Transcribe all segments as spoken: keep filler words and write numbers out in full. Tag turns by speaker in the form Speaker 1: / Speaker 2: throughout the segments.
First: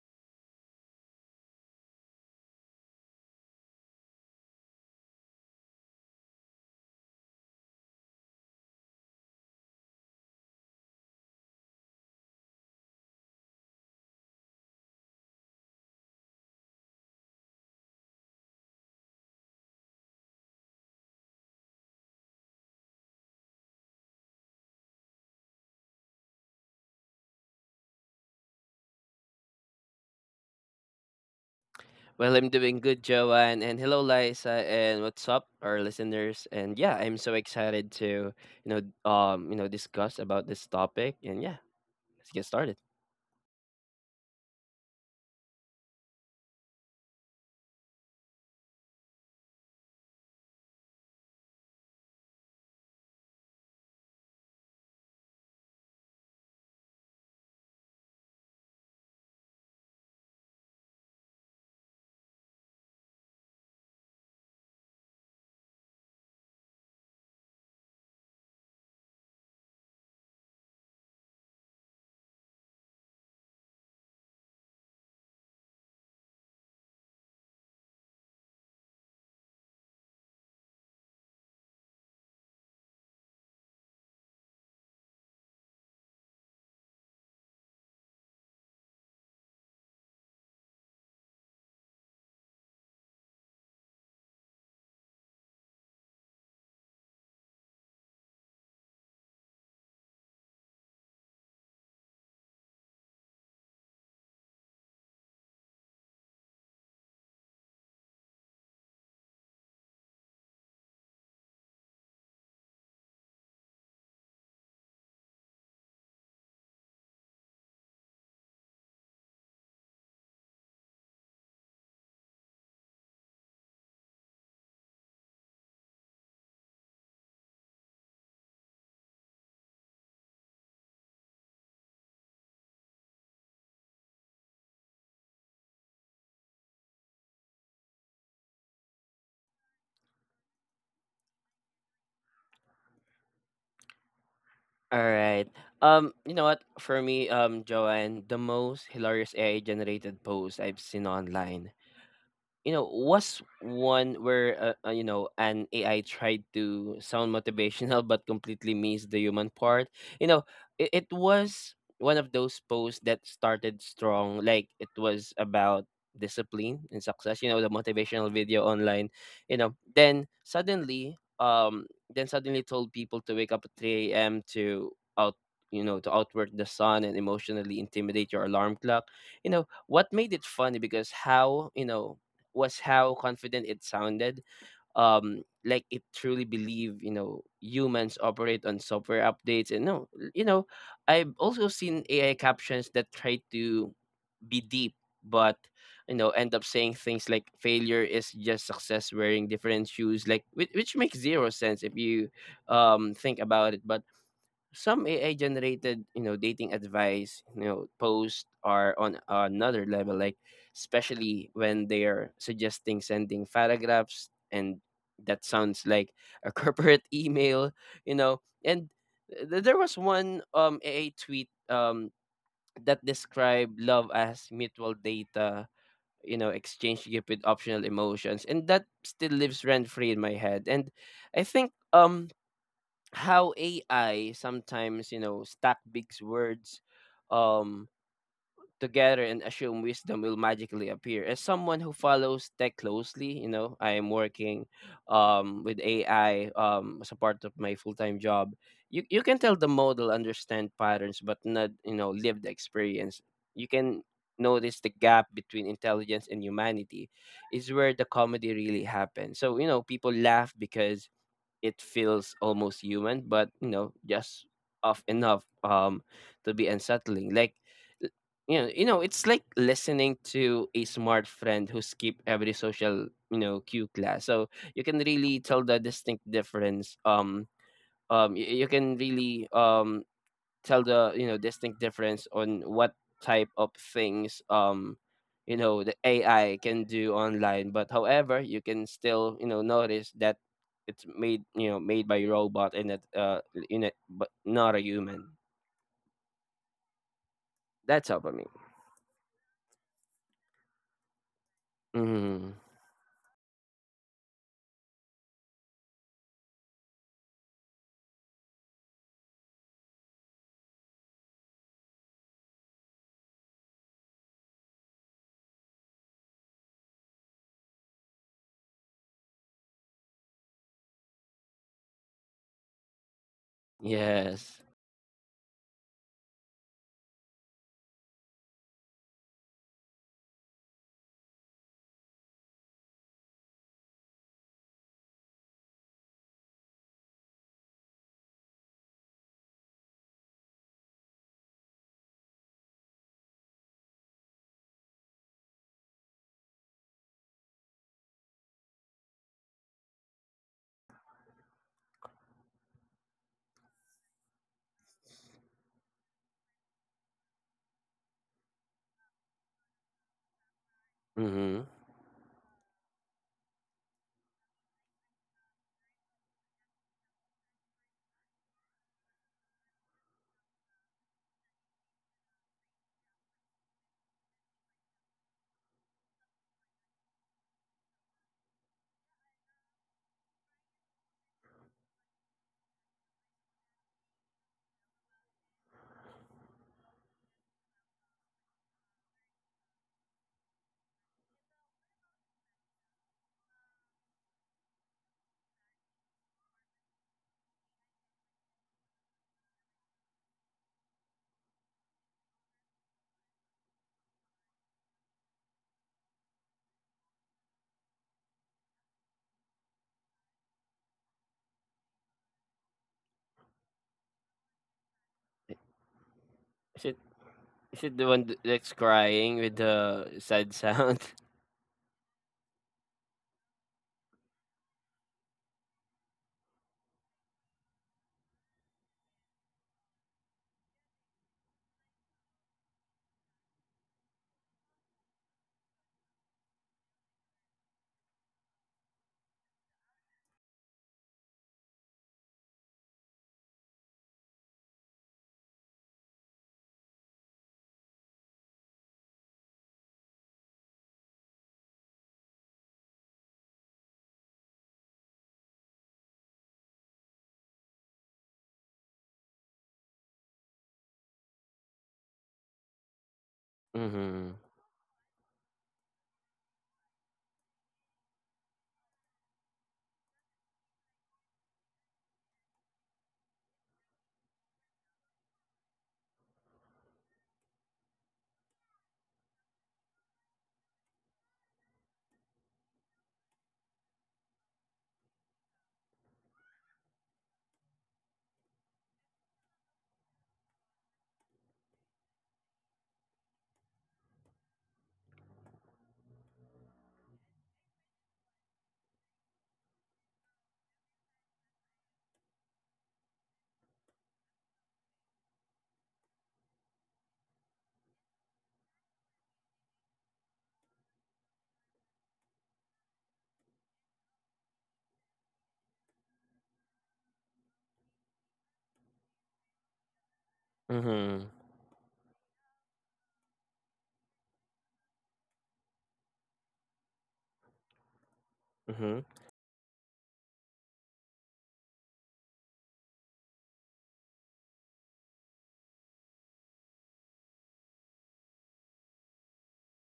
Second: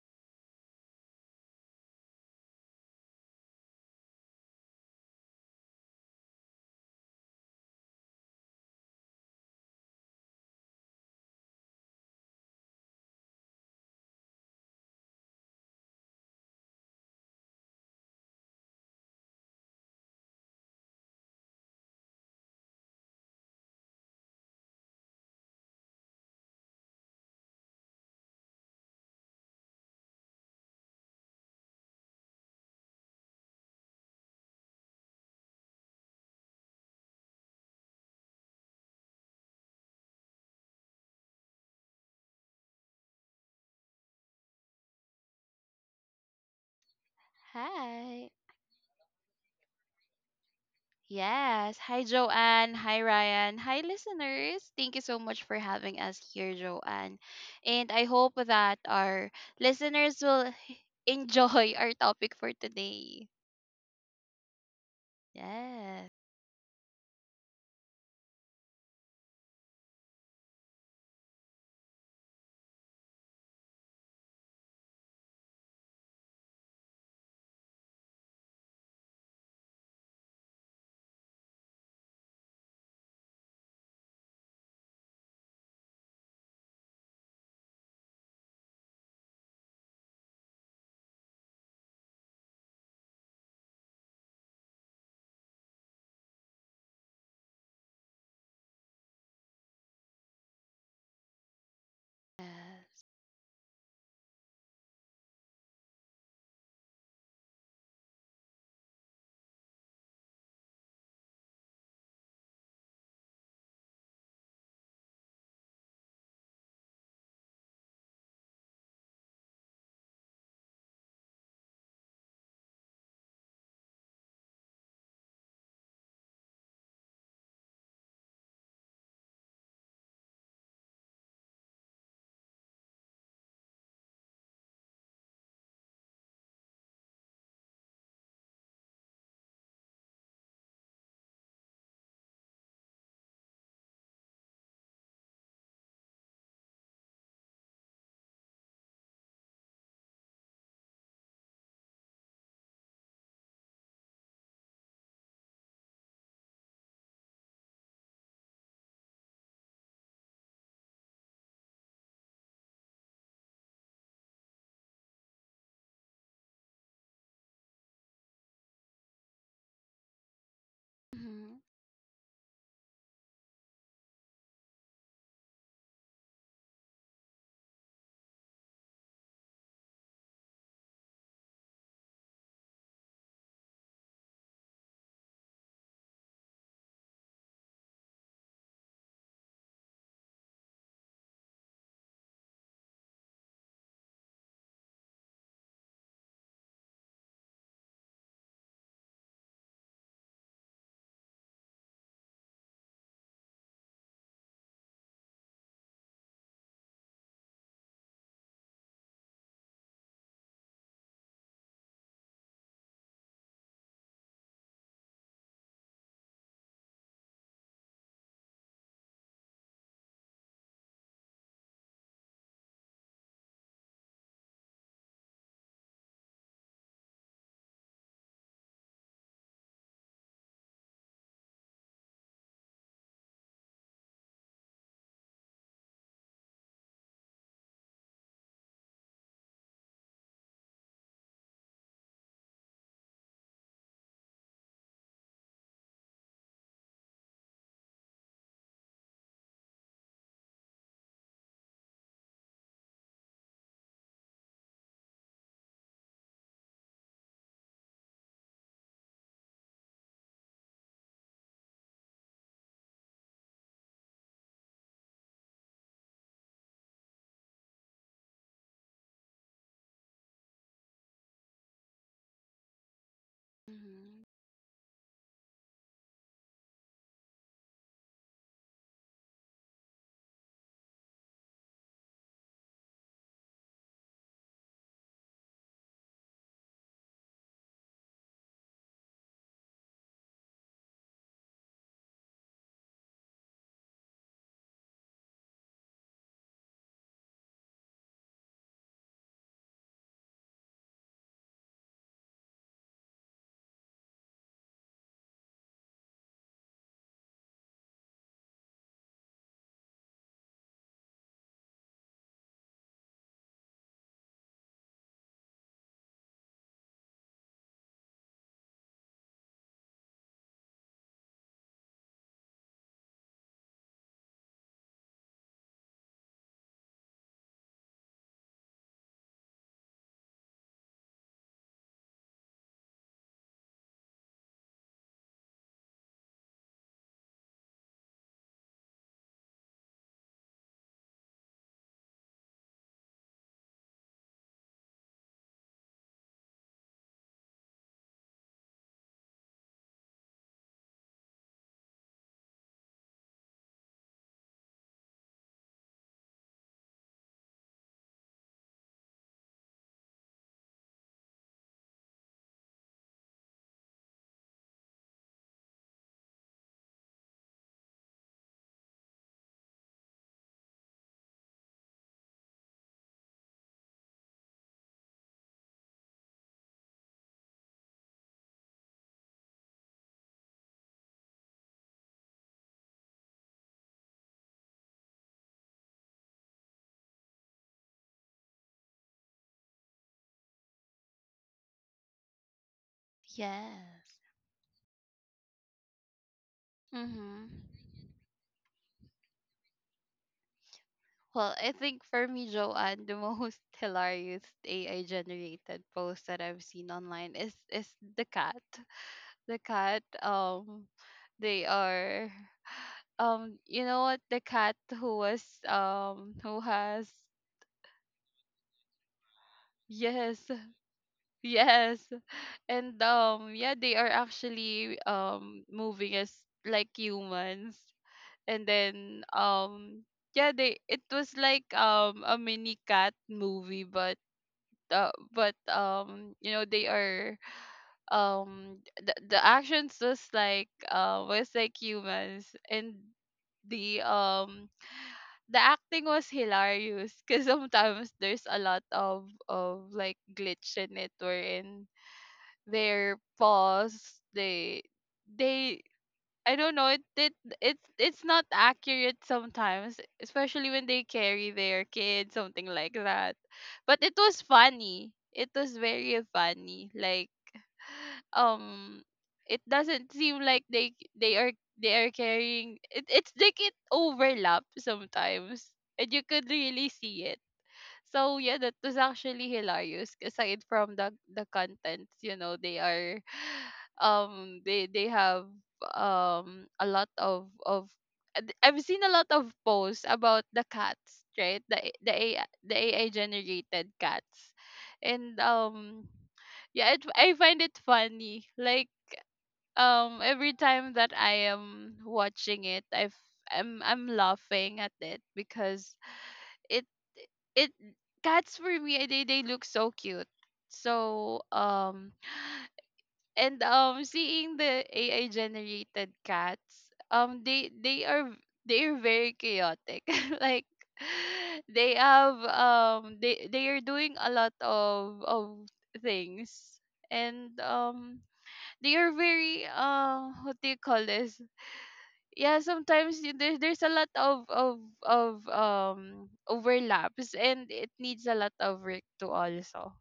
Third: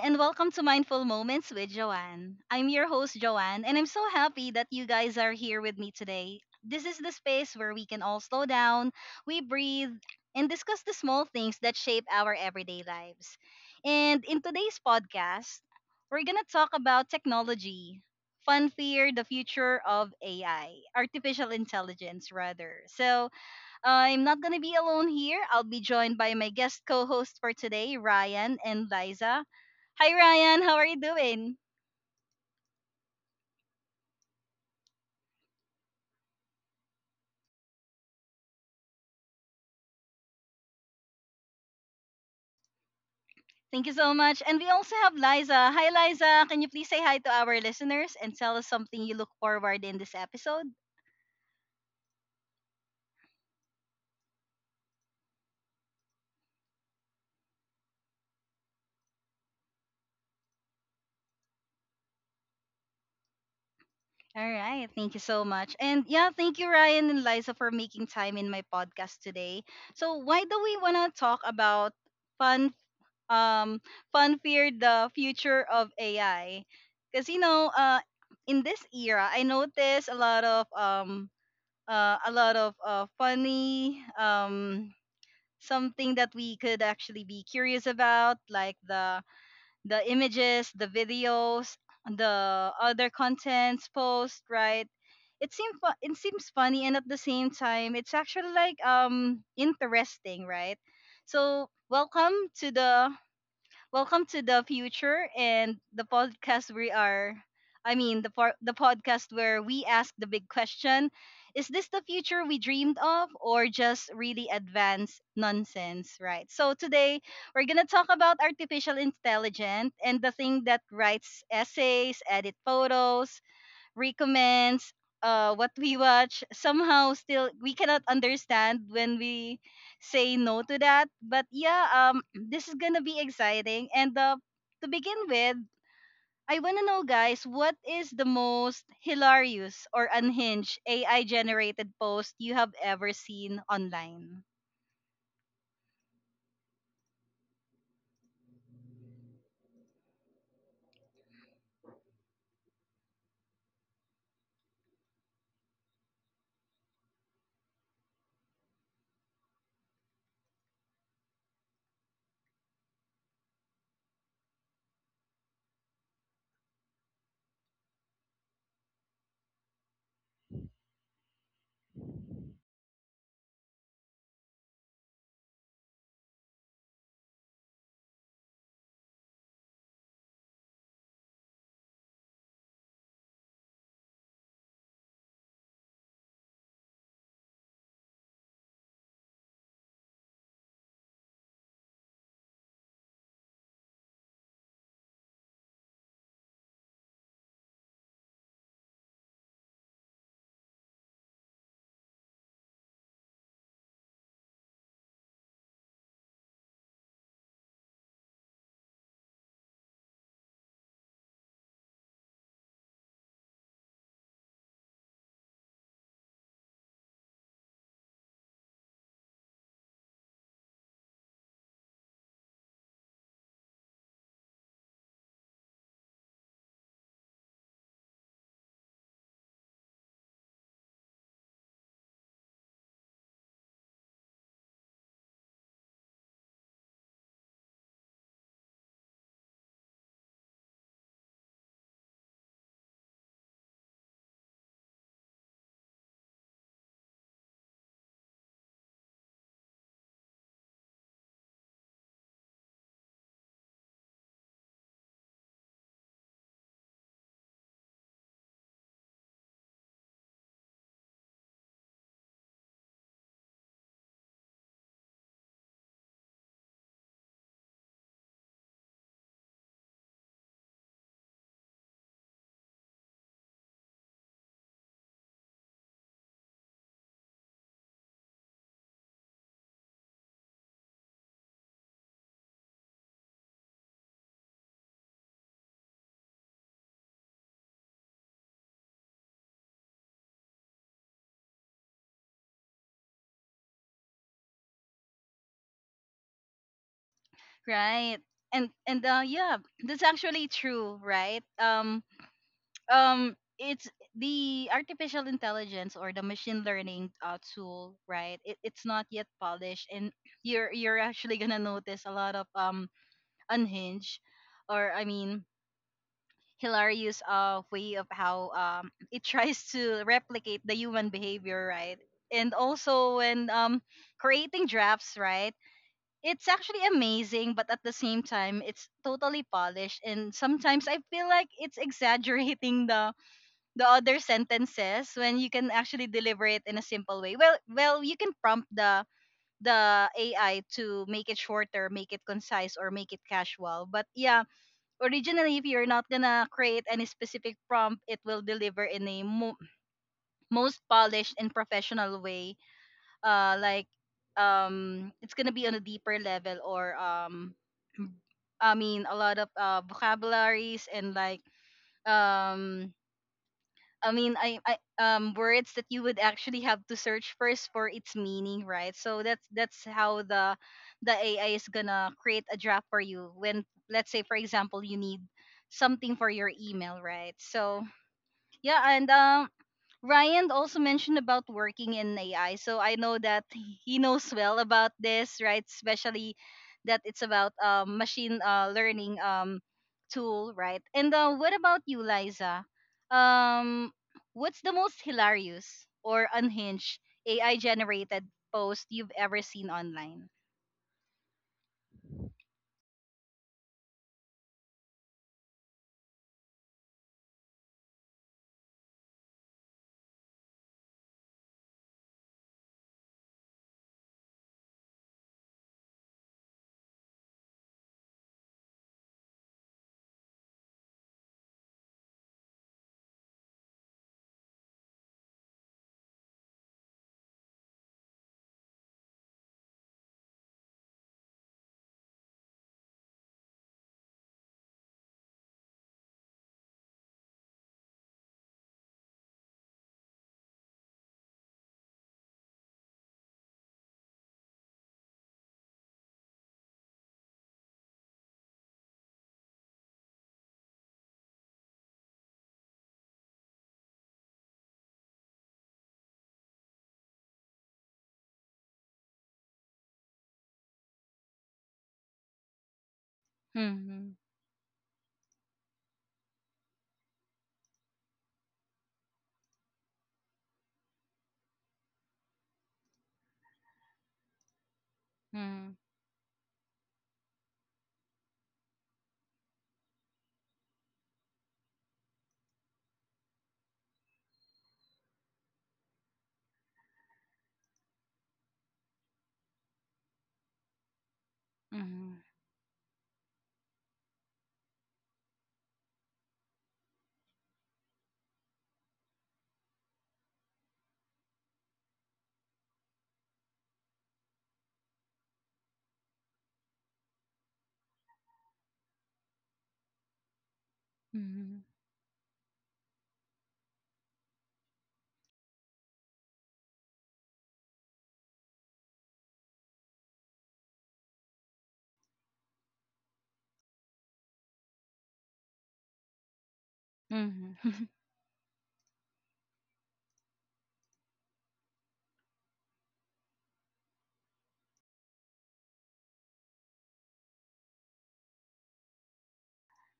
Speaker 1: and welcome to Mindful Moments with Joanne. I'm your host, Joanne, and I'm so happy that you guys are here with me today. This is the space where we can all slow down, we breathe, and discuss the small things that shape our everyday lives. And in today's podcast, we're going to talk about technology, fun fear, the future of A I, artificial intelligence, rather. So, I'm not going to be alone here. I'll be joined by my guest co host for today, Ryan and Liza. Hi, Ryan. How are you doing?
Speaker 2: Well, I'm doing good, Joanne, and hello, Liza, and what's up, our listeners? And yeah, I'm so excited to you know um you know discuss about this topic, and yeah, let's get started.
Speaker 1: Thank you so much. And we also have Liza. Hi, Liza. Can you please say hi to our listeners
Speaker 3: Hi.
Speaker 1: and tell us something you look forward in this episode?
Speaker 3: Yes. Hi, Joanne. Hi, Ryan. Hi, listeners. Thank you so much for having us here, Joanne. And I hope that our listeners will enjoy our topic for today.
Speaker 1: All right. Thank you so much. And
Speaker 3: Yes.
Speaker 1: yeah, thank you, Ryan and Liza, for making time in my podcast today. So, why do we want to talk about fun um, fun fear the future of A I? Because you know, uh, in this era, I noticed a lot of um, uh, a lot of uh, funny um, something that we could actually be curious about, like the the images, the videos, the other contents post, right? It seems fu- it seems funny, and at the same time, it's actually like um interesting, right? So welcome to the Welcome to the future and the podcast we are I mean the por- the podcast where we ask the big question, is this the future we dreamed of or just really advanced nonsense, right? So today we're going to talk about artificial intelligence and the thing that writes essays, edit photos, recommends uh what we watch somehow still we cannot understand when we say no to that, but yeah um This is gonna be exciting, and uh to begin with, I want to know, guys, what is the most hilarious or unhinged AI generated post you have ever seen online?
Speaker 2: All right. Um, you know what? For me, um, Joanne, the most hilarious A I generated post I've seen online you know was one where uh, uh, you know an AI tried to sound motivational but completely missed the human part you know it, it was one of those posts that started strong, like it was about discipline and success you know the motivational video online. You know then suddenly
Speaker 3: Mm-hmm.
Speaker 2: um then suddenly told people to wake up at three a m to out you know to outwork the sun and emotionally intimidate your alarm clock. You know what made it funny, because how you know was how confident it sounded. Um, like, it truly believe you know humans operate on software updates. And no, l- you know, I've also seen A I captions that try to be deep, but you know end up saying things like failure is just success wearing different shoes, like which, which makes zero sense if you um think about it. But some A I generated, you know, dating advice, you know, posts are on another level, like especially when they are suggesting sending paragraphs, and that sounds like a corporate email, you know. And th- there was one um A I tweet um that described love as mutual data, you know, exchange gift with optional emotions, and that still lives rent free in my head. And I think um how A I sometimes, you know, stack big words um together and assume wisdom will magically appear. As someone who follows tech closely, you know, I am working um with A I um as a part of my full-time job. You you can tell the model understand patterns but not, you know, lived experience. You can notice the gap between intelligence and humanity is where the comedy really happens. So, you know, people laugh because it feels almost human, but you know, just off enough um to be unsettling. Like, l- you know, you know, it's like listening to a smart friend who skip every social, you know, cue
Speaker 3: Mm-hmm.
Speaker 2: class. So you can really tell the distinct difference. Um um y- you can really um tell the you know distinct difference on what type of things um you know the A I can do online. But however, you can still you know notice that it's made you know made by robot, and that uh in it but not a human. That's
Speaker 1: Right.
Speaker 2: all for me.
Speaker 1: And and uh yeah, that's actually true, right um
Speaker 2: Mm-hmm.
Speaker 1: um It's the artificial intelligence or the machine learning uh, tool, right? It, it's not yet polished, and you're you're actually gonna notice a lot of um unhinged, or i mean hilarious uh way of how um it tries to replicate the human behavior, right? And also when um
Speaker 2: Yes.
Speaker 1: creating drafts, right? It's actually amazing, but at the same time it's totally polished, and sometimes I feel like it's exaggerating the the other sentences when you can actually deliver it in a simple way. Well, well, you can prompt the the A I to make it shorter, make it concise, or make it casual. But yeah, originally, if you're not gonna create any specific prompt, it will deliver in a mo- most polished and professional way. Uh, like um, it's gonna be on a deeper level, or um, I mean, a lot of uh vocabularies, and like
Speaker 2: Mm-hmm.
Speaker 1: um I mean, I, I um words that you would actually have to search first for its meaning, right? So that's that's how the the A I is gonna create a draft for you when, let's say for example, you need something for your email, right? So yeah, and um Ryan also mentioned about working in A I. So I know that he knows well about this, right? Especially that it's about um, machine uh, learning um, tool, right? And uh, what about you, Liza? Um,
Speaker 3: Yes.
Speaker 1: what's the most hilarious or unhinged A I
Speaker 3: Mm-hmm.
Speaker 1: generated post you've ever seen online?
Speaker 3: Well, I think for me, Joanne, the most hilarious A I generated post that I've seen online is is the cat. The cat, um, they are. Um, you know what? The cat who was um who
Speaker 2: Is it
Speaker 3: has
Speaker 2: is it the one th- that's crying with the
Speaker 3: yes,
Speaker 2: sad sound?
Speaker 3: yes, and um yeah, they are actually um moving as like humans, and then um yeah, they it was like um a mini cat movie, but. Uh, but um you know they are um the, the actions was like uh was like humans, and the um the acting was hilarious because sometimes there's a lot of of like glitch in it wherein their paws they they I don't know it it it's it's not accurate sometimes, especially when they carry their kids, something like that. But
Speaker 1: Mm-hmm.
Speaker 3: it
Speaker 2: Mm-hmm.
Speaker 3: was funny, it was very funny, like um it doesn't seem like they they are they are carrying it, it's like it overlaps sometimes and you could really see it. So yeah, that was actually hilarious. Aside from the the contents, you know, they are, um, they they have um a lot of of and I've seen a lot of posts about the cats, right? The A-
Speaker 1: Mm-hmm.
Speaker 3: the AI, the A I generated cats, and um, yeah, it, I find it funny. Like um, every time that I am watching it, I've I'm I'm laughing at it because it it cats for me they they look so cute. So
Speaker 1: Mm-hmm.
Speaker 3: um and um seeing the A I generated cats um they they are they are very chaotic like
Speaker 2: Mm-hmm.
Speaker 3: they have um they they are doing a lot of of things.
Speaker 1: Mm-hmm.
Speaker 3: And
Speaker 1: Mm-hmm.
Speaker 3: um they are
Speaker 2: Mm-hmm.
Speaker 3: very uh what do you call this, yeah, sometimes y- there, there's a lot of of of um overlaps and it needs a lot of work too also.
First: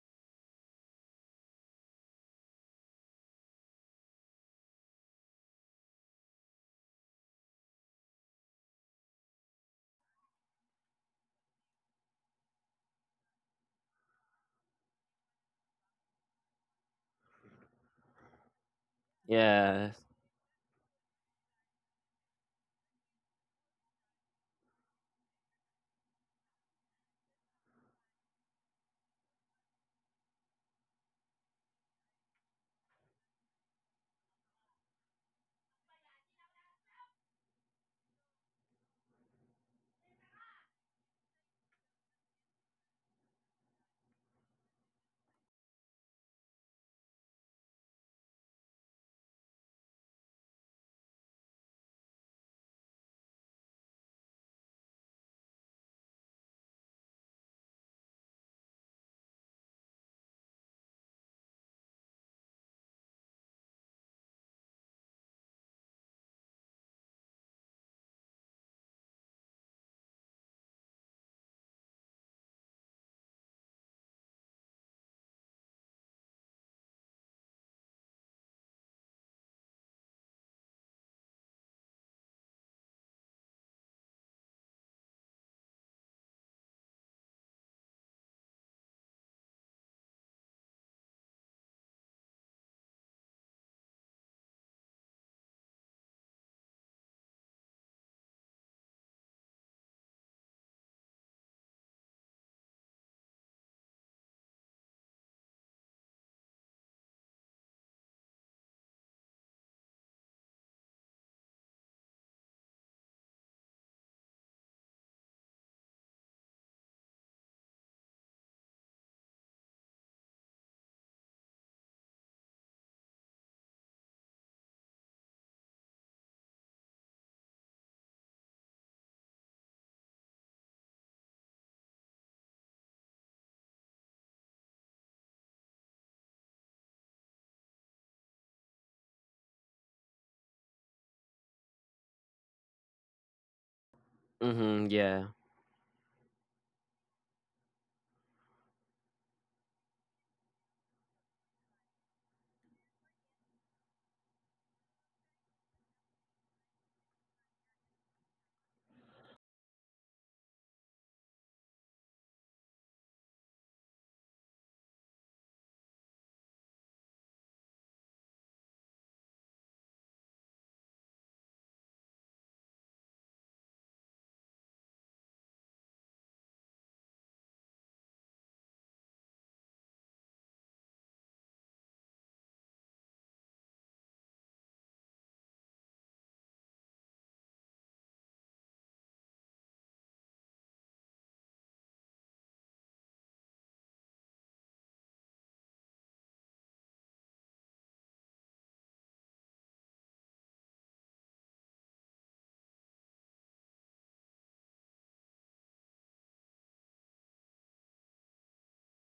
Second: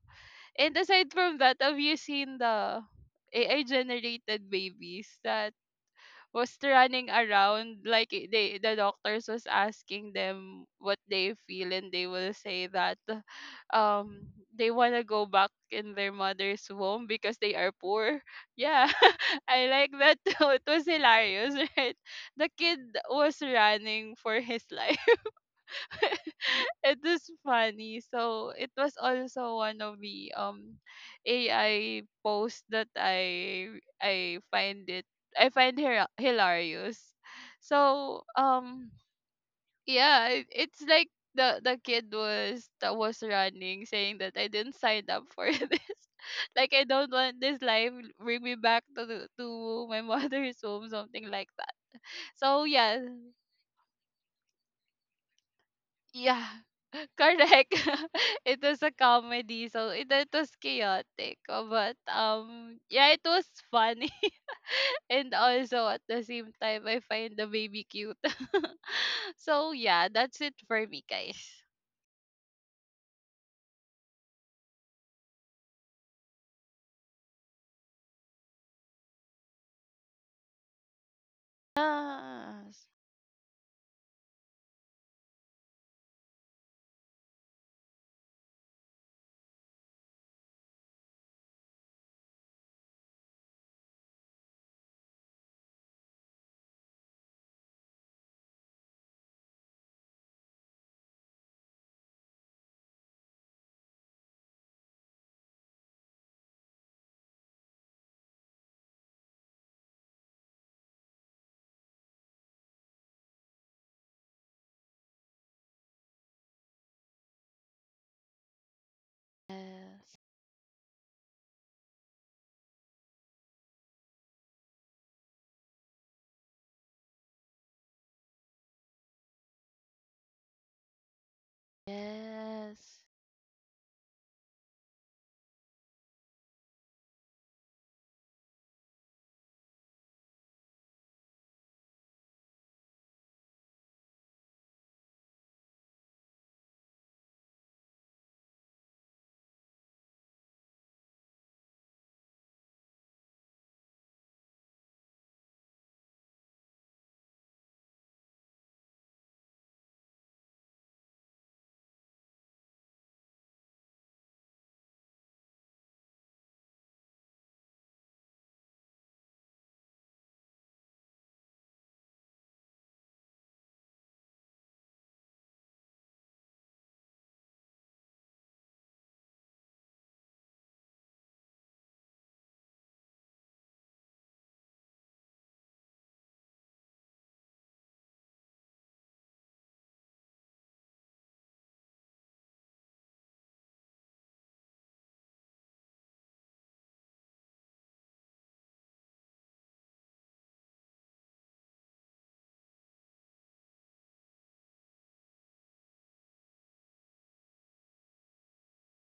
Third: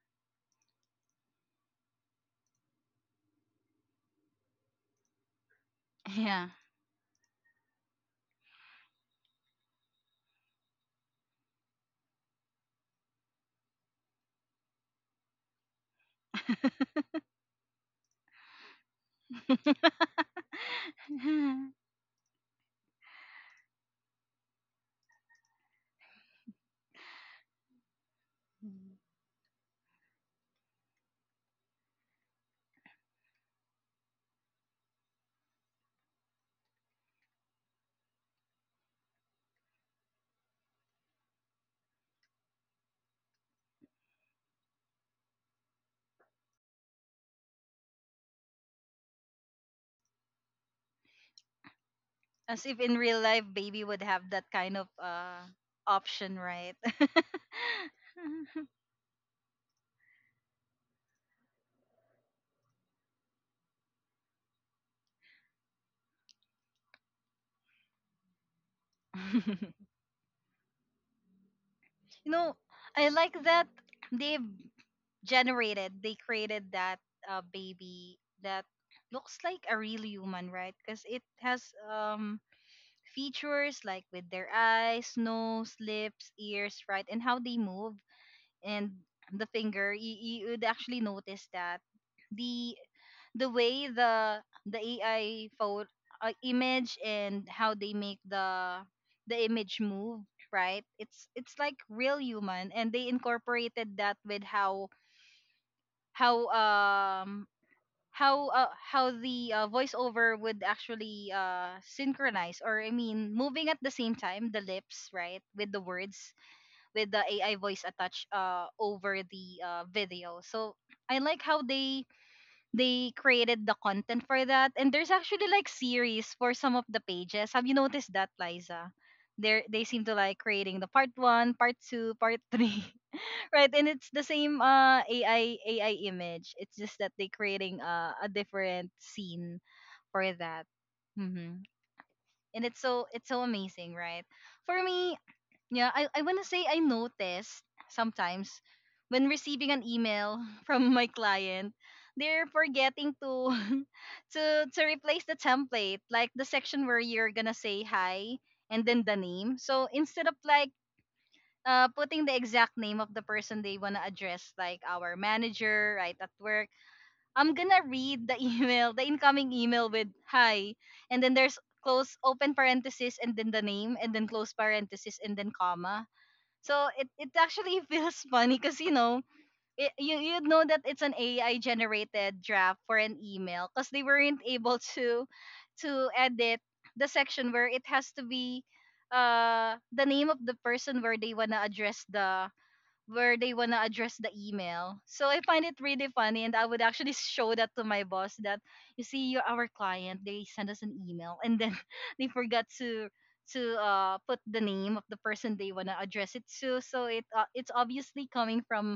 Speaker 3: And aside from that, have you seen the AI generated babies that
Speaker 1: Yeah.
Speaker 3: was running around, like i- they the doctors was asking them what they feel and they will say that um they want to go back in their mother's womb because they are poor? Yeah, I like
Speaker 2: Yes.
Speaker 3: that too. It was hilarious. Right, the kid was running for his life. It is funny. So it was also one of the um A I posts that I I find it, I find her hilarious. So um yeah, it, it's like the the kid was that was running saying that I didn't sign up for this. Like I don't want this life, bring me back to the- to my mother's home, something like that.
Speaker 1: As
Speaker 3: So
Speaker 1: if in
Speaker 3: yeah,
Speaker 1: real life, baby would have that kind of uh, option,
Speaker 3: yeah.
Speaker 1: right?
Speaker 3: Correct. It was a comedy, so it, it was chaotic. uh, But um yeah, it was funny. And also at the same time, I find the baby cute. So
Speaker 1: You
Speaker 3: yeah, that's it for me, guys.
Speaker 1: know, I like that they've generated, they created that uh, baby that looks like a real human, right? Because it has um
Speaker 3: Yes.
Speaker 1: features like with their eyes, nose, lips, ears, right, and how they move and the finger. You, you would actually notice that the the way the the A I photo uh, image, and how they make the the image move, right? It's it's like real human, and they incorporated that with how how um how uh, how the uh, voiceover would actually uh synchronize, or I mean moving at the same time the lips right with the words with the A I voice attached uh over the uh
Speaker 3: Yes.
Speaker 1: video. So I like how they they created the content for that, and there's actually like series for some of the pages. Have you noticed that, Liza? they they seem to like creating the part one, part two, part three.
Speaker 3: Yes.
Speaker 1: Right? And it's the same uh ai ai image, it's just that they creating uh, a different scene for that. Hmm. And it's so, it's so amazing, right? For
Speaker 2: Mm-hmm.
Speaker 1: me,
Speaker 2: Yeah.
Speaker 1: yeah, I, I want to say I noticed sometimes when receiving an email from my client, they're forgetting to to to replace the template, like the section where you're gonna say hi and then the name. So instead of like uh, putting the exact name of the person they wanna address, like our manager, right at work, I'm gonna read the email, the incoming email, with hi, and then there's close open parenthesis, and then the name, and then close parenthesis, and then comma. So it, it actually feels funny because you know it, you you know that it's an A I generated draft for an email because they weren't able to to edit the section where it has to be uh the name of the person where they wanna address the where they want to address the email. So I find it really funny, and I would actually show that to my boss that you see, you are our client, they send us an email, and then they forgot to to uh, put the name of the person they want to address it to. So it uh, it's obviously coming from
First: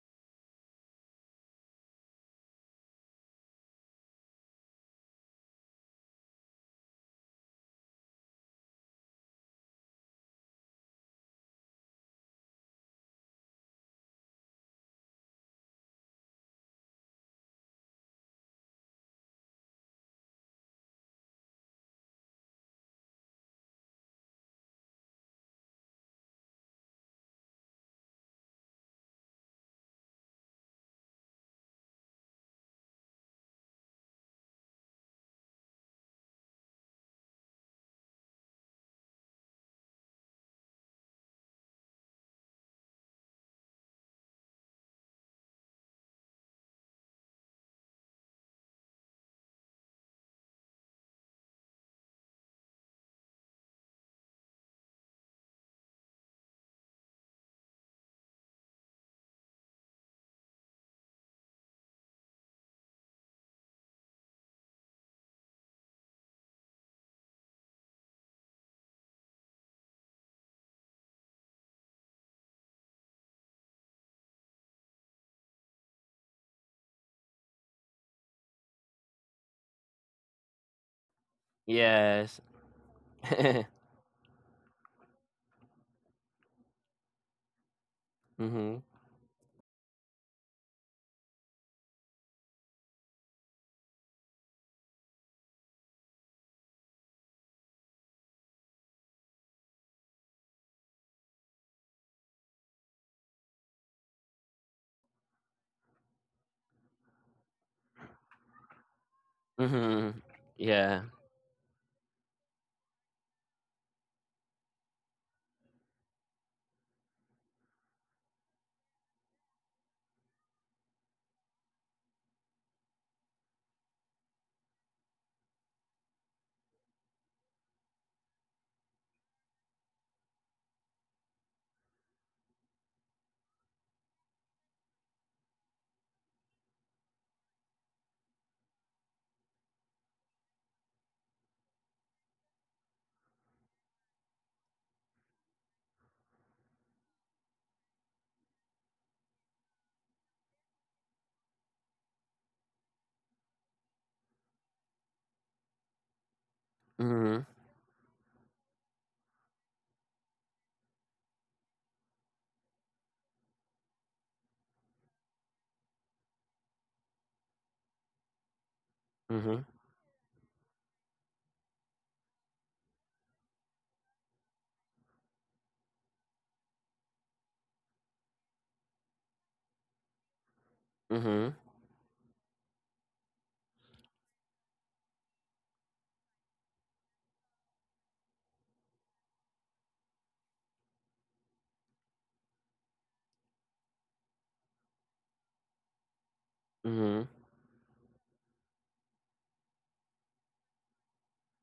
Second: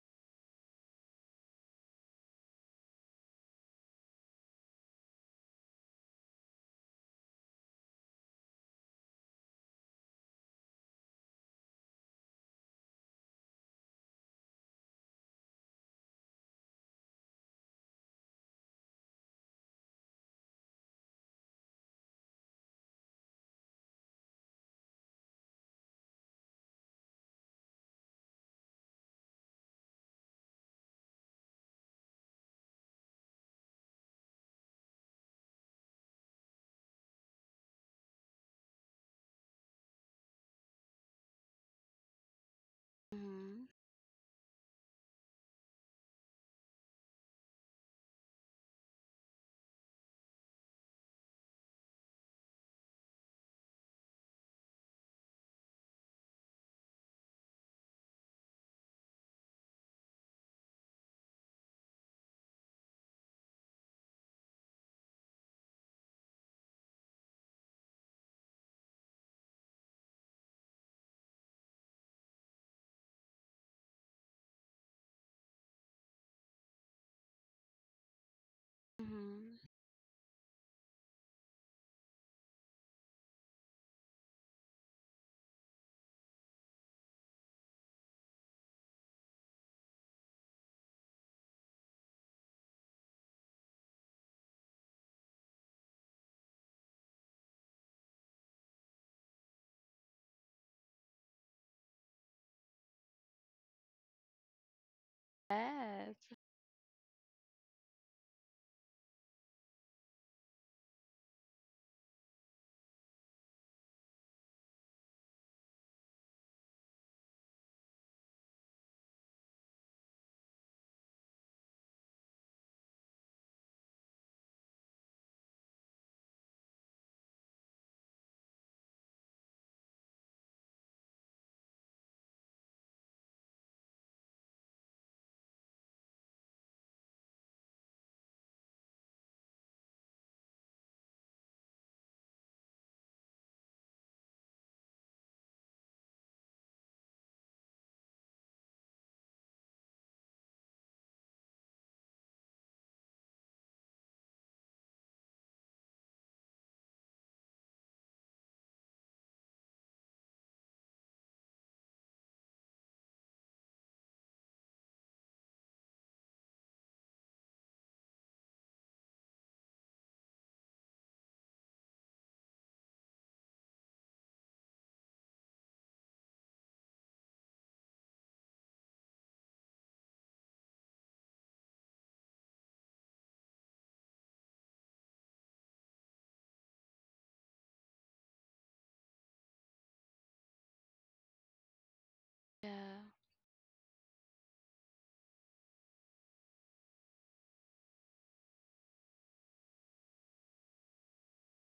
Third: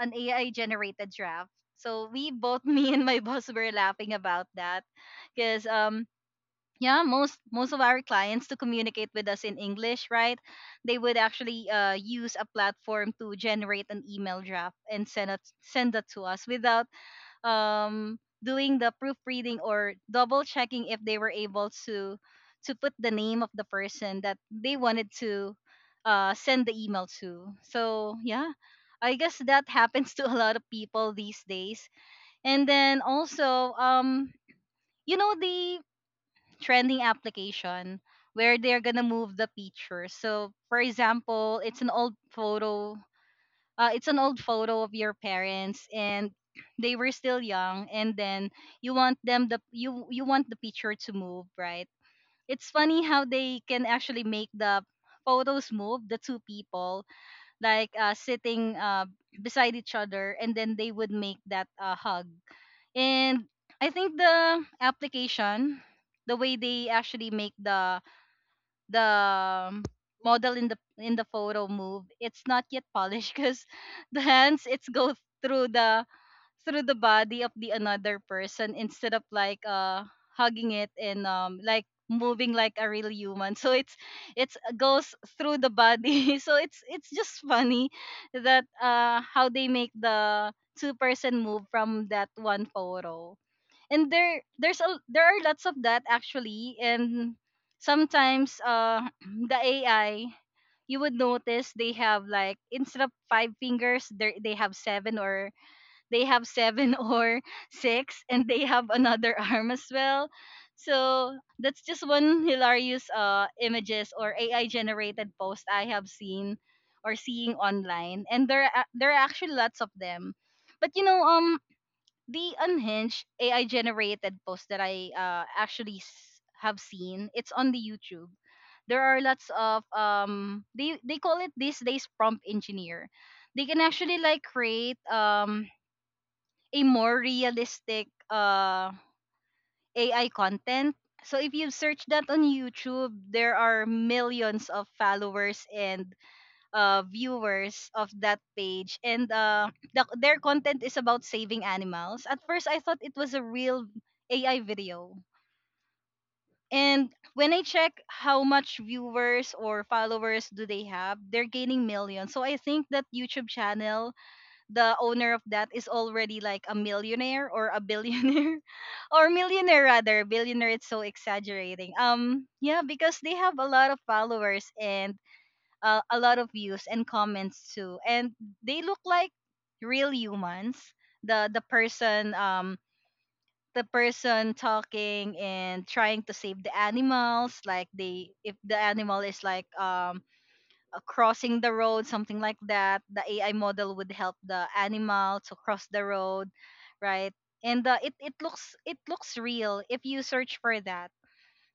Speaker 1: an A I generated draft. So we both me and my boss were laughing about that, because um yeah, most most of our clients to communicate with us in English, right? They would actually uh, use a platform to generate an email draft and send it send that to us without um doing the proofreading or double checking if they were able to to put the name of the person that they wanted to uh, send the email to. So yeah, I guess that happens to a lot of people these days. And then also um you know the trending application where they're gonna move the picture. So for example, it's an old photo.
Speaker 3: Mm-hmm.
Speaker 1: Uh, it's an old photo of your parents and they were still young, and then you want them the you you want the picture to move, right? It's funny how they can actually make the photos move, the two people like uh, sitting uh, beside each other, and then they would make that uh, hug. And I think the application, the way they actually make the the um, model in the in the photo move, it's not yet polished, because the hands it's go through the through the body of the another person instead of like
Speaker 3: Mm-hmm.
Speaker 1: uh hugging it and um like
Speaker 2: Yes.
Speaker 1: moving like a real human.
Speaker 2: Mm-hmm.
Speaker 1: So it's it's uh, goes through the body. So it's it's just funny that uh how they make the two person move from that one photo. And there there's a there are lots of that actually. And sometimes uh the A I, you would notice they have like instead of five fingers they they have seven, or they have
Speaker 3: Yes.
Speaker 1: seven or six, and they have another arm as well.
Speaker 2: Mhm. Yeah.
Speaker 1: So that's just one hilarious uh images or A I generated post I have seen or seeing online, and there are- there are actually lots of them. But you know, um the unhinged A I generated post that I uh, actually s- have seen, it's on the YouTube. There are lots of um they they call it these days prompt engineer. They can actually like create um a more realistic uh A I content. So if you search that on YouTube, there are millions of followers and uh, viewers of that page, and uh, the, their content is about saving animals. At first, I thought it was a real A I video, and when I
Speaker 2: Mhm.
Speaker 1: check how much viewers or followers do they have, they're gaining millions. So I think that YouTube channel, the owner of that is already like a millionaire or a billionaire, or
Speaker 2: Mhm.
Speaker 1: millionaire rather. Billionaire, it's so exaggerating. Um, yeah, because they have a lot of followers and uh, a lot of views and comments too and they look like real humans, the the
Speaker 2: Mhm.
Speaker 1: person um The person talking and trying to save the animals, like, they if the animal is like um uh, crossing the road, something like that,
Speaker 3: Yeah.
Speaker 1: the ai model would help the animal to cross the road, right?
Speaker 2: Mhm.
Speaker 1: And uh, it it looks, it looks real if you search for that.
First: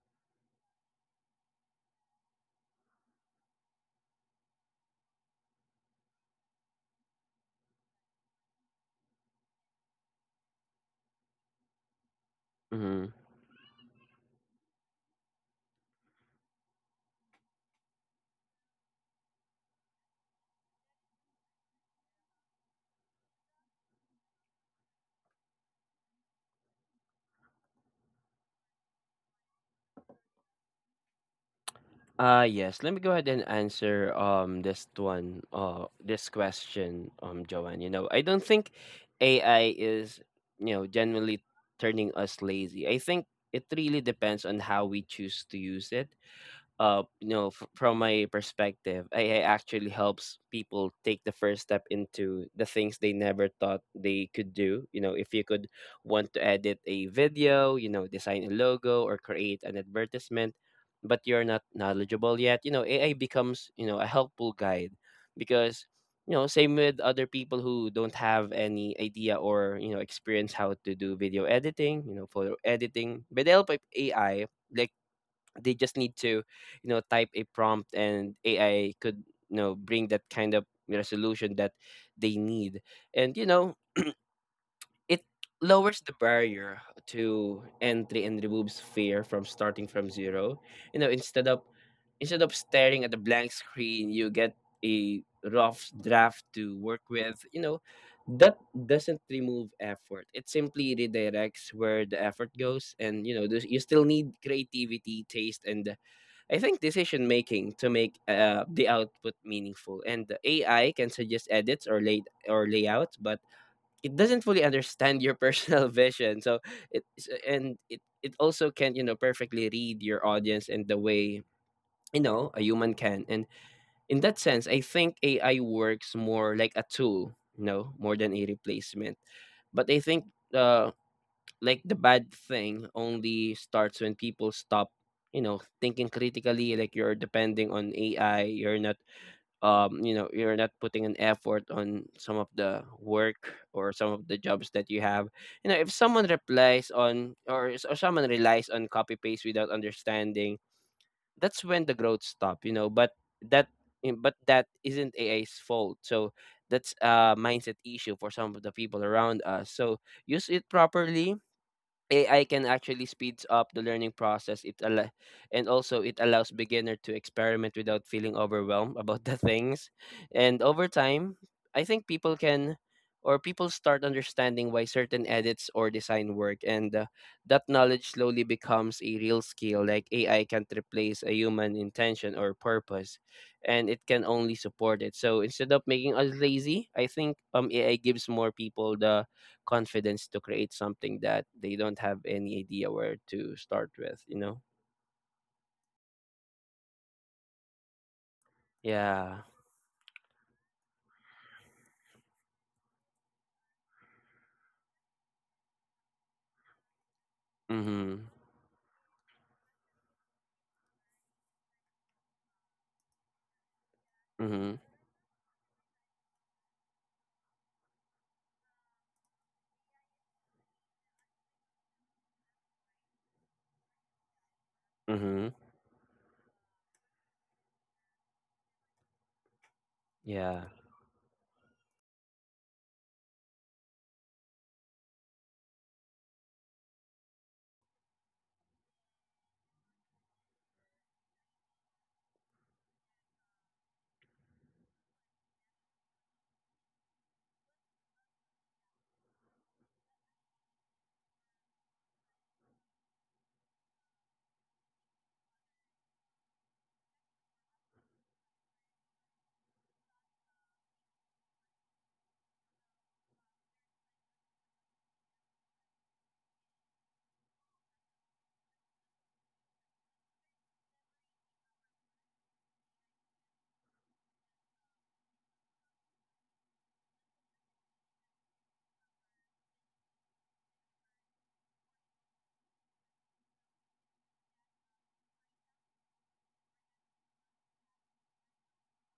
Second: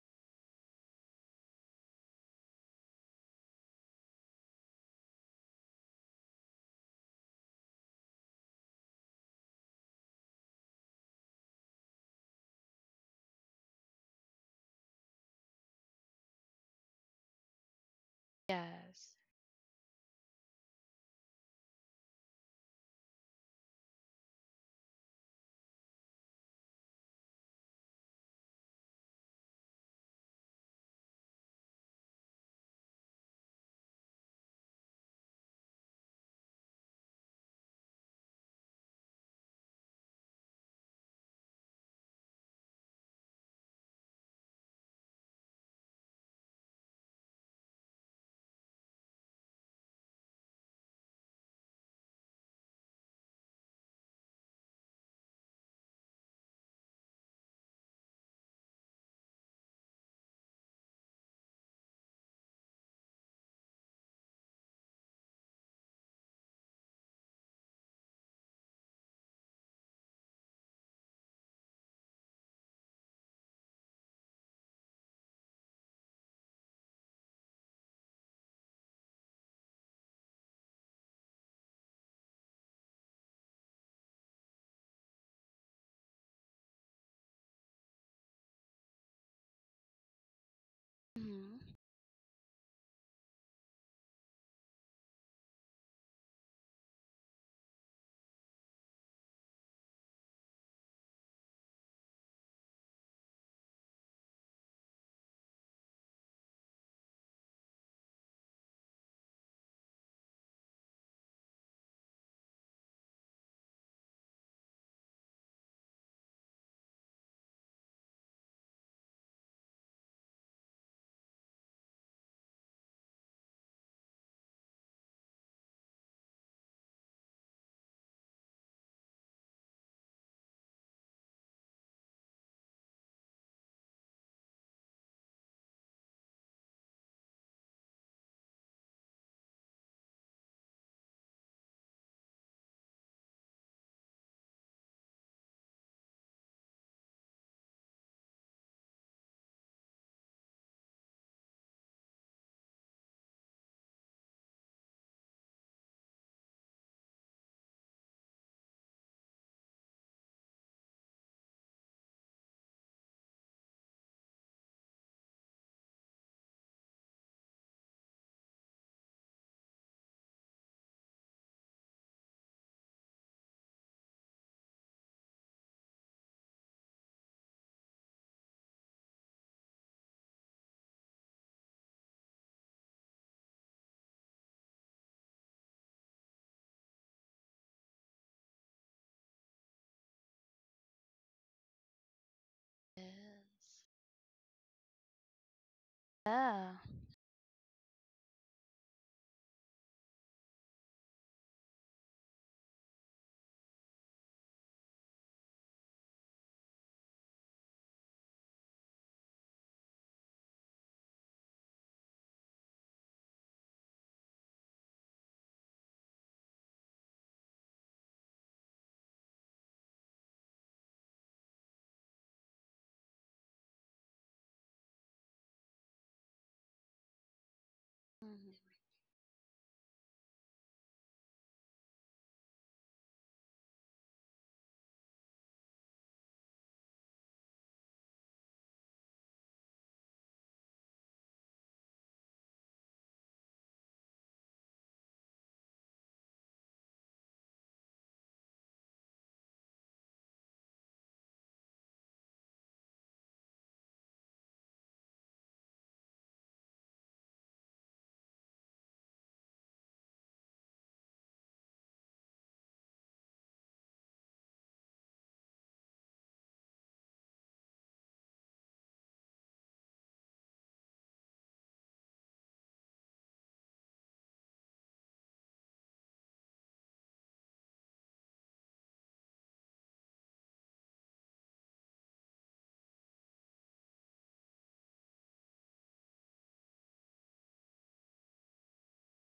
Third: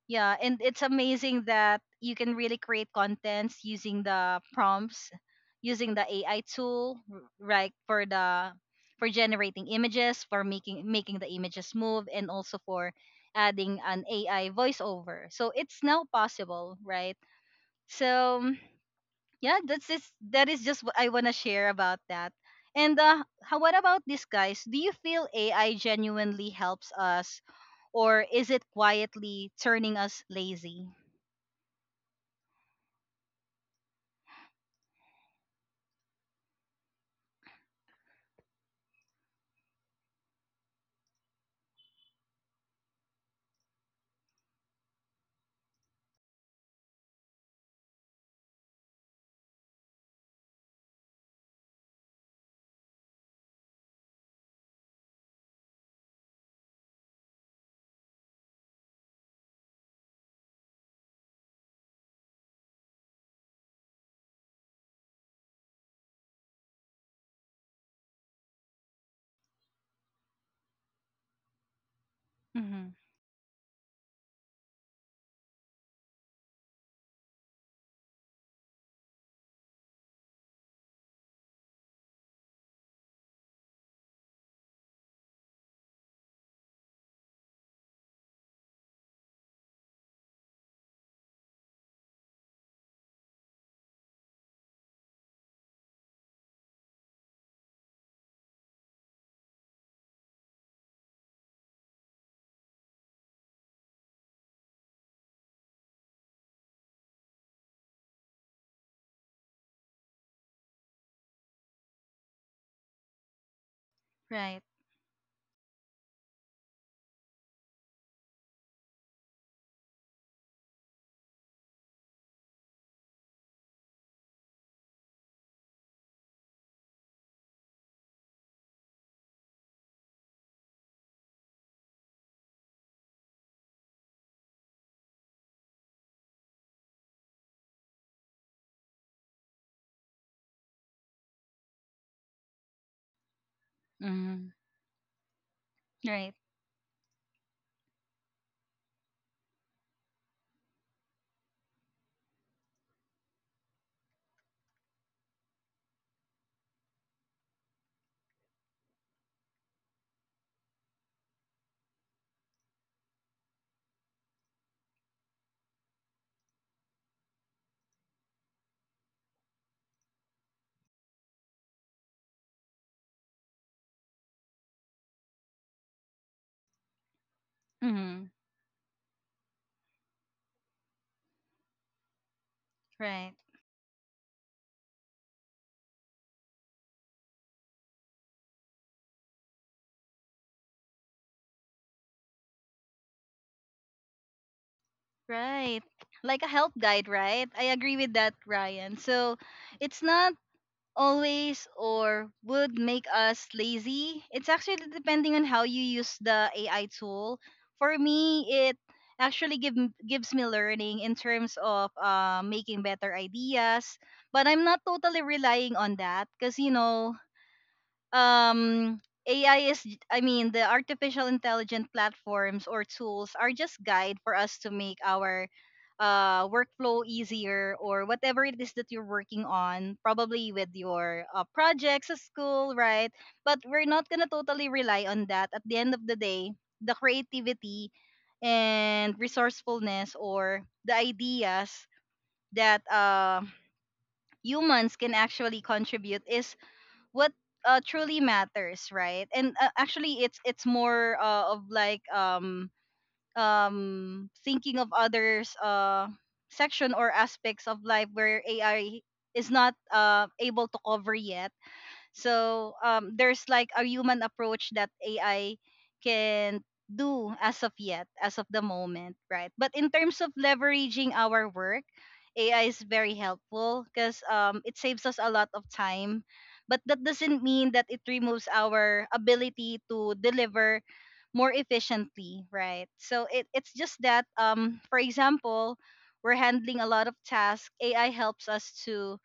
Speaker 1: Yeah, and it's amazing that you can really create contents using the prompts, using the A I tool, r- right? For the for generating images, for making making the images move, and also for
Speaker 2: Mhm.
Speaker 1: adding an A I voiceover. So it's now possible, right? So mm,
Speaker 3: Yes.
Speaker 1: yeah, that's just that is just what I wanna share about that. And uh, how what about this, guys? Do you feel A I genuinely helps us, or is it quietly turning us lazy?
Speaker 2: Ah, yes. Let me go ahead and answer um this one uh this question, um Joanne. You know, I don't think A I is you know generally turning us lazy. I think it really depends on how we choose to use it. Uh you know f- from my perspective, A I actually helps people take the first step into the things they never thought they could do. You know if you could want to edit a video, you know design a logo, or create an advertisement, but you're not knowledgeable yet, you know A I becomes you know a helpful guide. Because you know same with other people who don't have any idea or you know experience how to do video editing, you know photo
Speaker 1: Mhm.
Speaker 2: editing, with the help of A I. Like, they just need to you know type a prompt, and AI could you know bring that kind of resolution that they need. And you know it lowers the barrier to entry and removes fear from starting from zero. You know instead of
Speaker 3: Mm-hmm.
Speaker 2: instead of staring at a blank screen, you get a rough draft to work with. You know that doesn't remove effort, it simply redirects where the effort goes. And you know there's- you still need creativity, taste, and I think decision making to make uh, the output meaningful. And the A I can suggest edits or lay or layouts, but it doesn't
Speaker 1: Right.
Speaker 2: fully understand your personal vision. So it so- and it it also can you know perfectly read your audience and the way you know a human can. And in that sense, I think A I works more like a tool, you know, more than a replacement. But I think, uh, like, the bad thing only starts when people stop you know thinking critically. Like, you're depending on AI, you're not um you know you're not putting an effort on some of the work or some of the
Speaker 1: Mhm.
Speaker 2: jobs that you have. You know if someone
Speaker 1: Right.
Speaker 2: replies on or, s- or someone relies on copy paste without understanding, that's when the growth stop. you know but that in- but that isn't AI's fault. So that's a mindset issue for some of the people around us, so use it properly. A I can actually speeds up the learning process. It al- and Also, it allows beginner to experiment without feeling overwhelmed about the things. And over time, I think people can or people start understanding why certain edits or design work. And uh, that knowledge
Speaker 1: Mhm.
Speaker 2: slowly becomes a real skill. Like, A I can't replace a human intention or purpose,
Speaker 1: Right.
Speaker 2: and it can only support it. So instead of making us lazy, I think um A I gives more people the confidence to create something that they don't have any idea where to
Speaker 3: Yes.
Speaker 2: start with, you know?
Speaker 1: Right. Like a help
Speaker 3: Yeah.
Speaker 1: guide, right? I agree with that, Ryan. So
Speaker 2: Yeah.
Speaker 1: it's not always or would make us lazy. It's actually depending on how you use the A I tool. For
Speaker 2: Mhm.
Speaker 1: me, it actually give, m- gives me learning in terms of uh, making better ideas. But I'm not
Speaker 2: Mhm.
Speaker 1: totally relying on that because, you know, um A I is j- I mean the artificial intelligent platforms or tools are just guide for us to make our
Speaker 2: Mhm.
Speaker 1: uh workflow easier or whatever it is
Speaker 3: Mm-hmm.
Speaker 1: that you're working on, probably
Speaker 2: Yeah.
Speaker 1: with your uh, projects at school, right? But we're not going to totally rely on that. At the end of the day, the creativity and resourcefulness or the ideas that uh humans can actually contribute is what uh, truly matters, right? And uh, actually it's it's more uh, of like um um thinking of others, uh, section or aspects of life where ai is not uh able to cover yet. So um, there's like a human approach that A I can do as of yet, as of the moment, right? But in terms of leveraging our work, A I is very helpful because um, it saves us a lot of time. But that doesn't mean that it removes our ability to deliver more efficiently, right? So it, it's just that, um, for example, we're handling a lot of tasks. A I helps us to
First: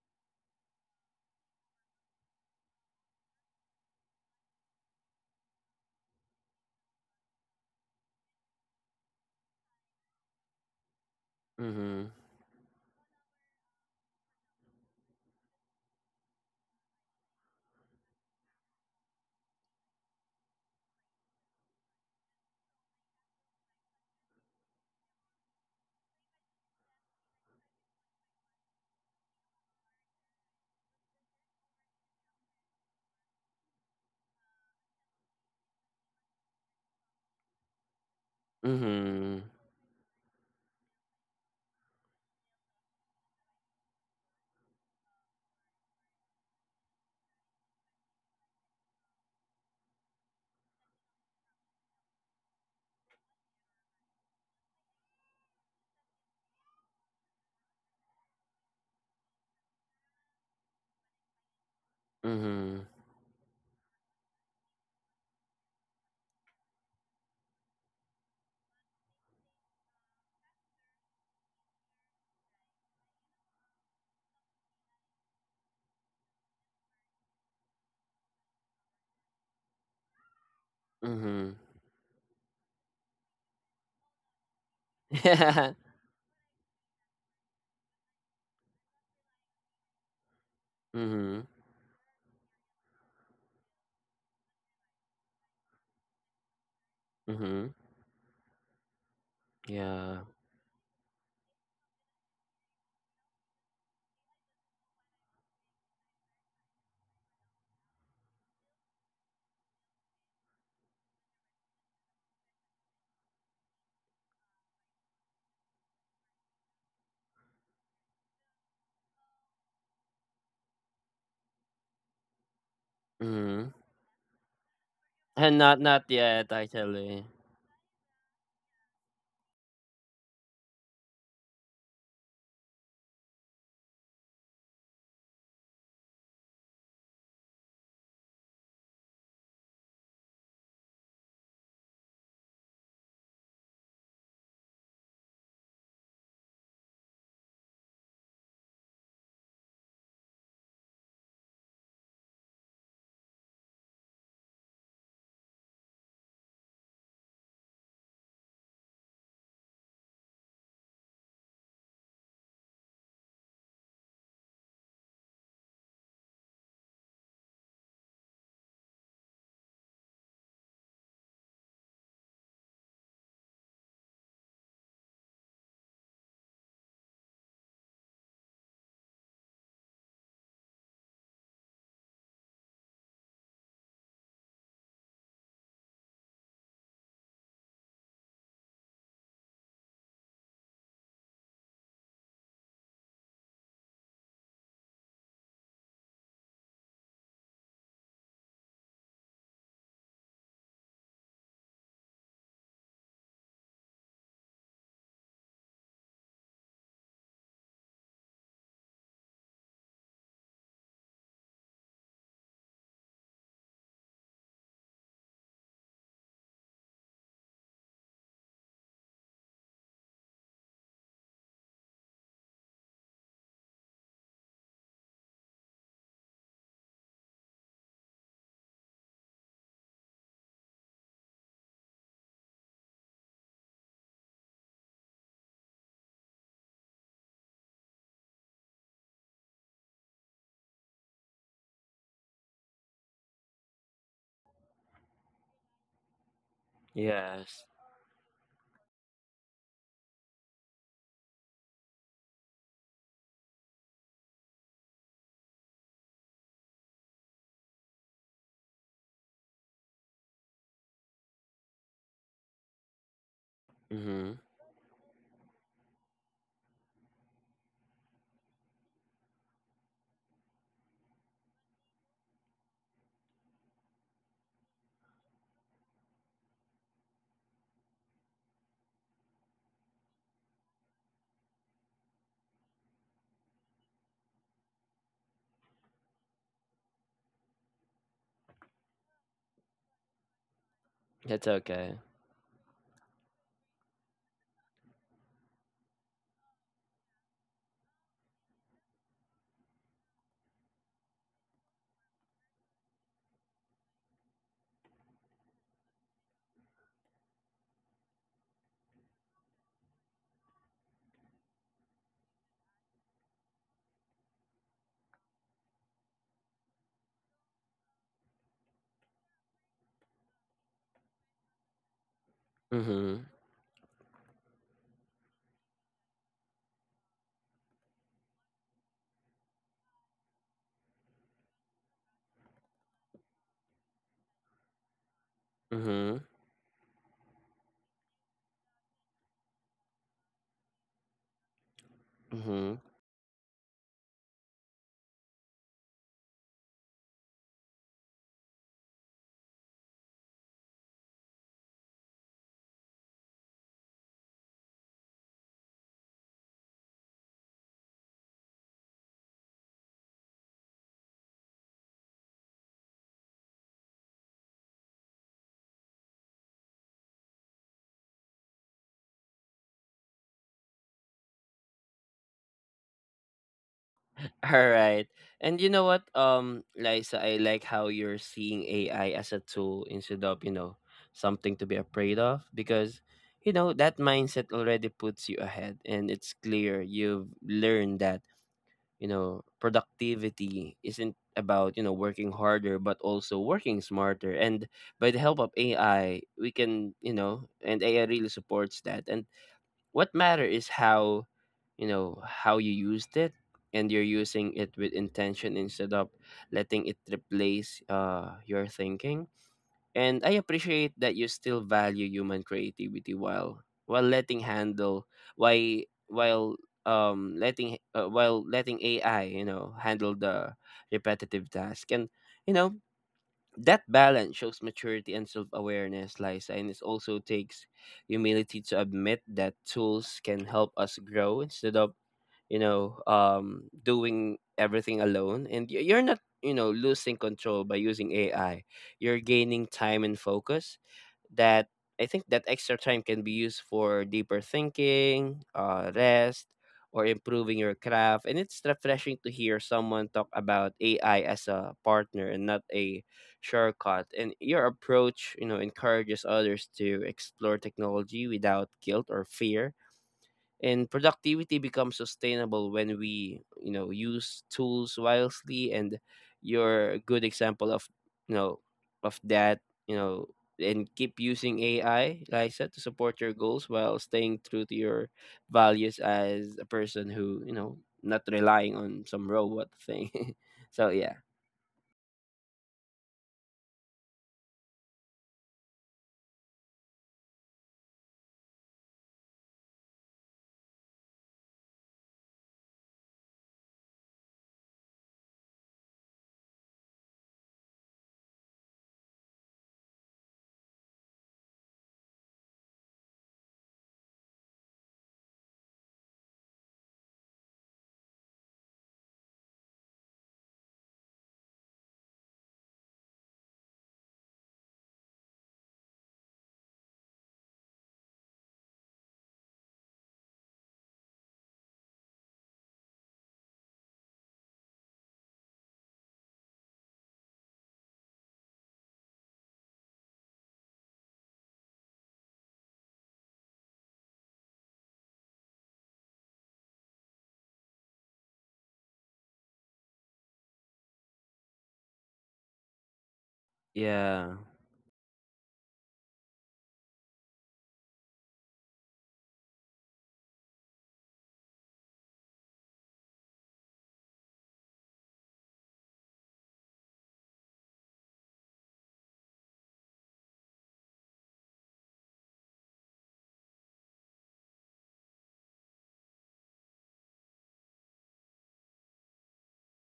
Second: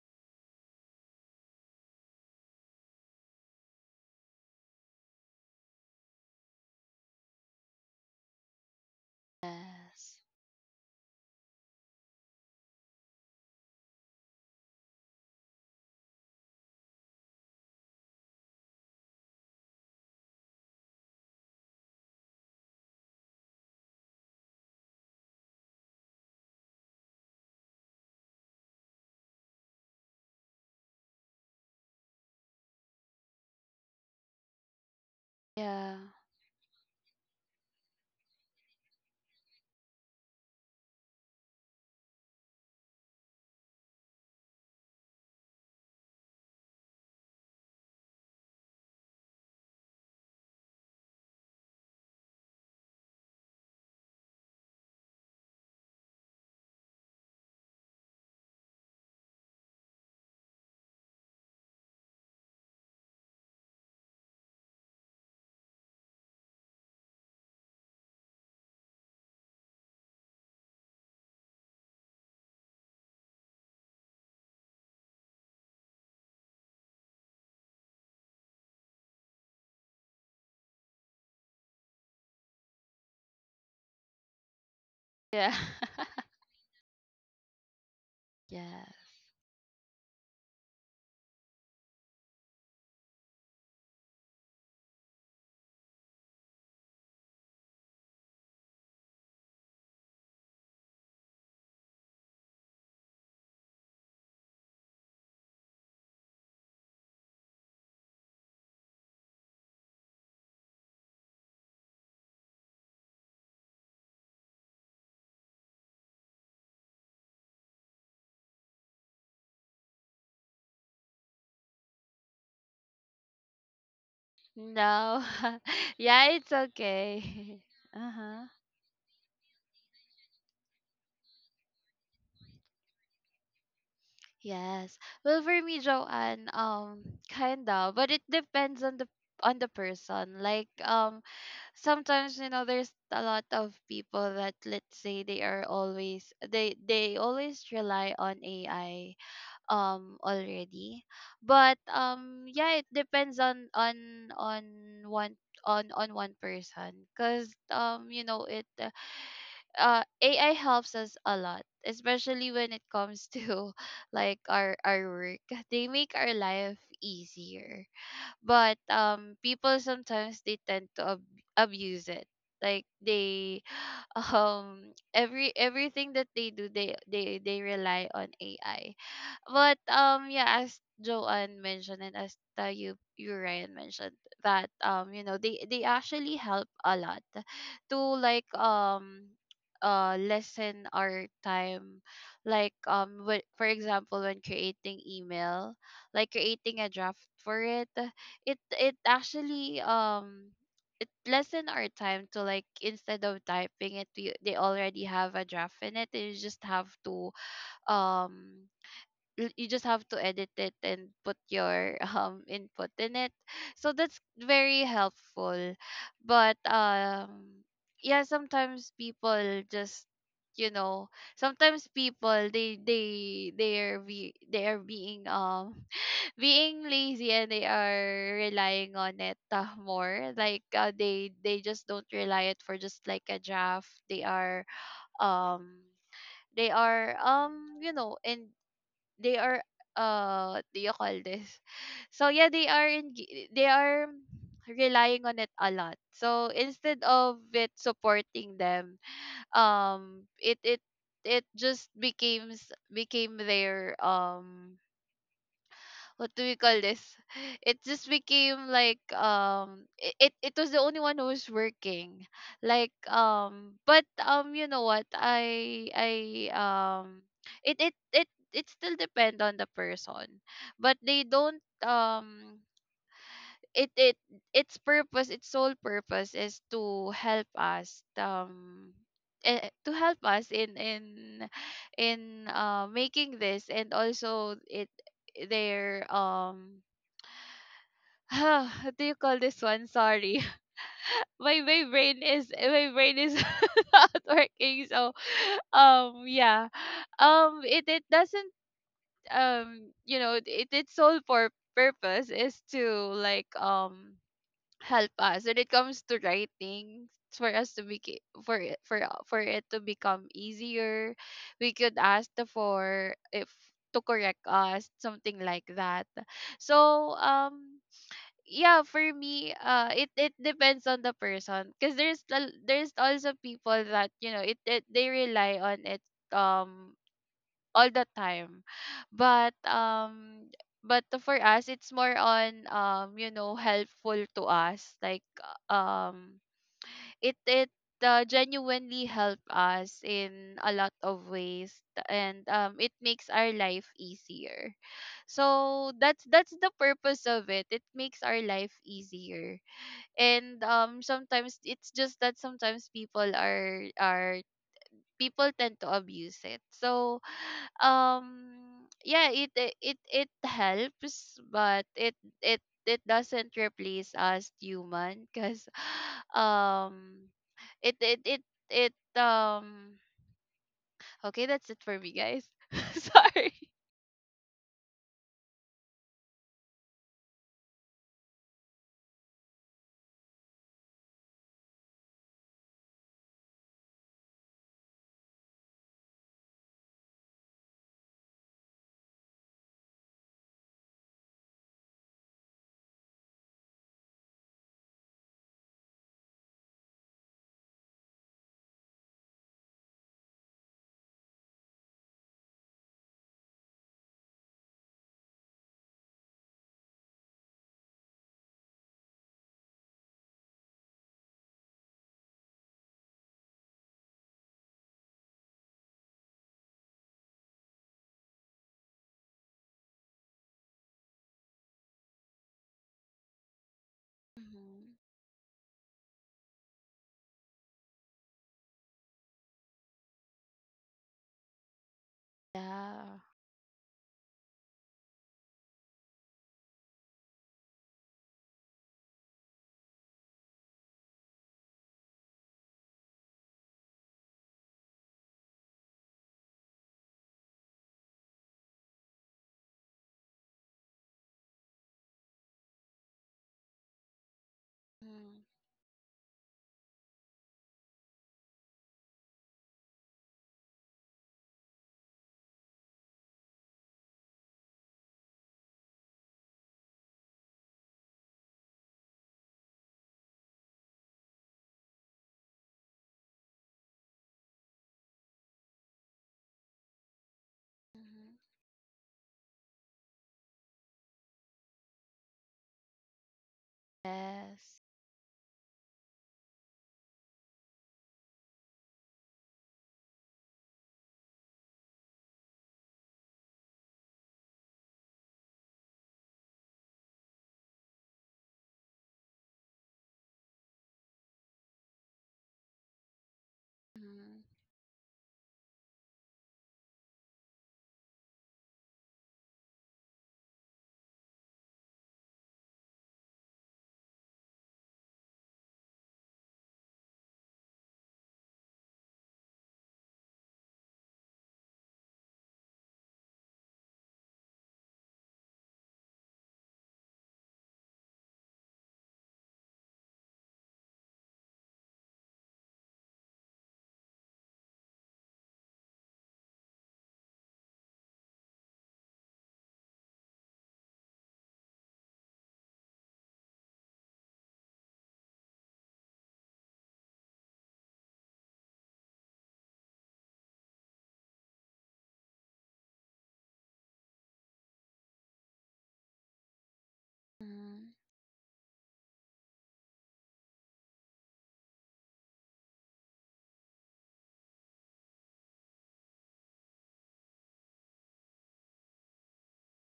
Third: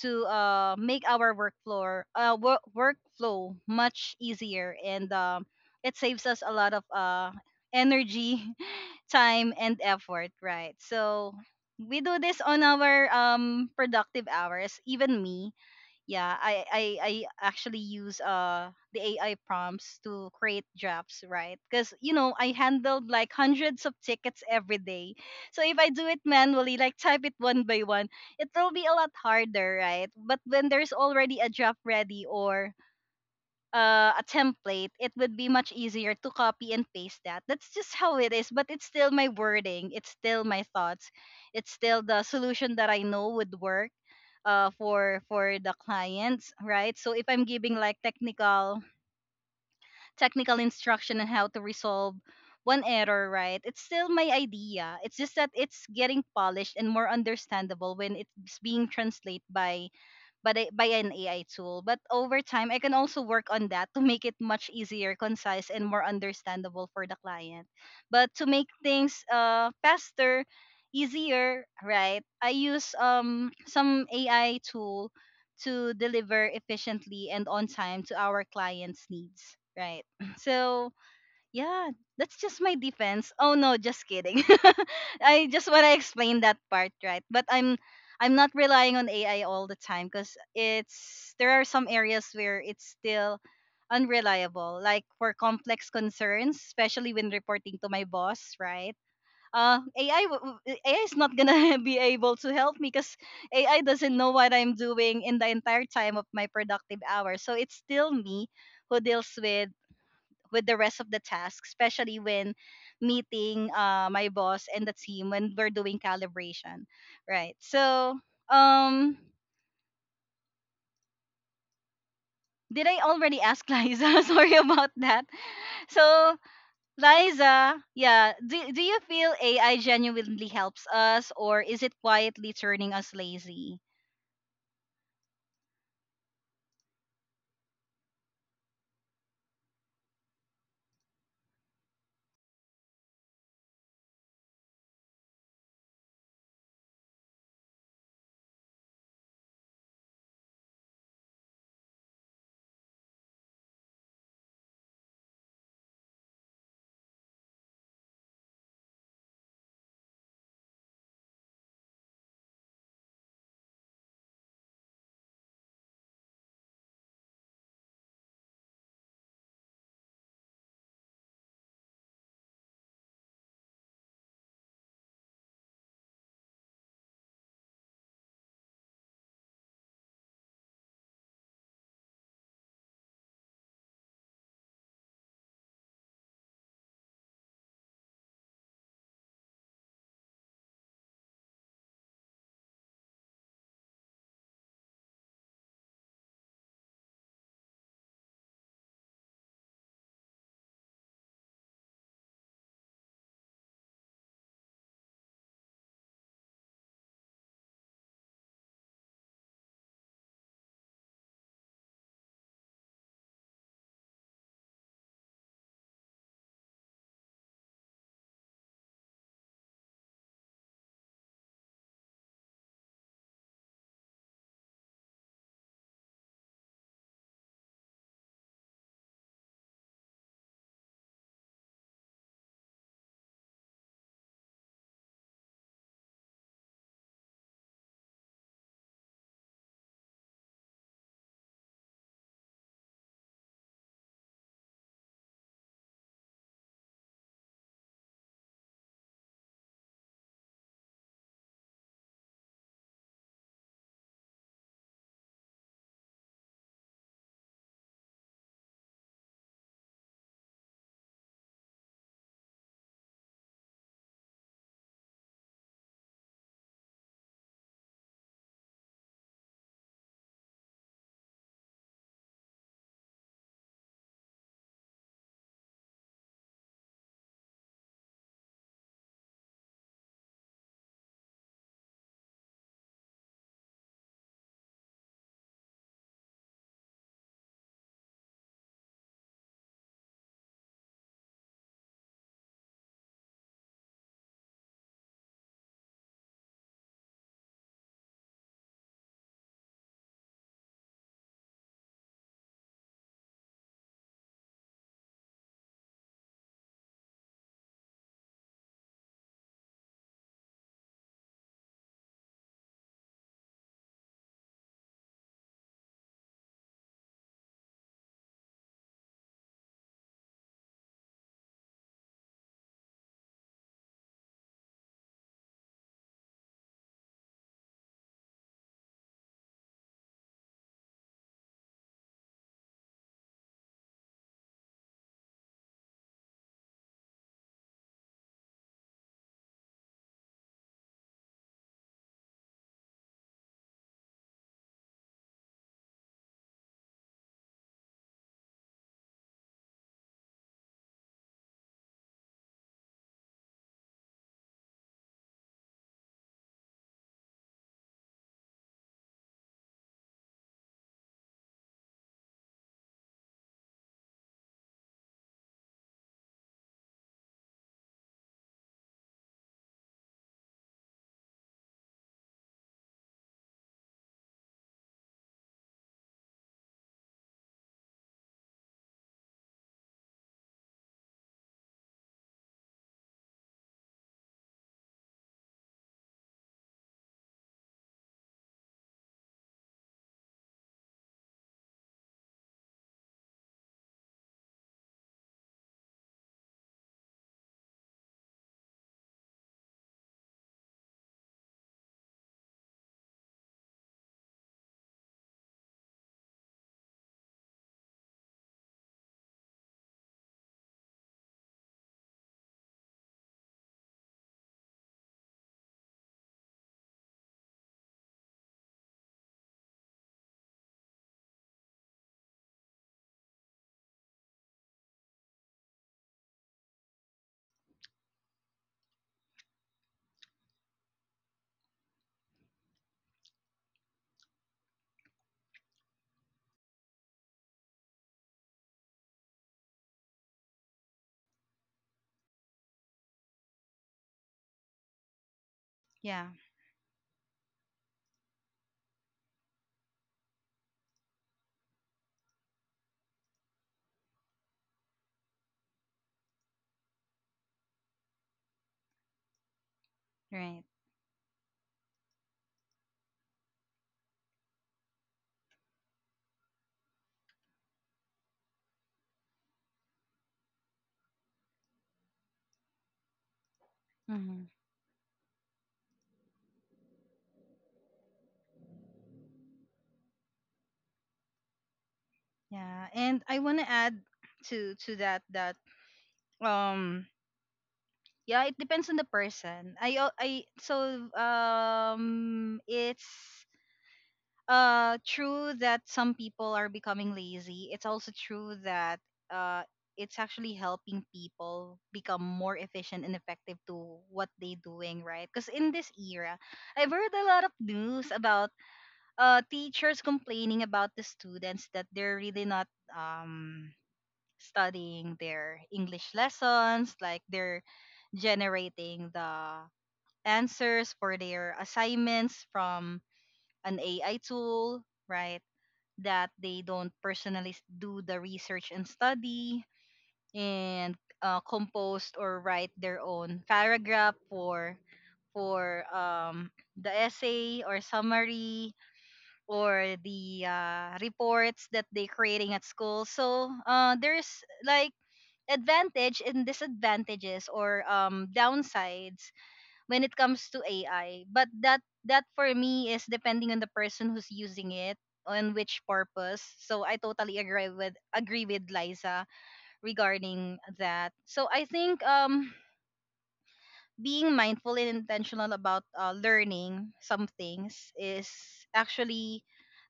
Speaker 1: to uh, make our workflow, uh, work workflow much easier, and um, it saves us a lot of uh, energy, time, and
Speaker 3: Yes.
Speaker 1: effort. Right. So we
Speaker 2: Mhm.
Speaker 1: do this on our um, productive hours. Even me, yeah i i, I actually use uh the ai prompts to create drafts, right? Because you know I handled like hundreds of tickets every day, so if I do it manually, like type it one by one, it will be a lot harder, right? But when there's already a draft ready or uh, a template, it would be much
Speaker 3: Yeah.
Speaker 1: easier to copy and paste that. That's just how it is, but it's still my
Speaker 2: Mhm.
Speaker 1: wording, it's still my thoughts, it's still the solution that I know would work uh, for for the clients, right? So if I'm giving like technical technical instruction on how to resolve one error, right, it's still my idea. It's just that it's getting polished and more understandable when it's being translated by but I, by an A I tool. But over time, I
Speaker 2: Mhm.
Speaker 1: can also work on that to make it much easier, concise, and more understandable for the client. But to make things uh, faster, easier, right? I use um some A I tool to deliver efficiently and on time to our clients' needs, right? So
Speaker 2: Mhm.
Speaker 1: yeah, that's just my defense. Oh no, just kidding. I
Speaker 3: Yeah.
Speaker 1: just
Speaker 2: Yeah.
Speaker 1: want to explain that part, right? But I'm I'm not
Speaker 3: Yes.
Speaker 1: relying on A I all the time because it's
Speaker 2: Mhm.
Speaker 1: there are some areas where it's still unreliable, like for complex concerns, especially when
Speaker 2: Mhm.
Speaker 1: reporting to my boss, right? Uh,
Speaker 2: Yeah.
Speaker 1: AI A I is not gonna be able to help me because A I doesn't know what I'm doing in the entire time of my productive hours. So it's still me who deals with with the rest of the task, especially when meeting uh, my boss and the team when we're doing calibration. Right. So, um, did I already ask
Speaker 2: Mhm.
Speaker 1: Liza? Sorry about
Speaker 3: No.
Speaker 1: that.
Speaker 2: And not not
Speaker 3: Yeah,
Speaker 1: So,
Speaker 3: it's
Speaker 2: yet actually.
Speaker 3: okay.
Speaker 1: Liza, yeah,
Speaker 3: Uh-huh.
Speaker 1: do, do you feel A I genuinely helps us or is it quietly turning us lazy?
Speaker 3: Yes. Well, for me, Joanne, um, kinda, but it depends on the on the person. Like, um, sometimes, you know, there's a lot of people that, let's say, they are always they they always rely on A I, um, already. But um, yeah, it depends on on on one on on one person, cause um, you know it uh A I helps us a lot, especially when it comes to like our our work. They make our life easier. But um people sometimes they tend to ab- abuse it. Like they um every everything that they do they they they rely on A I. But um yeah, as Joanne mentioned, and as uh, you you Ryan mentioned that um you know they they actually help a lot to like um uh lessen our time, like um wh- for example, when creating email, like creating a draft for it, it it actually um it lessen our time to, like instead of typing it we, they already have a draft in it, you just have to um you you just have to edit it and put your um input in it, so that's very helpful. But um yeah, sometimes people just, you know, sometimes people they they they are be, they are being um being lazy and they are relying on it uh, more. Like uh, they they just don't rely it for just like a draft, they are um they are um you know, and they are uh do you call this so yeah, they are in they are relying on it a lot, so instead of it
Speaker 2: Yes.
Speaker 3: supporting them, um it it it just becomes became their um what do we call this? It just became like um it, it it was the only one who was working. Like um but
Speaker 2: Mhm.
Speaker 3: um you know what, I I um it it it it still depend on the person. But they don't um it it its purpose, its sole purpose is to help us um eh, to help us in in in uh making this, and also it their um huh, what do you call this one? Sorry.
Speaker 2: That's
Speaker 3: My my
Speaker 2: okay.
Speaker 3: brain is, my brain is not working. So um yeah. Um it, it doesn't um you know, it its sole for purpose is to, like um help us when it comes to writing, for us to be, for it, for for it to become easier. We could ask the for if to correct us, something like that. So um yeah, for me, uh it it depends on the person because there's al- there's also
Speaker 2: Mhm.
Speaker 3: people that, you know, it, it they rely on it um all the time. But um but for us, it's more on um you know, helpful to us, like uh,
Speaker 2: Mhm.
Speaker 3: um it it uh, genuinely help us in a lot of ways, t- and um, it
Speaker 2: Mhm.
Speaker 3: makes our life easier, so that's that's the purpose of it, it makes our life easier. And um sometimes it's just that sometimes people are are people tend to abuse it. So, um, yeah, it it it it helps, but it it it doesn't replace us human because, um, it it it it um. Okay, that's it for me, guys. Sorry.
Speaker 2: All right. And you know what, um, Liza, I like how you're seeing A I as a tool instead of, you know, something to be afraid of, because, you know, that mindset already puts you ahead, and it's clear you've learned that, you know, productivity isn't about, you know, working harder but also working smarter. And by the help of A I, we can, you know, and A I really supports that. And what matter is how you know how you used it, and you're using it with intention instead of letting it replace uh, your thinking. And I appreciate that you still value human creativity while while letting handle why while um letting uh, while letting AI you know handle the repetitive task. And you know that balance shows
Speaker 3: Mhm.
Speaker 2: maturity and self-awareness, Liza, and it also takes humility to admit that tools can help us grow instead of you know
Speaker 3: Yeah.
Speaker 2: um doing everything alone. And y- you're not you know losing control by using AI, you're gaining time and focus. That I think that extra time can be used for deeper thinking, uh,
Speaker 1: Yeah,
Speaker 2: rest, or improving your craft. And it's refreshing to hear someone talk about A I as a partner and not a shortcut. And your approach,
Speaker 3: Mhm.
Speaker 2: you know, encourages others to explore technology without guilt or fear,
Speaker 1: right.
Speaker 2: and productivity becomes sustainable when we you know use tools wisely. And you're a good example of you know of that you know and keep using A I, Lisa, to support your goals while staying
Speaker 1: Hmm.
Speaker 2: true to your values as a person who, you know, not
Speaker 3: Mhm.
Speaker 2: relying on some robot thing. So yeah.
Speaker 1: Yeah, and I want to add to
Speaker 3: Yes.
Speaker 1: to that that um yeah, it depends on the person. I al- I so um it's uh true that some people are becoming lazy. It's also true that uh it's actually helping people become more efficient and effective to what
Speaker 3: Mhm.
Speaker 1: they're doing, right? Because in this era, I've heard a lot of news about uh teachers complaining about the students that they're really not um studying their English lessons, like they're generating the answers for their assignments from an A I tool, right? That they don't personally s- do the research and study, and uh, compose or write their own paragraph for for um, the essay or summary or the uh, reports that they're creating at school. So uh,
Speaker 2: Yeah.
Speaker 1: there's like advantage and disadvantages or um, downsides when it comes to A I. But that that for me is depending on the person who's using it on which purpose. So I totally agree
Speaker 3: Mhm.
Speaker 1: with agree with Liza regarding that. So I think um being mindful and intentional about uh, learning some things is actually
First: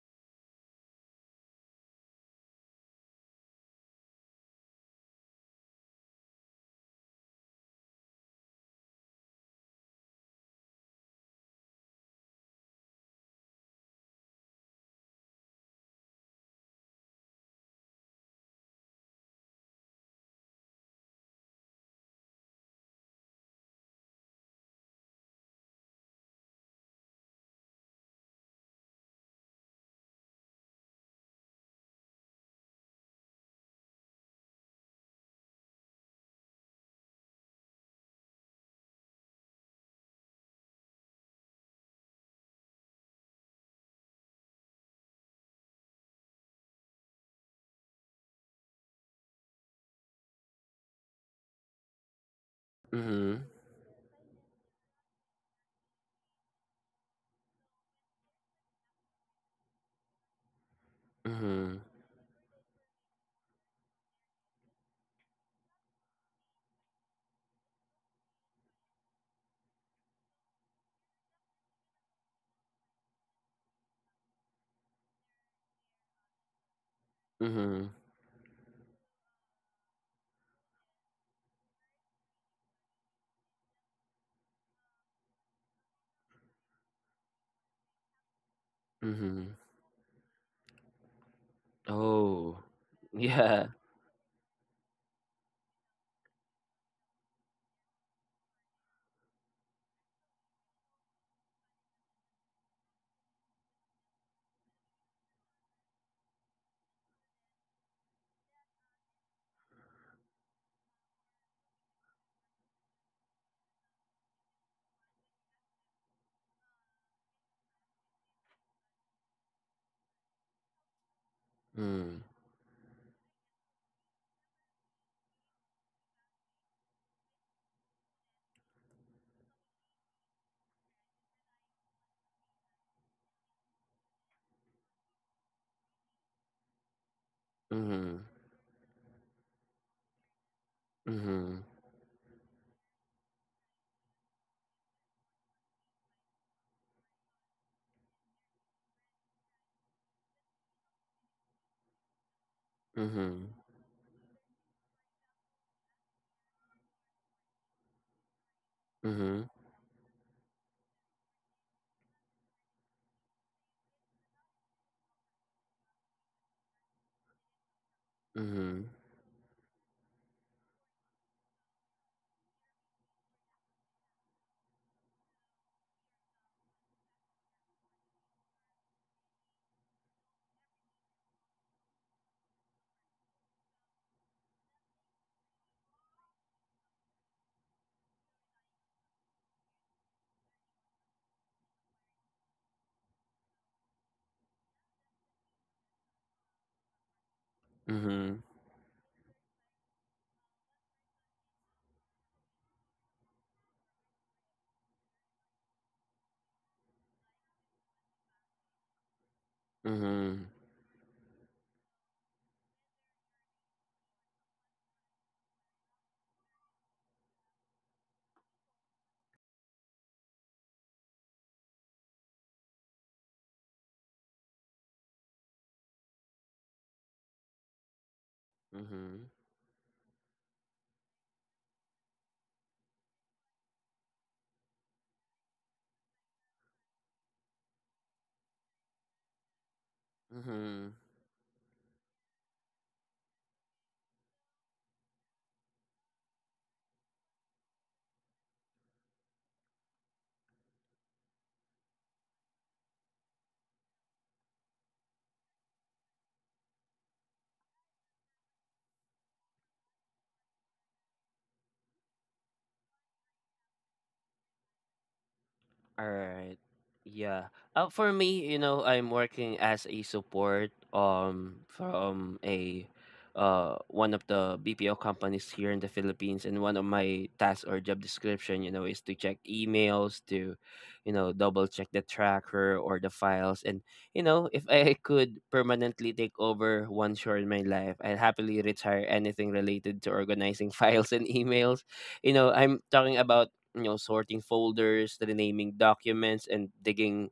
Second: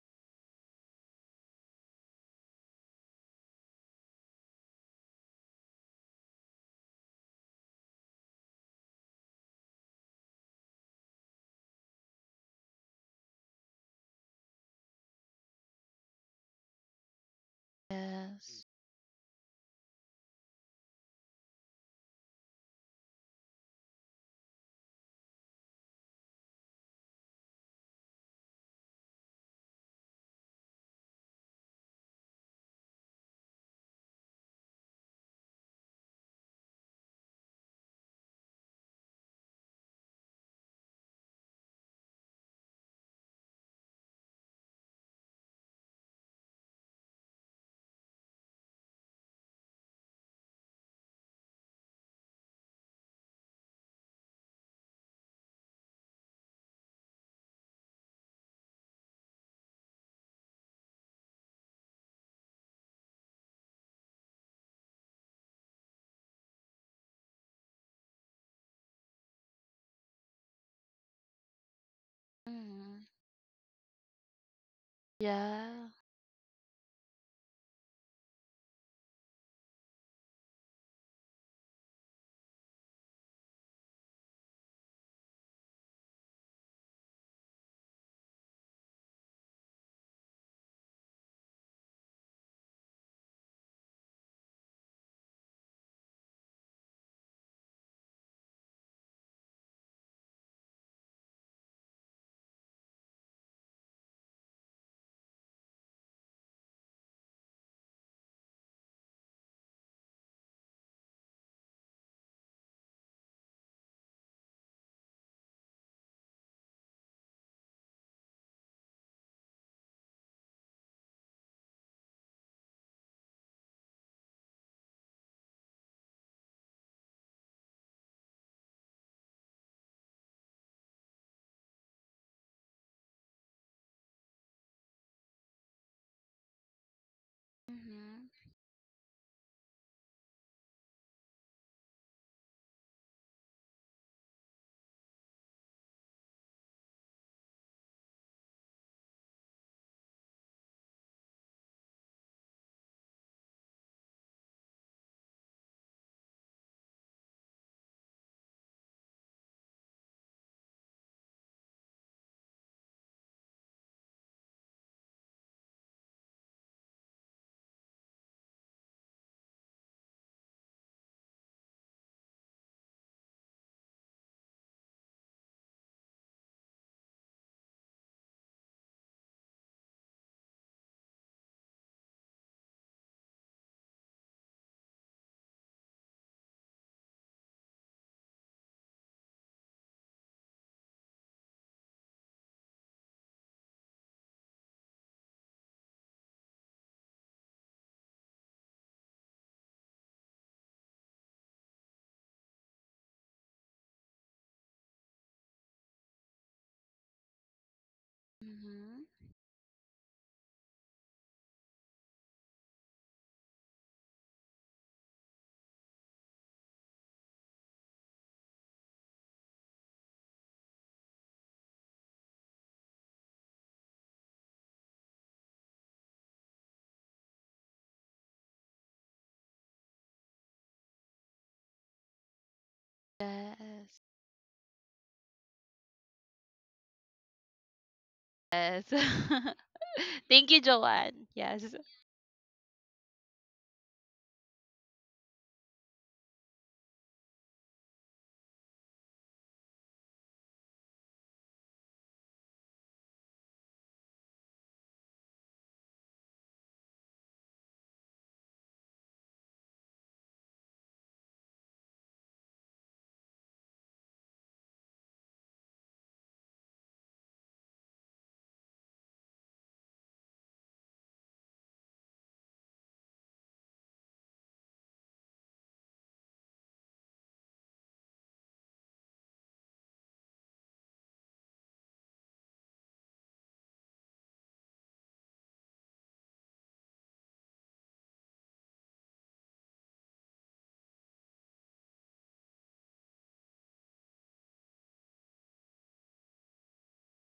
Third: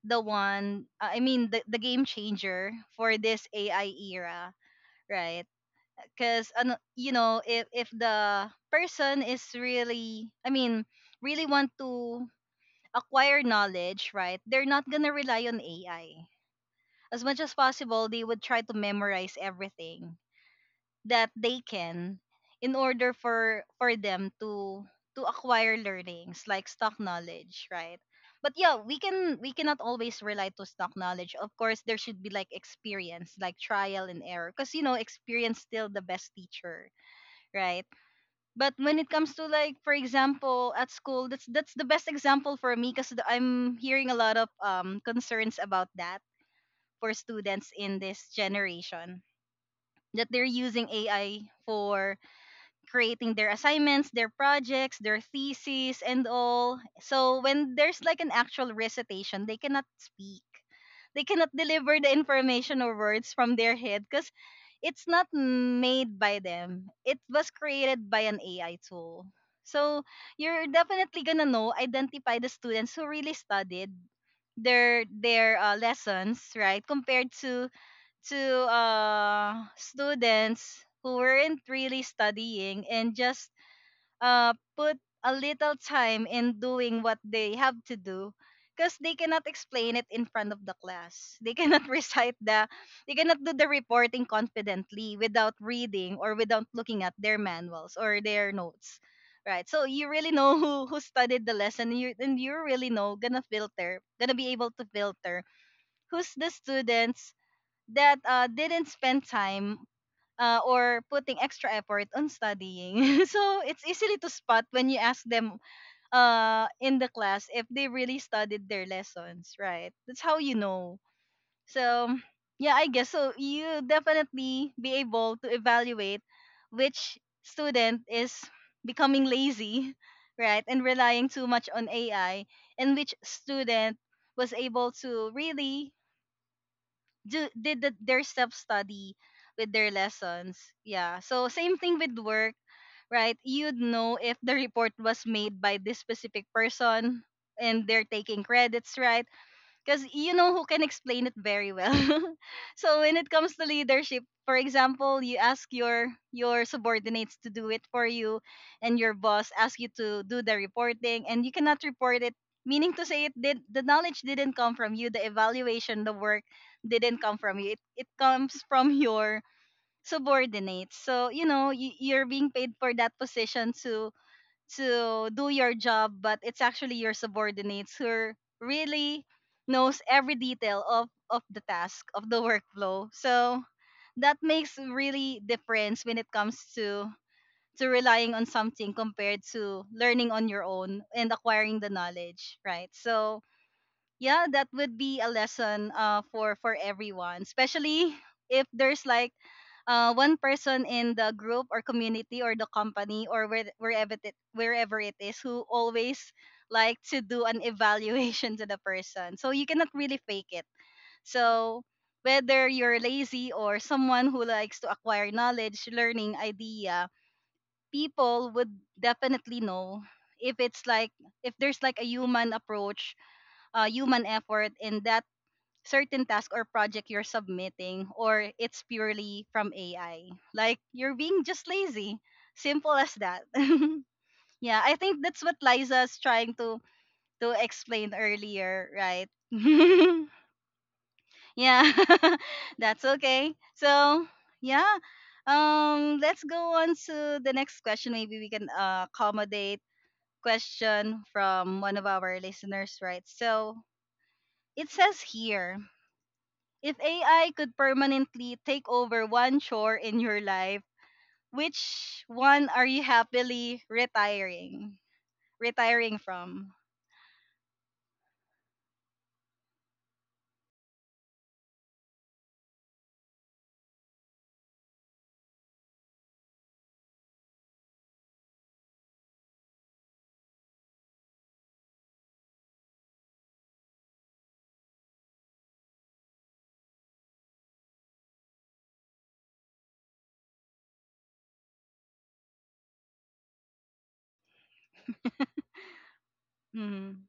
Speaker 1: the one uh, I mean the, the game changer for this A I era, right? Because you know if if the person is really i mean really want to acquire knowledge, right, they're not gonna rely on ai as much as possible. They would try
Speaker 3: Yes.
Speaker 1: to memorize everything that they can in order for for them to to acquire learnings, like stock knowledge, right? But yeah, we can we cannot always rely to stock knowledge. Of course there should be like experience, like trial and error, because you know experience still the best teacher, right? But when it comes to, like, for example, at school, that's that's the best example for me because I'm hearing a lot of um concerns about that for students in this generation that they're using A I for creating
Speaker 2: Mm-hmm.
Speaker 1: their assignments, their projects, their theses, and all. So when there's like an actual recitation, they cannot speak. They cannot
Speaker 2: Mm-hmm.
Speaker 1: deliver the information or words from their head because it's not made by them. It was created by an A I tool. So you're definitely gonna know, identify the students who
Speaker 3: Mhm.
Speaker 1: really studied their their
Speaker 3: Yeah.
Speaker 1: uh, lessons, right? Compared to
Speaker 2: Mm-hmm.
Speaker 1: to uh, students who weren't really studying and just uh, put a little time in doing what they have to do, because they cannot
Speaker 2: Mm-hmm.
Speaker 1: explain it in front of the class. They cannot recite
Speaker 2: Oh.
Speaker 1: the they cannot do the
Speaker 2: Yeah.
Speaker 1: reporting confidently without reading or without looking at their manuals or their notes, right? So you really know who who studied the lesson, and you and you really know gonna filter gonna be able to filter who's the students that uh, didn't spend time uh, or putting extra effort on studying. So it's easily to spot when you ask them uh, in the class if they really studied their lessons, right? That's how you know. So
Speaker 2: Mm.
Speaker 1: yeah, I guess so. You definitely be able to evaluate which student is becoming lazy, right, and relying too much on A I, and which student was able to really do, did the,
Speaker 2: Mm-hmm.
Speaker 1: their
Speaker 3: Mhm.
Speaker 1: self study with their lessons. Yeah. So
Speaker 2: Mm-hmm.
Speaker 1: same thing with work, right? You'd know if the report was made by this specific person and they're taking credits, right? Because you know who can explain it very well. So when it
Speaker 2: Mm-hmm.
Speaker 1: comes to leadership, for example, you ask your your subordinates to do it for you, and your
Speaker 2: Mhm,
Speaker 1: boss asks you to do the reporting, and you cannot report it. Meaning to say, it did the knowledge didn't come from you. The evaluation, the work didn't come from you. It it comes
Speaker 2: mhm,
Speaker 1: from your subordinates. So you know you, you're being paid for that position to to do your job, but it's actually your subordinates who really knows every detail of of the task of the workflow. So that makes really difference when it comes to to relying on something compared to learning on your own and acquiring the knowledge, right? So yeah, that would be a lesson uh for for everyone, especially
Speaker 2: mhm,
Speaker 1: if there's like uh one person in the group or community or the company or where, wherever it wherever it is who always like to do an evaluation to the
Speaker 3: Mhm.
Speaker 1: person, so you cannot really
Speaker 2: mhm,
Speaker 1: fake it. So whether you're lazy or someone who likes to acquire knowledge learning idea, people would definitely know if it's like if there's like a human approach, uh, human effort in that certain task or project you're submitting, or it's
Speaker 2: mhm,
Speaker 1: purely from A I. Like you're being just lazy. Simple as that.
Speaker 3: Yes.
Speaker 1: Yeah, I think that's what Liza's trying to to explain
Speaker 3: Yes.
Speaker 1: earlier, right?
Speaker 3: Thank you,
Speaker 2: mhm.
Speaker 3: Joanne. Yes.
Speaker 1: Yeah. That's okay. So, yeah. Um let's go on to the next question. Maybe we can uh, accommodate question from one of our listeners, right? So, it says here, if A I could permanently take over one chore in your life, which one are you happily retiring?
Speaker 2: All
Speaker 1: Retiring
Speaker 2: right.
Speaker 1: from?
Speaker 2: Yeah. Uh, for me, you know, I'm working as a support um from a uh one of the B P O companies here in the Philippines, and one of my tasks or job description, you know, is to check emails, to you know, double check the tracker or the files. And you know, if I could permanently take over one chore in my life, I'd happily retire anything related to organizing files and emails. You know, I'm talking about you know sorting folders, renaming documents, and
Speaker 1: mm
Speaker 2: digging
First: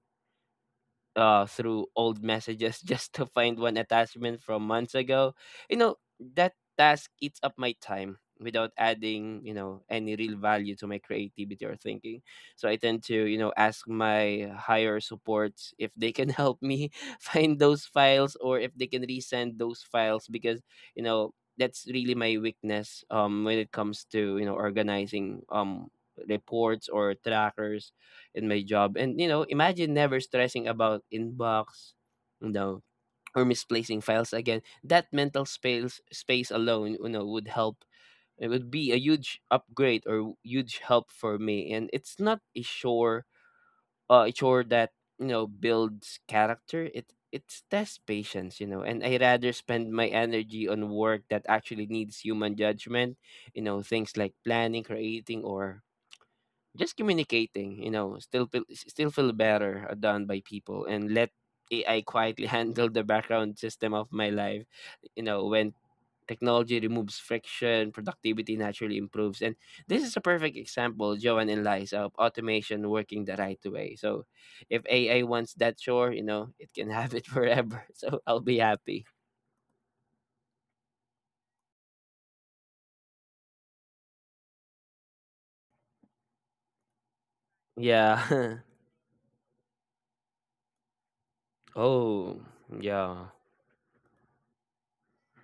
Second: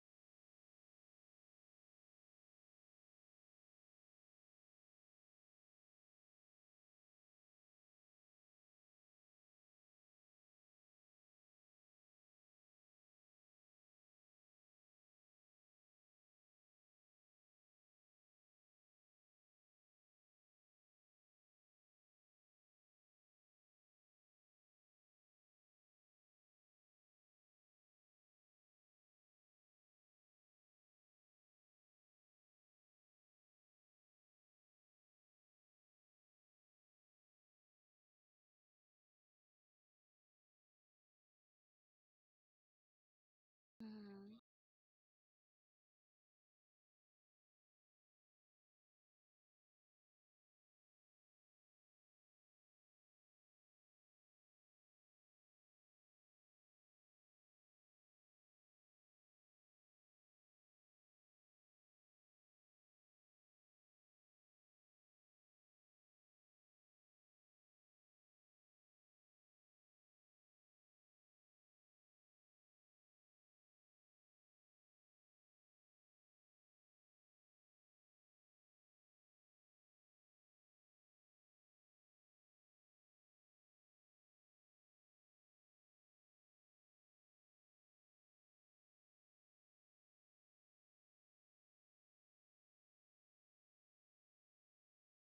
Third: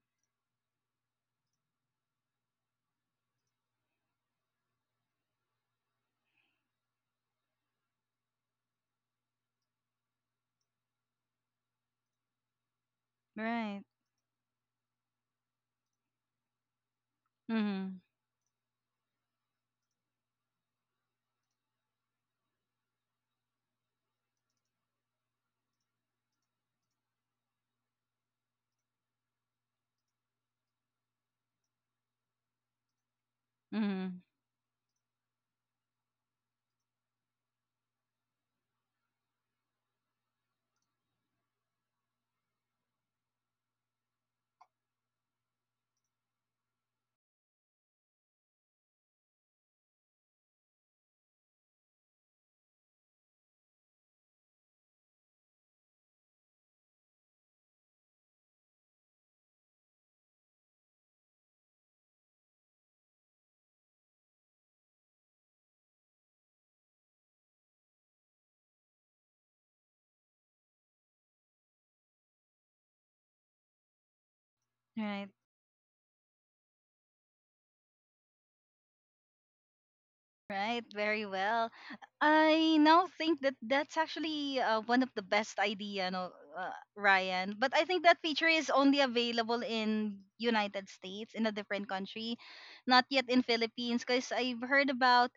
Speaker 2: uh, through old messages just to find one attachment from months ago. You know, that task eats up my time without adding, you know, any real value to my creativity or thinking. So I tend to, you know, ask
Speaker 1: Right.
Speaker 2: my higher supports if they can help me find those
Speaker 1: mm
Speaker 2: files or if they can resend those files, because, you know, that's really my weakness um when it comes to, you know, organizing um reports or trackers in my job. And you know, imagine never stressing about inbox, you know, or misplacing
Speaker 1: mm
Speaker 2: files again. That mental space space alone, you know, would help. It would be a huge upgrade or huge help for me. And it's not a sure uh a
Speaker 3: Mhm.
Speaker 2: chore that, you know, builds character. It it tests patience, you know, and I rather spend my energy on work that actually needs human judgment, you know, things like planning, creating, or just communicating, you know, still feel, still feel better are done by people, and let A I quietly handle the background system of my life. You know, when technology removes friction, productivity naturally improves. And this is a perfect example, Joanne and Liza, of automation working the right way. So if A I
Speaker 1: Right.
Speaker 2: wants that chore, you know, it can have it forever. So I'll be happy.
Speaker 1: Right. Very well. I now think that that's actually uh, one of the best idea, no, uh, Ryan. But I think that feature
Speaker 2: Yeah.
Speaker 1: is only available in United States, in a different
Speaker 2: Oh,
Speaker 1: country, not
Speaker 2: yeah.
Speaker 1: yet in Philippines, because I've heard about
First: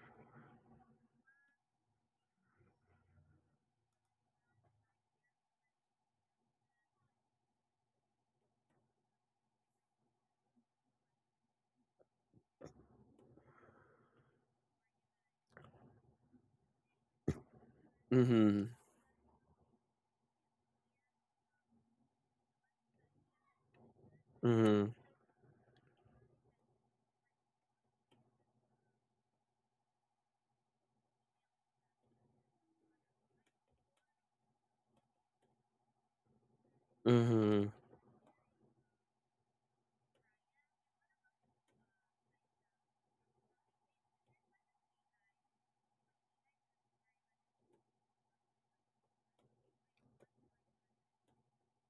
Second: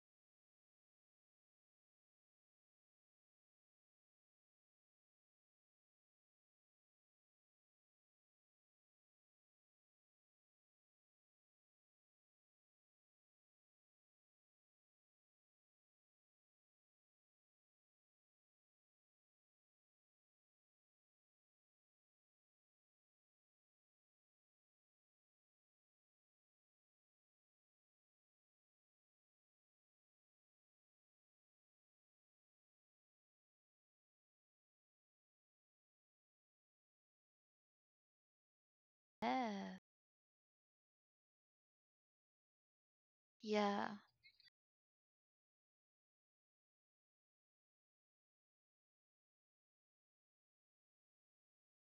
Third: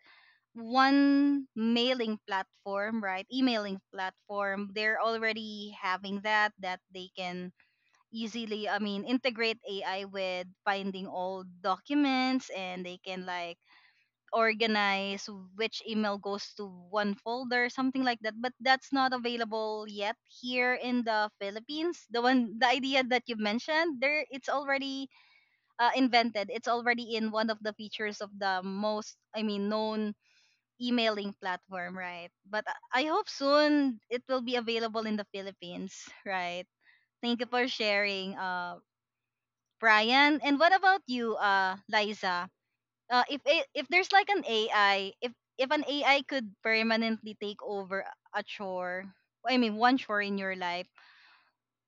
Speaker 1: one mailing platform, right? Emailing platform. They're already having that that they can easily, I mean, integrate A I with finding old documents, and they can like organize which email goes to one folder, something like that. But
Speaker 2: Mm-hmm.
Speaker 1: that's not available yet here in the Philippines. The one the idea that you mentioned, there it's
Speaker 2: Mm-hmm.
Speaker 1: already uh, invented. It's already in one of the features of the most, I mean, known emailing platform, right? But I I hope soon it will be available in the Philippines, right? Thank you for
Speaker 2: Mm-hmm.
Speaker 1: sharing, uh,
Speaker 3: Yes.
Speaker 1: Brian. And what about you, uh, Liza? Uh, if a- if
Speaker 3: Yeah.
Speaker 1: there's like an A I, if if an A I could permanently take over a chore, I mean one chore in your life,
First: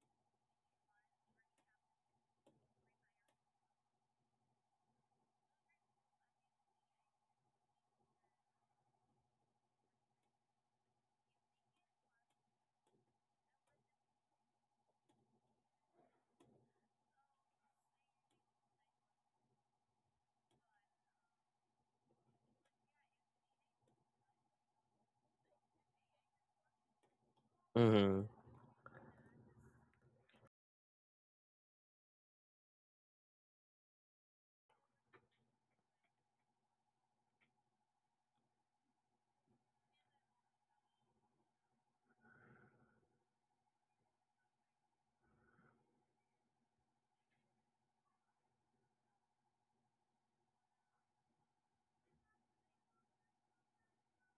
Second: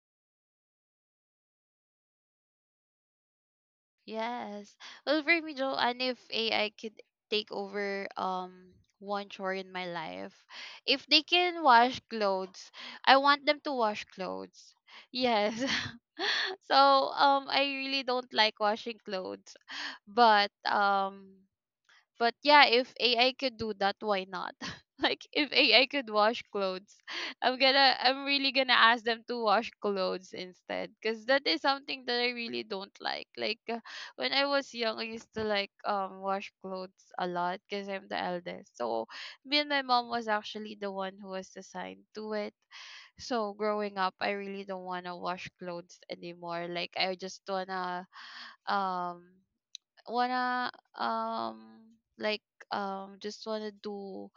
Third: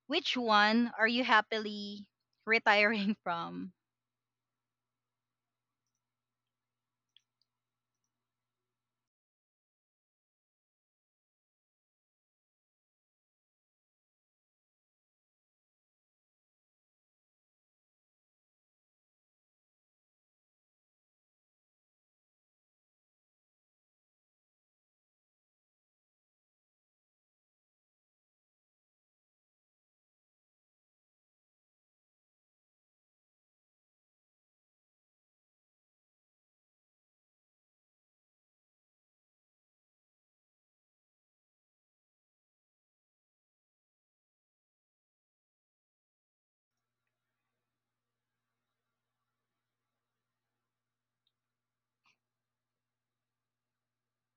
Speaker 1: which one are you happily retiring from?
Speaker 3: Yes. Well, for me, Joanne, if A I could take over um one chore in my life, if they can wash clothes, I want them to wash clothes. Yes. So um, I really don't like washing clothes, but um. But yeah, if A I could do that, why not? Like if A I could wash clothes, I'm gonna I'm
Speaker 2: Mm-hmm.
Speaker 3: really gonna ask them to wash clothes instead, because that is something that I really don't like. Like uh, when I was young, I used to like um wash clothes a lot because I'm the eldest. So me and my mom was actually the one who was assigned to it. So growing up, I really don't wanna wash clothes anymore. Like I just wanna um wanna um like um just wanna do,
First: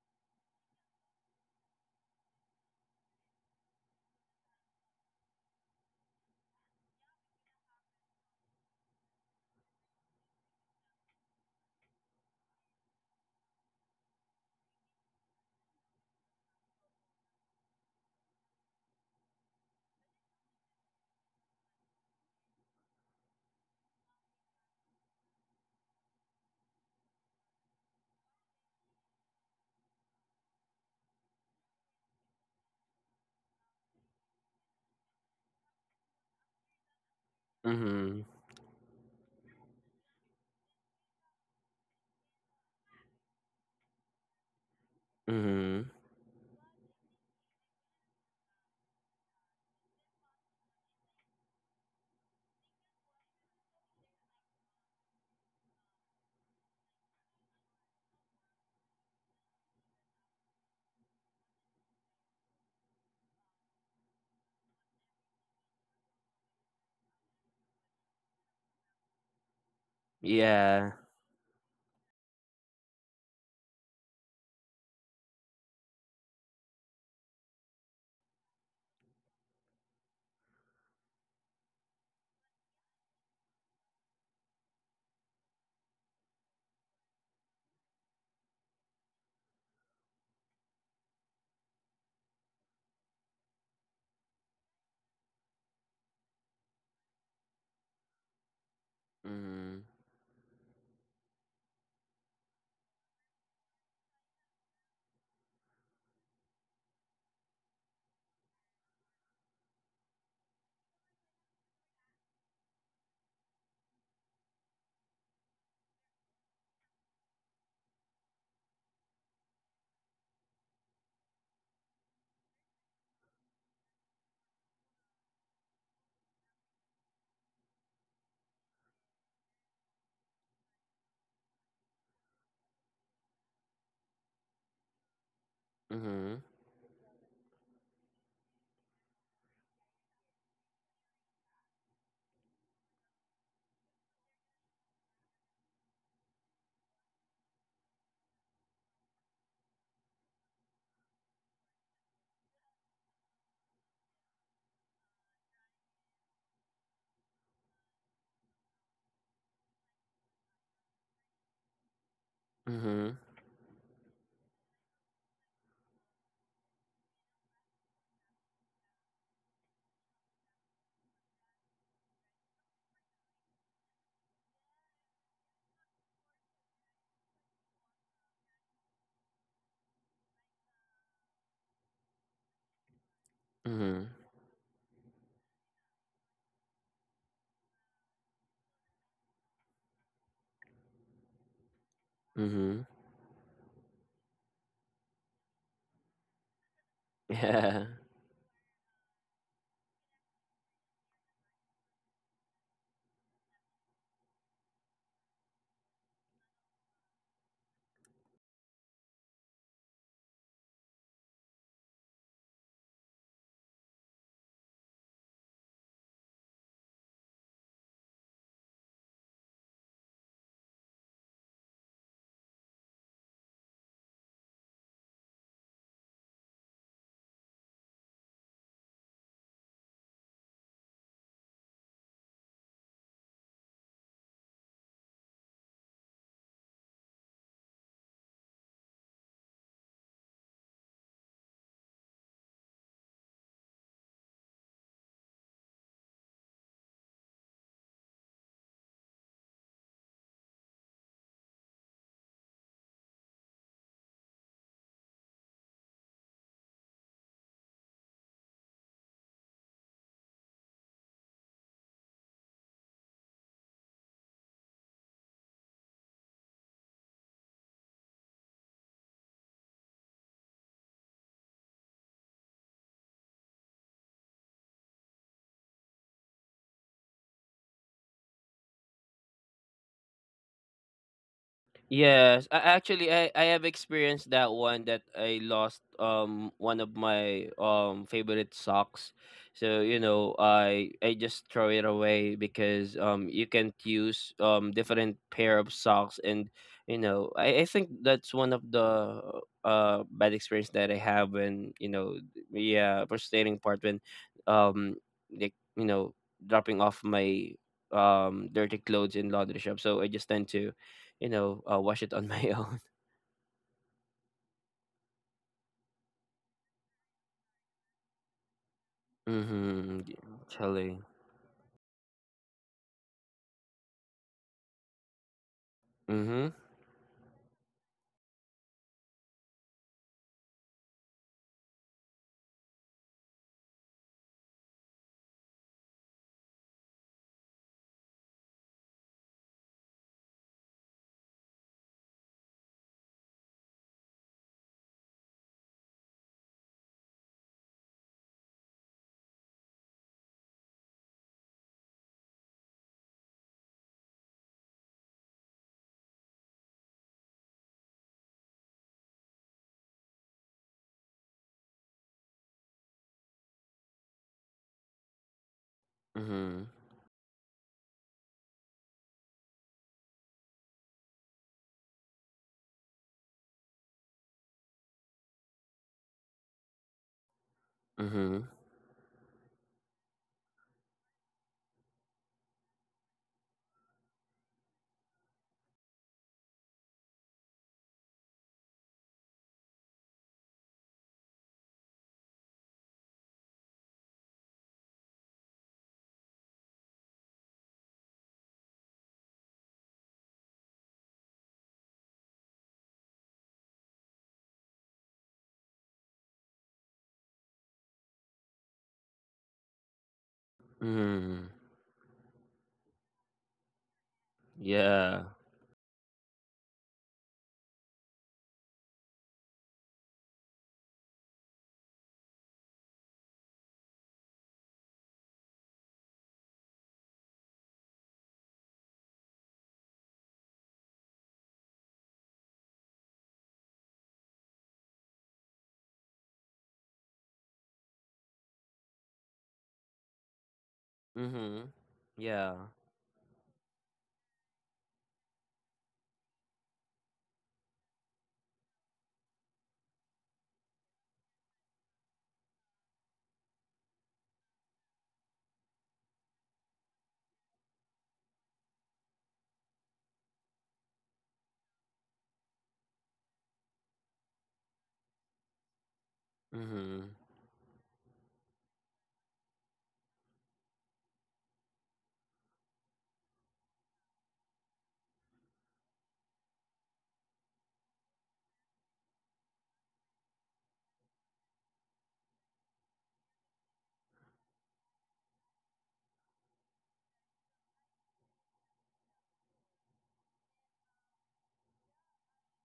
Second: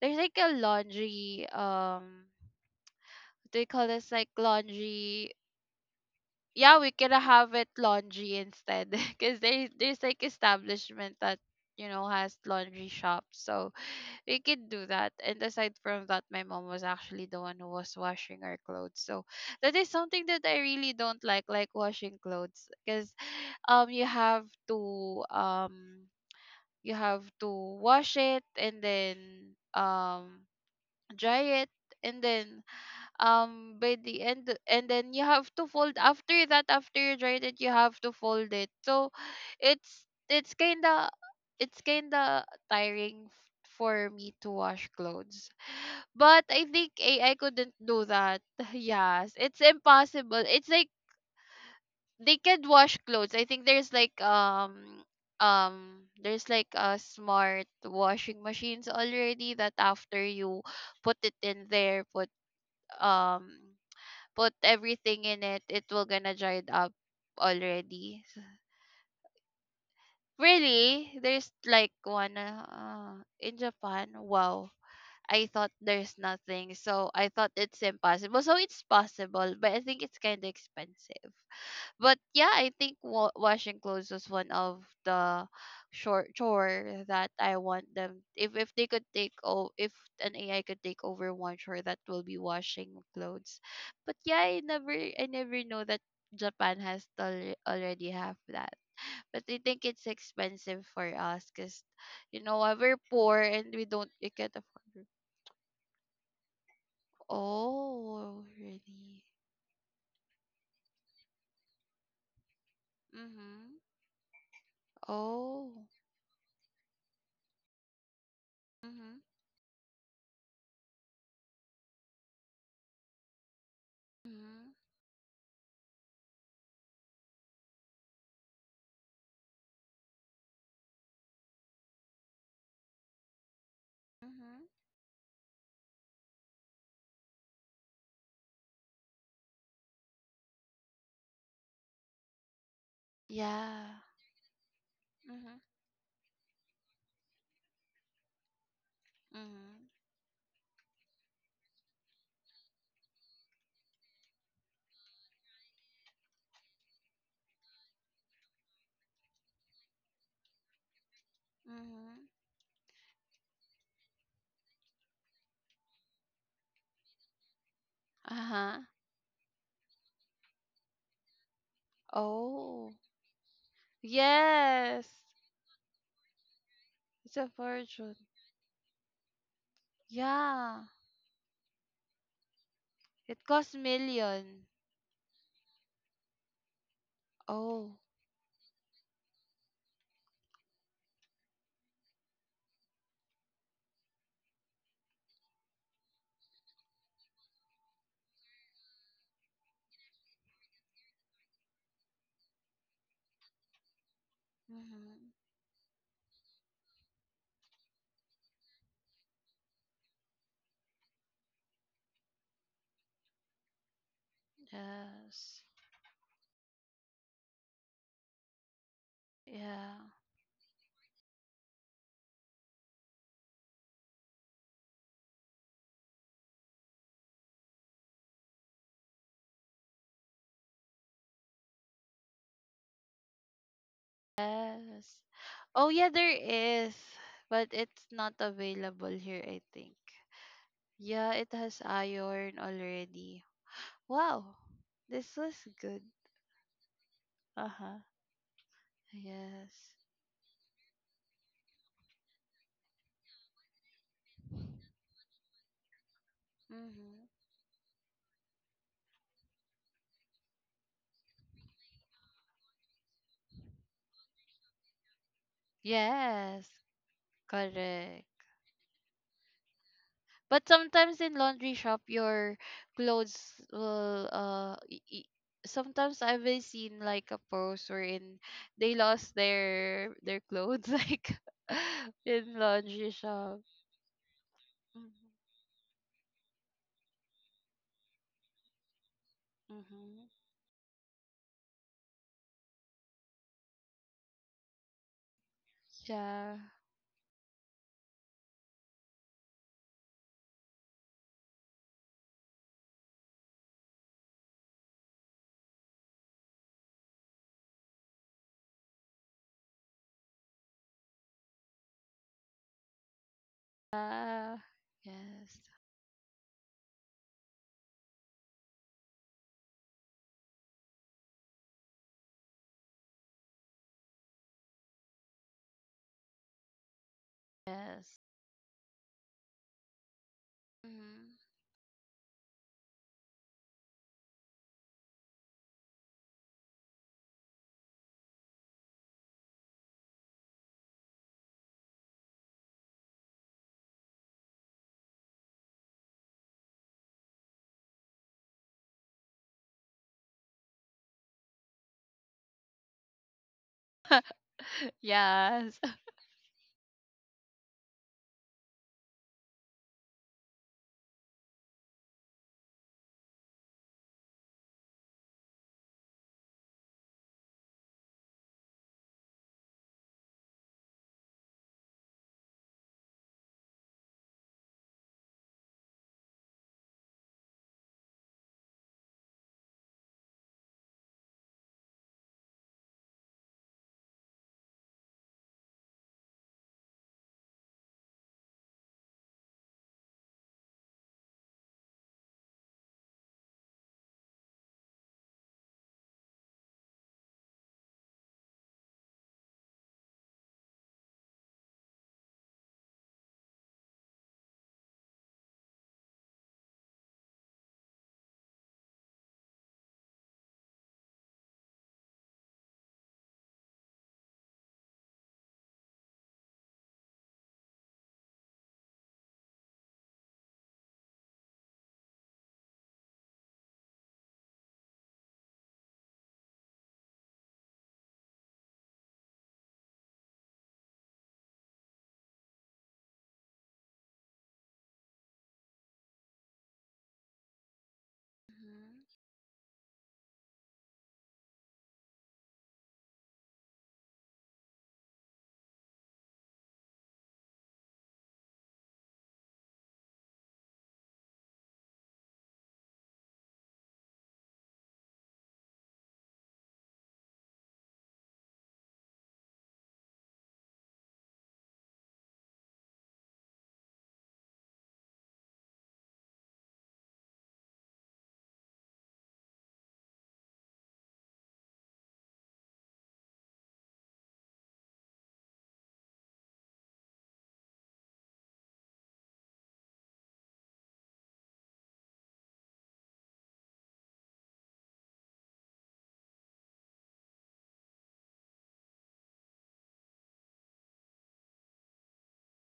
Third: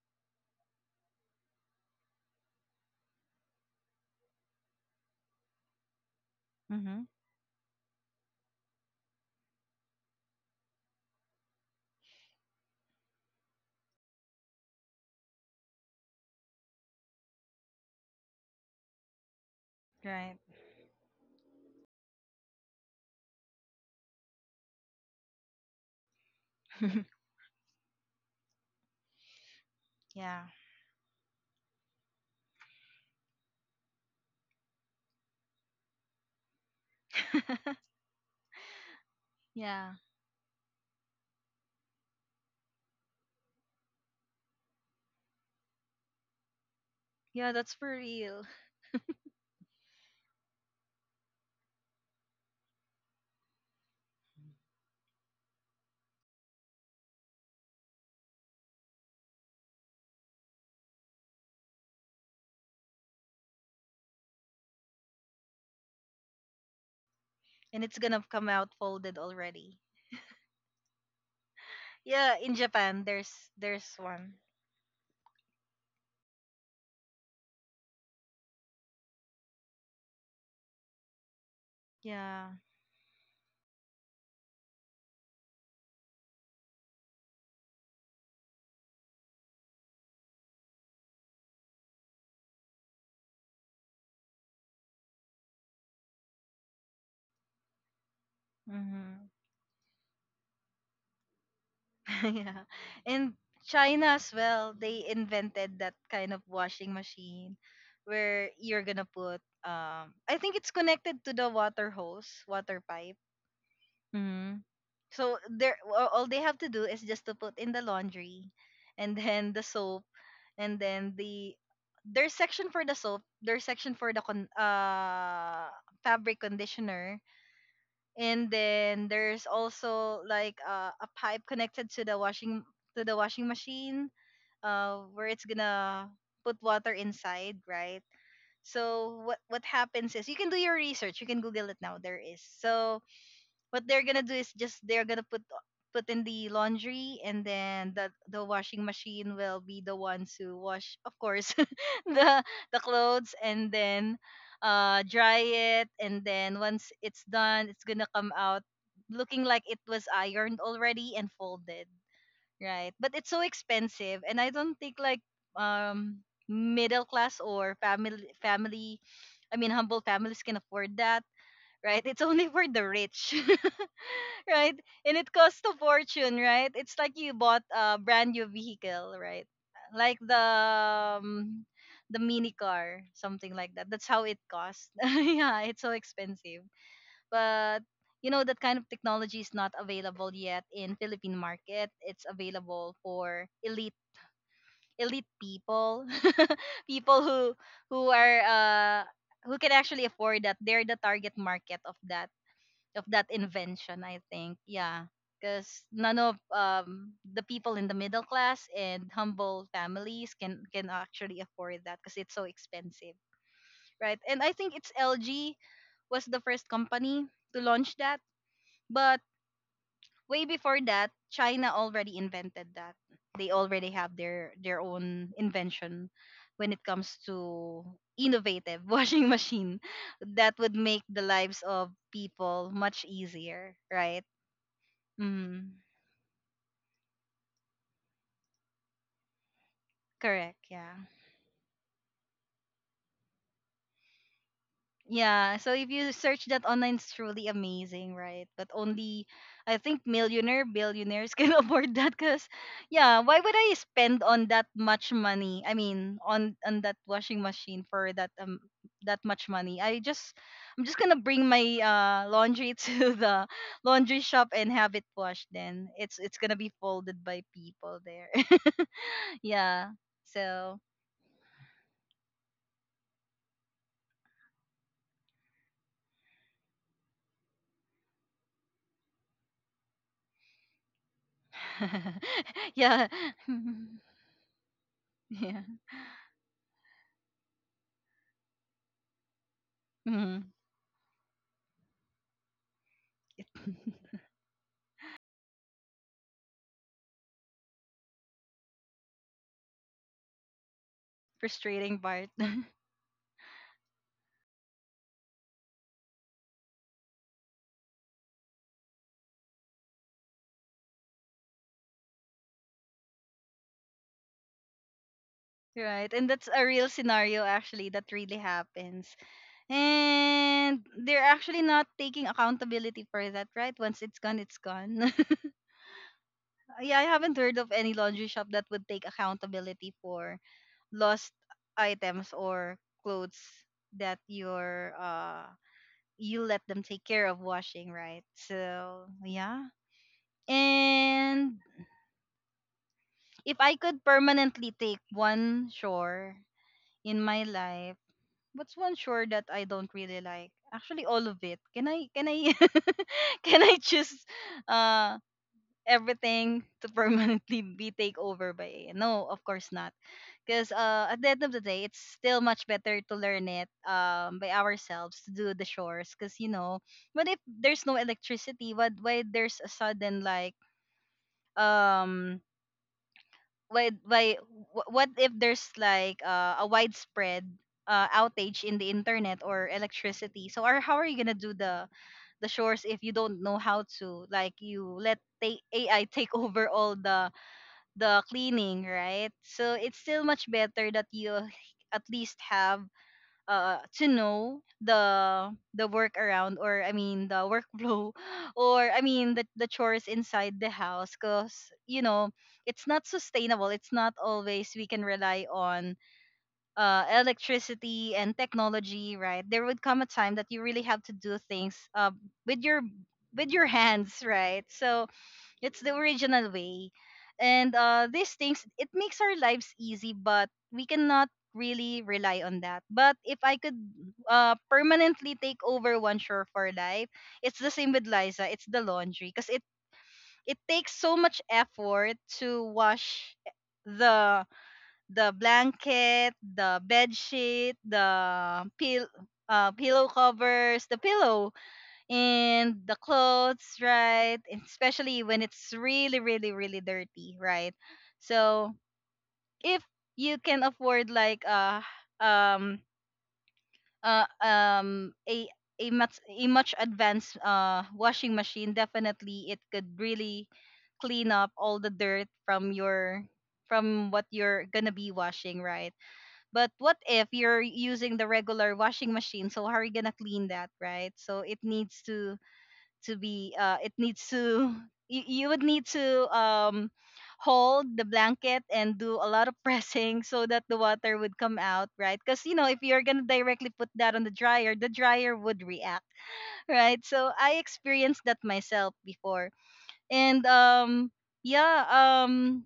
Speaker 3: there's like a laundry um what do you call this, like laundry, yeah, we
Speaker 1: Mm-hmm.
Speaker 3: can have it laundry instead. Because there, there's like establishment that, you know, has laundry shops, so we could do that. And aside from that, my mom was actually the one who was washing our clothes, so that is something
Speaker 1: Right.
Speaker 3: that I really don't like like washing clothes, because um you have to um you have to wash it and then
Speaker 1: yeah.
Speaker 3: um dry it, and then um by the end, and then you have to fold, after that, after you dry it, you have to
Speaker 2: Mm-hmm.
Speaker 3: fold it. So
Speaker 1: yeah.
Speaker 3: it's it's kinda it's kinda tiring, f- for me to wash clothes.
Speaker 2: Mm-hmm.
Speaker 3: But I think AI
Speaker 1: Yeah, that's
Speaker 3: couldn't
Speaker 1: for
Speaker 3: do that.
Speaker 1: real.
Speaker 3: Yes, it's impossible. It's like they can wash clothes. I think there's like um um there's like a smart washing machines already that after you put it in there, put um put everything in it, it will gonna dry it up
Speaker 1: And it's gonna
Speaker 3: already.
Speaker 1: come out folded already.
Speaker 2: Yeah.
Speaker 3: Really? There's like
Speaker 1: Yeah,
Speaker 3: one
Speaker 1: in Japan
Speaker 3: uh,
Speaker 1: there's
Speaker 3: in
Speaker 1: there's
Speaker 3: Japan.
Speaker 1: one.
Speaker 3: Wow. I thought there's nothing. So I thought it's impossible. So it's possible, but I think it's kind of expensive. But
Speaker 1: Yeah.
Speaker 3: yeah, I think wa- washing clothes was one of the short chore that I want them, if if they could take, oh, if an AI could take over one chore, that will be washing clothes. But yeah, i never I never know that Japan has al- already have that.
Speaker 1: Mm-hmm.
Speaker 3: But I
Speaker 2: Mhm.
Speaker 3: think it's expensive for us because, you know,
Speaker 1: yeah.
Speaker 3: uh, we're
Speaker 1: And
Speaker 3: poor and we don't
Speaker 1: China
Speaker 3: we
Speaker 1: as
Speaker 3: can't
Speaker 1: well, they
Speaker 3: afford.
Speaker 1: invented that kind of washing machine
Speaker 3: Oh
Speaker 1: where you're gonna
Speaker 3: really?
Speaker 1: put um I think it's connected to the water hose, water pipe.
Speaker 3: Mm-hmm.
Speaker 1: Mm-hmm. So
Speaker 3: Oh.
Speaker 1: there a- all they have to do is just to put in the laundry and
Speaker 3: Mm-hmm.
Speaker 1: then the soap, and then the there's section for the soap, there's section for the con-
Speaker 3: Mm-hmm.
Speaker 1: uh fabric conditioner, and then there's also like uh, a pipe connected to the washing to the washing machine,
Speaker 3: Mm-hmm.
Speaker 1: uh where it's gonna
Speaker 2: Mhm.
Speaker 1: put water inside, right? So what what happens is you can do your research, you can Google it now. There is so what
Speaker 3: Yeah.
Speaker 1: they're gonna do is just they're gonna put
Speaker 3: Mhm.
Speaker 1: put in the laundry, and then the the washing machine will be
Speaker 3: Mhm.
Speaker 1: the ones who wash, of course the the clothes, and then uh dry it, and then once it's done it's gonna come out looking like it was ironed already and folded,
Speaker 3: Mhm.
Speaker 1: right? But
Speaker 2: Mhm.
Speaker 1: it's so expensive, and I don't think like um middle class or family
Speaker 3: Uh-huh.
Speaker 1: family I mean humble families can afford that, right? It's only for the
Speaker 3: Oh.
Speaker 1: rich. right?
Speaker 3: Yes.
Speaker 1: And it costs a fortune, right? It's like you
Speaker 3: It's a
Speaker 1: bought a
Speaker 3: fortune.
Speaker 1: brand new vehicle, right? Like the
Speaker 3: Yeah.
Speaker 1: um, the mini car,
Speaker 3: It
Speaker 1: something
Speaker 3: costs
Speaker 1: like that. That's
Speaker 2: Mhm.
Speaker 1: how it
Speaker 3: million.
Speaker 1: costs. yeah, it's so expensive. But
Speaker 3: Oh.
Speaker 1: you know that kind of technology is not available yet in Philippine market. It's
Speaker 2: Mhm.
Speaker 1: available for elite elite people, people who
Speaker 2: Yeah.
Speaker 1: who are uh who can actually afford that. They're the target market of that of that invention, I think. Yeah.
Speaker 3: Mhm.
Speaker 1: Because none of um, the people in the middle class and humble families can can actually afford that because it's so expensive, right? And I think it's L G
Speaker 3: Yes.
Speaker 1: was the first company to launch that, but
Speaker 3: Yeah.
Speaker 1: way before that, China already invented that. They already have their their own invention when it comes to innovative washing machine that would make the lives of people much easier, right?
Speaker 3: Yes.
Speaker 1: Mm,
Speaker 3: Oh yeah, there is, but it's not available here, I think.
Speaker 1: correct. Yeah.
Speaker 3: Yeah, it has iron already. Wow. This was
Speaker 1: Yeah. So if
Speaker 3: good.
Speaker 1: you search that online, it's truly
Speaker 3: Uh-huh.
Speaker 1: amazing, right? But only, I
Speaker 3: Yes.
Speaker 1: think, millionaire, billionaires can afford that. Cause, yeah, why would I spend on that much money? I mean, on on that
Speaker 3: Mhm.
Speaker 1: washing machine for that um that much money? I just, I'm just gonna bring my uh laundry to the laundry shop and have it washed. Then it's it's gonna
Speaker 3: Yes.
Speaker 1: be folded by people
Speaker 3: Correct.
Speaker 1: there. yeah.
Speaker 3: But
Speaker 1: So.
Speaker 3: sometimes in laundry shop, your clothes will uh. y- y- sometimes I've been seen like a post wherein they lost their their clothes like
Speaker 2: Yes,
Speaker 3: in
Speaker 2: I,
Speaker 1: yeah.
Speaker 3: laundry
Speaker 2: actually I, I
Speaker 3: shop.
Speaker 2: have experienced that one, that I
Speaker 3: Mm-hmm.
Speaker 1: Yeah.
Speaker 2: lost um one of my um favorite socks. So, you
Speaker 3: Hmm.
Speaker 2: know,
Speaker 1: Mhm.
Speaker 2: I I just throw it away because um you can't use um different pair of socks. And
Speaker 3: Yeah.
Speaker 2: you know, I, I think that's one of the uh bad experience that I have when, you
Speaker 1: Frustrating
Speaker 2: know,
Speaker 1: part.
Speaker 2: yeah, frustrating part when um like, you know, dropping off my um dirty clothes in laundry shop. So I just tend to, you know, uh, wash it on my own.
Speaker 3: Yeah. Yes.
Speaker 1: right. And that's a real scenario actually that really happens.
Speaker 2: Mm-hmm.
Speaker 1: And
Speaker 2: Chilling.
Speaker 1: they're actually not taking accountability for that, right? Once it's gone, it's gone.
Speaker 2: Mm-hmm.
Speaker 1: yeah, I haven't heard of any
Speaker 3: Yes.
Speaker 1: laundry shop that would take accountability for
Speaker 3: Hmm.
Speaker 1: lost items or clothes that you're uh you let them take care of washing, right? So, yeah. And if I could permanently take one shore in my life, what's one shore that I don't really like? Actually, all of it. Can I can I can I choose uh
Speaker 3: Yes.
Speaker 1: everything to permanently be take over by A I? No, of course not. Because uh at the end of the day, it's still much better to learn it um by ourselves to do the shores. Because you
Speaker 2: Mm-hmm.
Speaker 1: know, what if there's no electricity? What Why there's a sudden like um why why wh- what if there's like uh, a widespread uh,
Speaker 2: Mm-hmm.
Speaker 1: outage in the internet or electricity, so are how are you gonna do the the chores if you don't know how to, like you let ta- AI take over all the the cleaning, right? So it's still much better that you at least have uh to know the the work around, or I mean the workflow, or I mean the the chores inside the house, because you know it's not sustainable. It's not always we can rely on uh electricity and technology, right? There would come a time that you really have to do
Speaker 2: Mm-hmm.
Speaker 1: things uh with your with your hands, right? So
Speaker 2: Yeah.
Speaker 1: it's the original way. And uh, these things, it makes our lives easy, but we cannot really rely on that. But if I could uh, permanently take over one chore for life, it's the same with Liza. It's the laundry, because it it takes so much effort to wash the the blanket, the bed sheet, the
Speaker 3: Mhm.
Speaker 1: pill, uh, pillow covers, the pillow
Speaker 2: Mm-hmm. Yeah.
Speaker 1: and the clothes, right? And especially when it's really, really, really dirty, right? So if you can afford like uh um uh um a a much a much advanced uh washing machine, definitely it could really clean up all the dirt from your from what you're gonna be washing, right? But what
Speaker 2: Mm-hmm.
Speaker 1: if you're using the regular washing machine? So how are you gonna clean that, right? So it needs to to be uh it needs to you, you would need to um hold the blanket and do a lot of pressing so that the water would come out right, because you know if you're gonna directly put that on the dryer, the dryer would react. right, so I experienced that myself before. And um yeah um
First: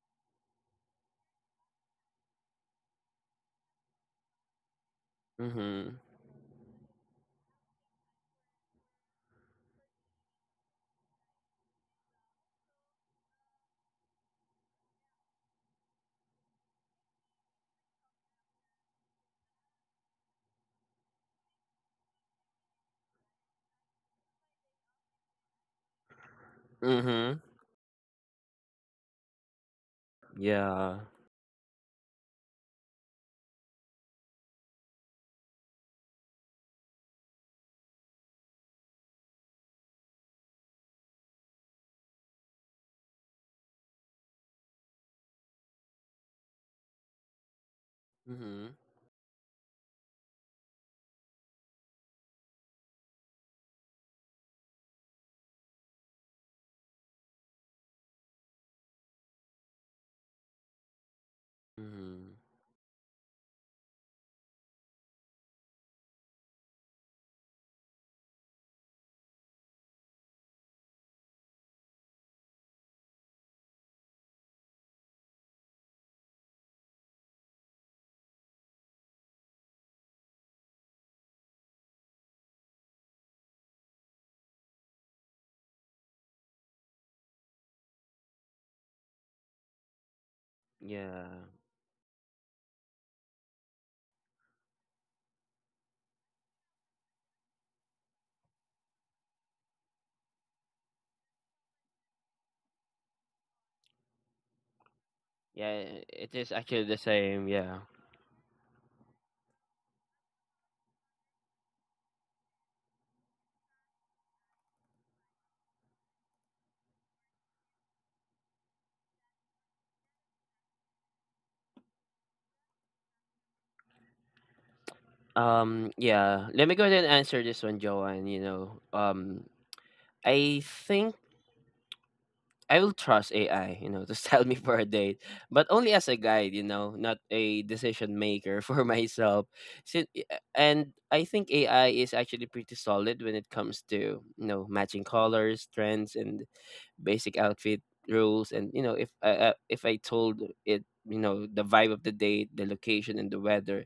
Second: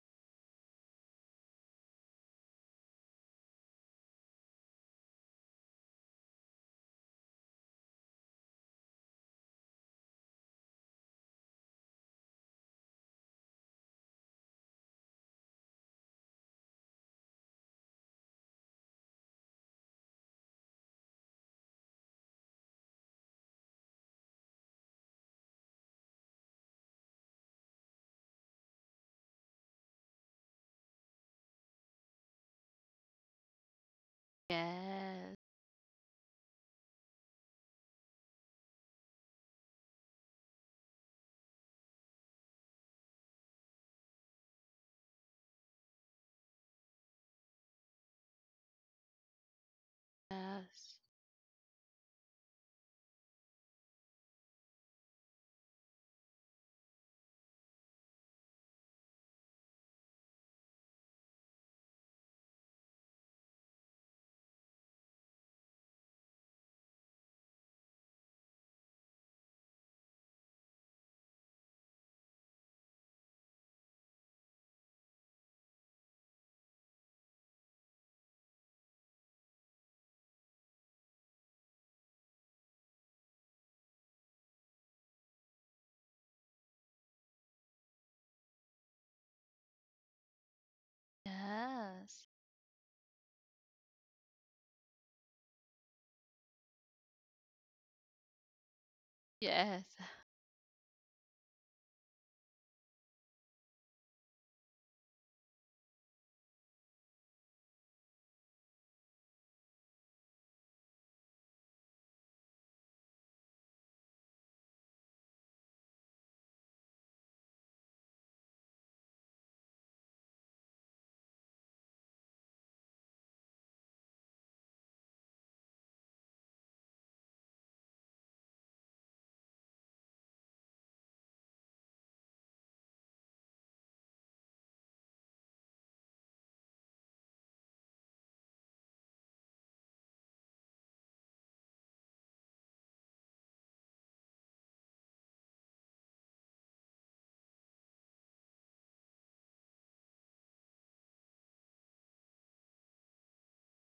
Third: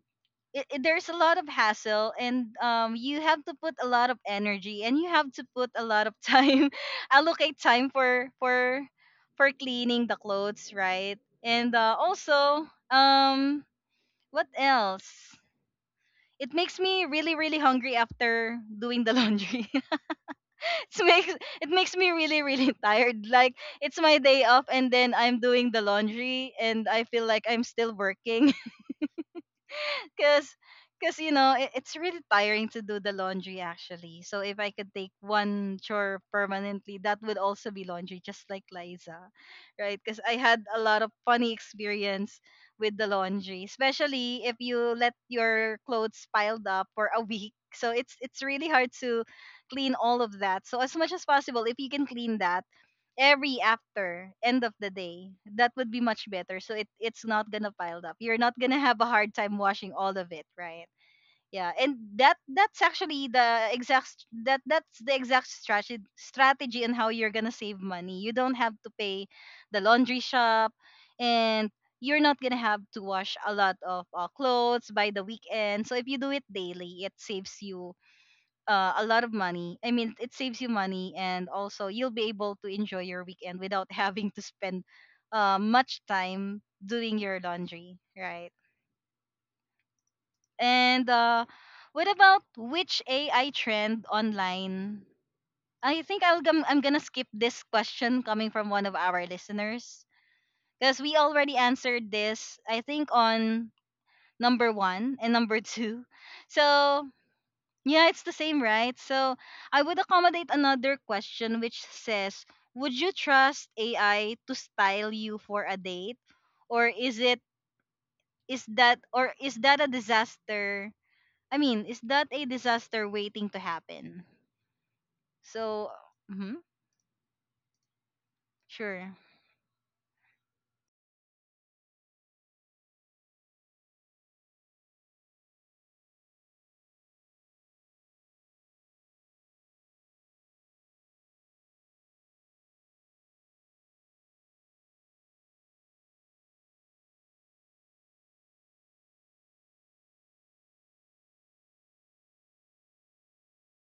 Speaker 1: it, it- there's a lot of hassle, and um you have to put a lot of energy and you have to put a
Speaker 2: Mm-hmm.
Speaker 1: lot of time allocate time for for for cleaning the clothes, right? And uh, also um what else, it makes me really really hungry after doing the laundry. it makes it makes me really really tired, like it's my day off and then I'm doing the laundry and I feel
Speaker 2: Mm-hmm.
Speaker 1: like I'm still working. Cause,
Speaker 2: Yeah.
Speaker 1: cause you know, it, it's really tiring to do the laundry actually. So if I could take
Speaker 3: Yes.
Speaker 1: one chore permanently, that would also be laundry, just like Liza, right? Cause I had a lot of funny experience with the laundry, especially if you let your clothes piled up for a week. So it's it's
Speaker 2: Mm-hmm.
Speaker 1: really hard to clean all of that. So as
Speaker 3: Yes.
Speaker 1: much as possible, if you can clean that every after end of the day, that would be much better, so it it's not gonna pile up, you're not gonna have a hard time washing all of it, right? Yeah, and
Speaker 2: Mm-hmm.
Speaker 1: that that's actually the exact st- that that's the exact strategy strategy and how you're gonna save money. You don't have to pay the laundry shop, and you're not gonna have to wash a lot of uh, clothes by the weekend, so if you do it daily it saves you uh, a lot of money. I mean, it saves you money, and also you'll be able to enjoy your weekend without having to spend uh, much time doing your laundry, right? And
Speaker 2: Yeah.
Speaker 1: uh, what
Speaker 3: Yes.
Speaker 1: about which A I trend online? I think I'll gum- I'm gonna skip this question coming from one of our
Speaker 3: Yes.
Speaker 1: listeners because we already answered this. I think on number one and number
Speaker 2: Yeah,
Speaker 1: two.
Speaker 2: it is actually the
Speaker 1: So
Speaker 2: same, yeah.
Speaker 1: yeah, it's the same, right? So I would accommodate another question which says, would you trust A I to style you for a date? Or is it is that or is that a disaster? I mean, is that a disaster waiting to happen? So,
Speaker 2: Um, yeah.
Speaker 1: mhm,
Speaker 2: Let me go ahead and answer this one, Joanne, you know.
Speaker 1: sure.
Speaker 2: Um I think I will trust A I, you know, to sell me for a date, but only as a guide, you know, not a decision maker for myself. So, uh, and I think A I is actually pretty solid when it comes to, you know, matching colors, trends, and basic outfit rules. And you know, if I uh, if I told it, you know, the vibe of the date, the location, and the weather,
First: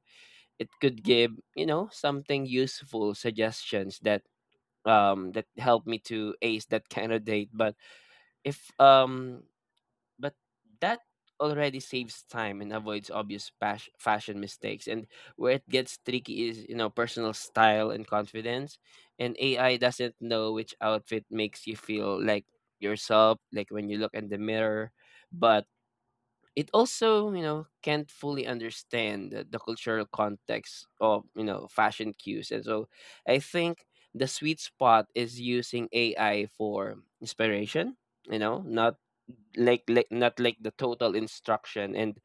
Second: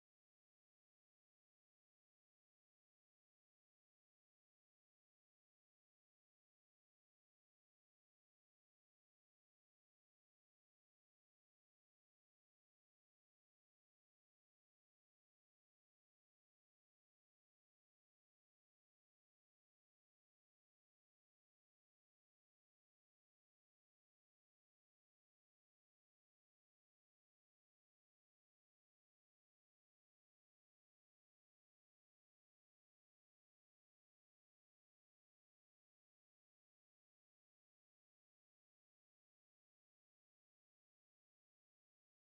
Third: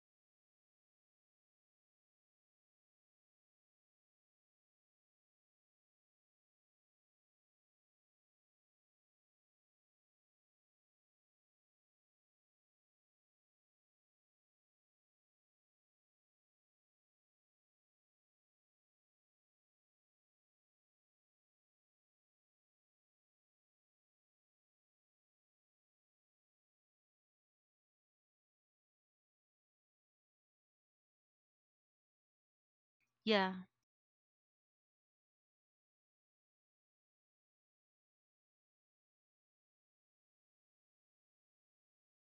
Speaker 2: it could give, you know, something useful suggestions that um that help me to ace that kind of date. But if um but that already saves time and avoids obvious pas- fashion mistakes. And where it gets tricky is, you know, personal style and confidence, and AI doesn't know which outfit makes you feel like yourself, like when you look in the mirror. But it also, you know, can't fully understand the, the cultural context of, you know, fashion cues. And so I
Speaker 1: Yeah.
Speaker 2: think the sweet spot is using AI for inspiration, you know, not like like not like the total instruction, and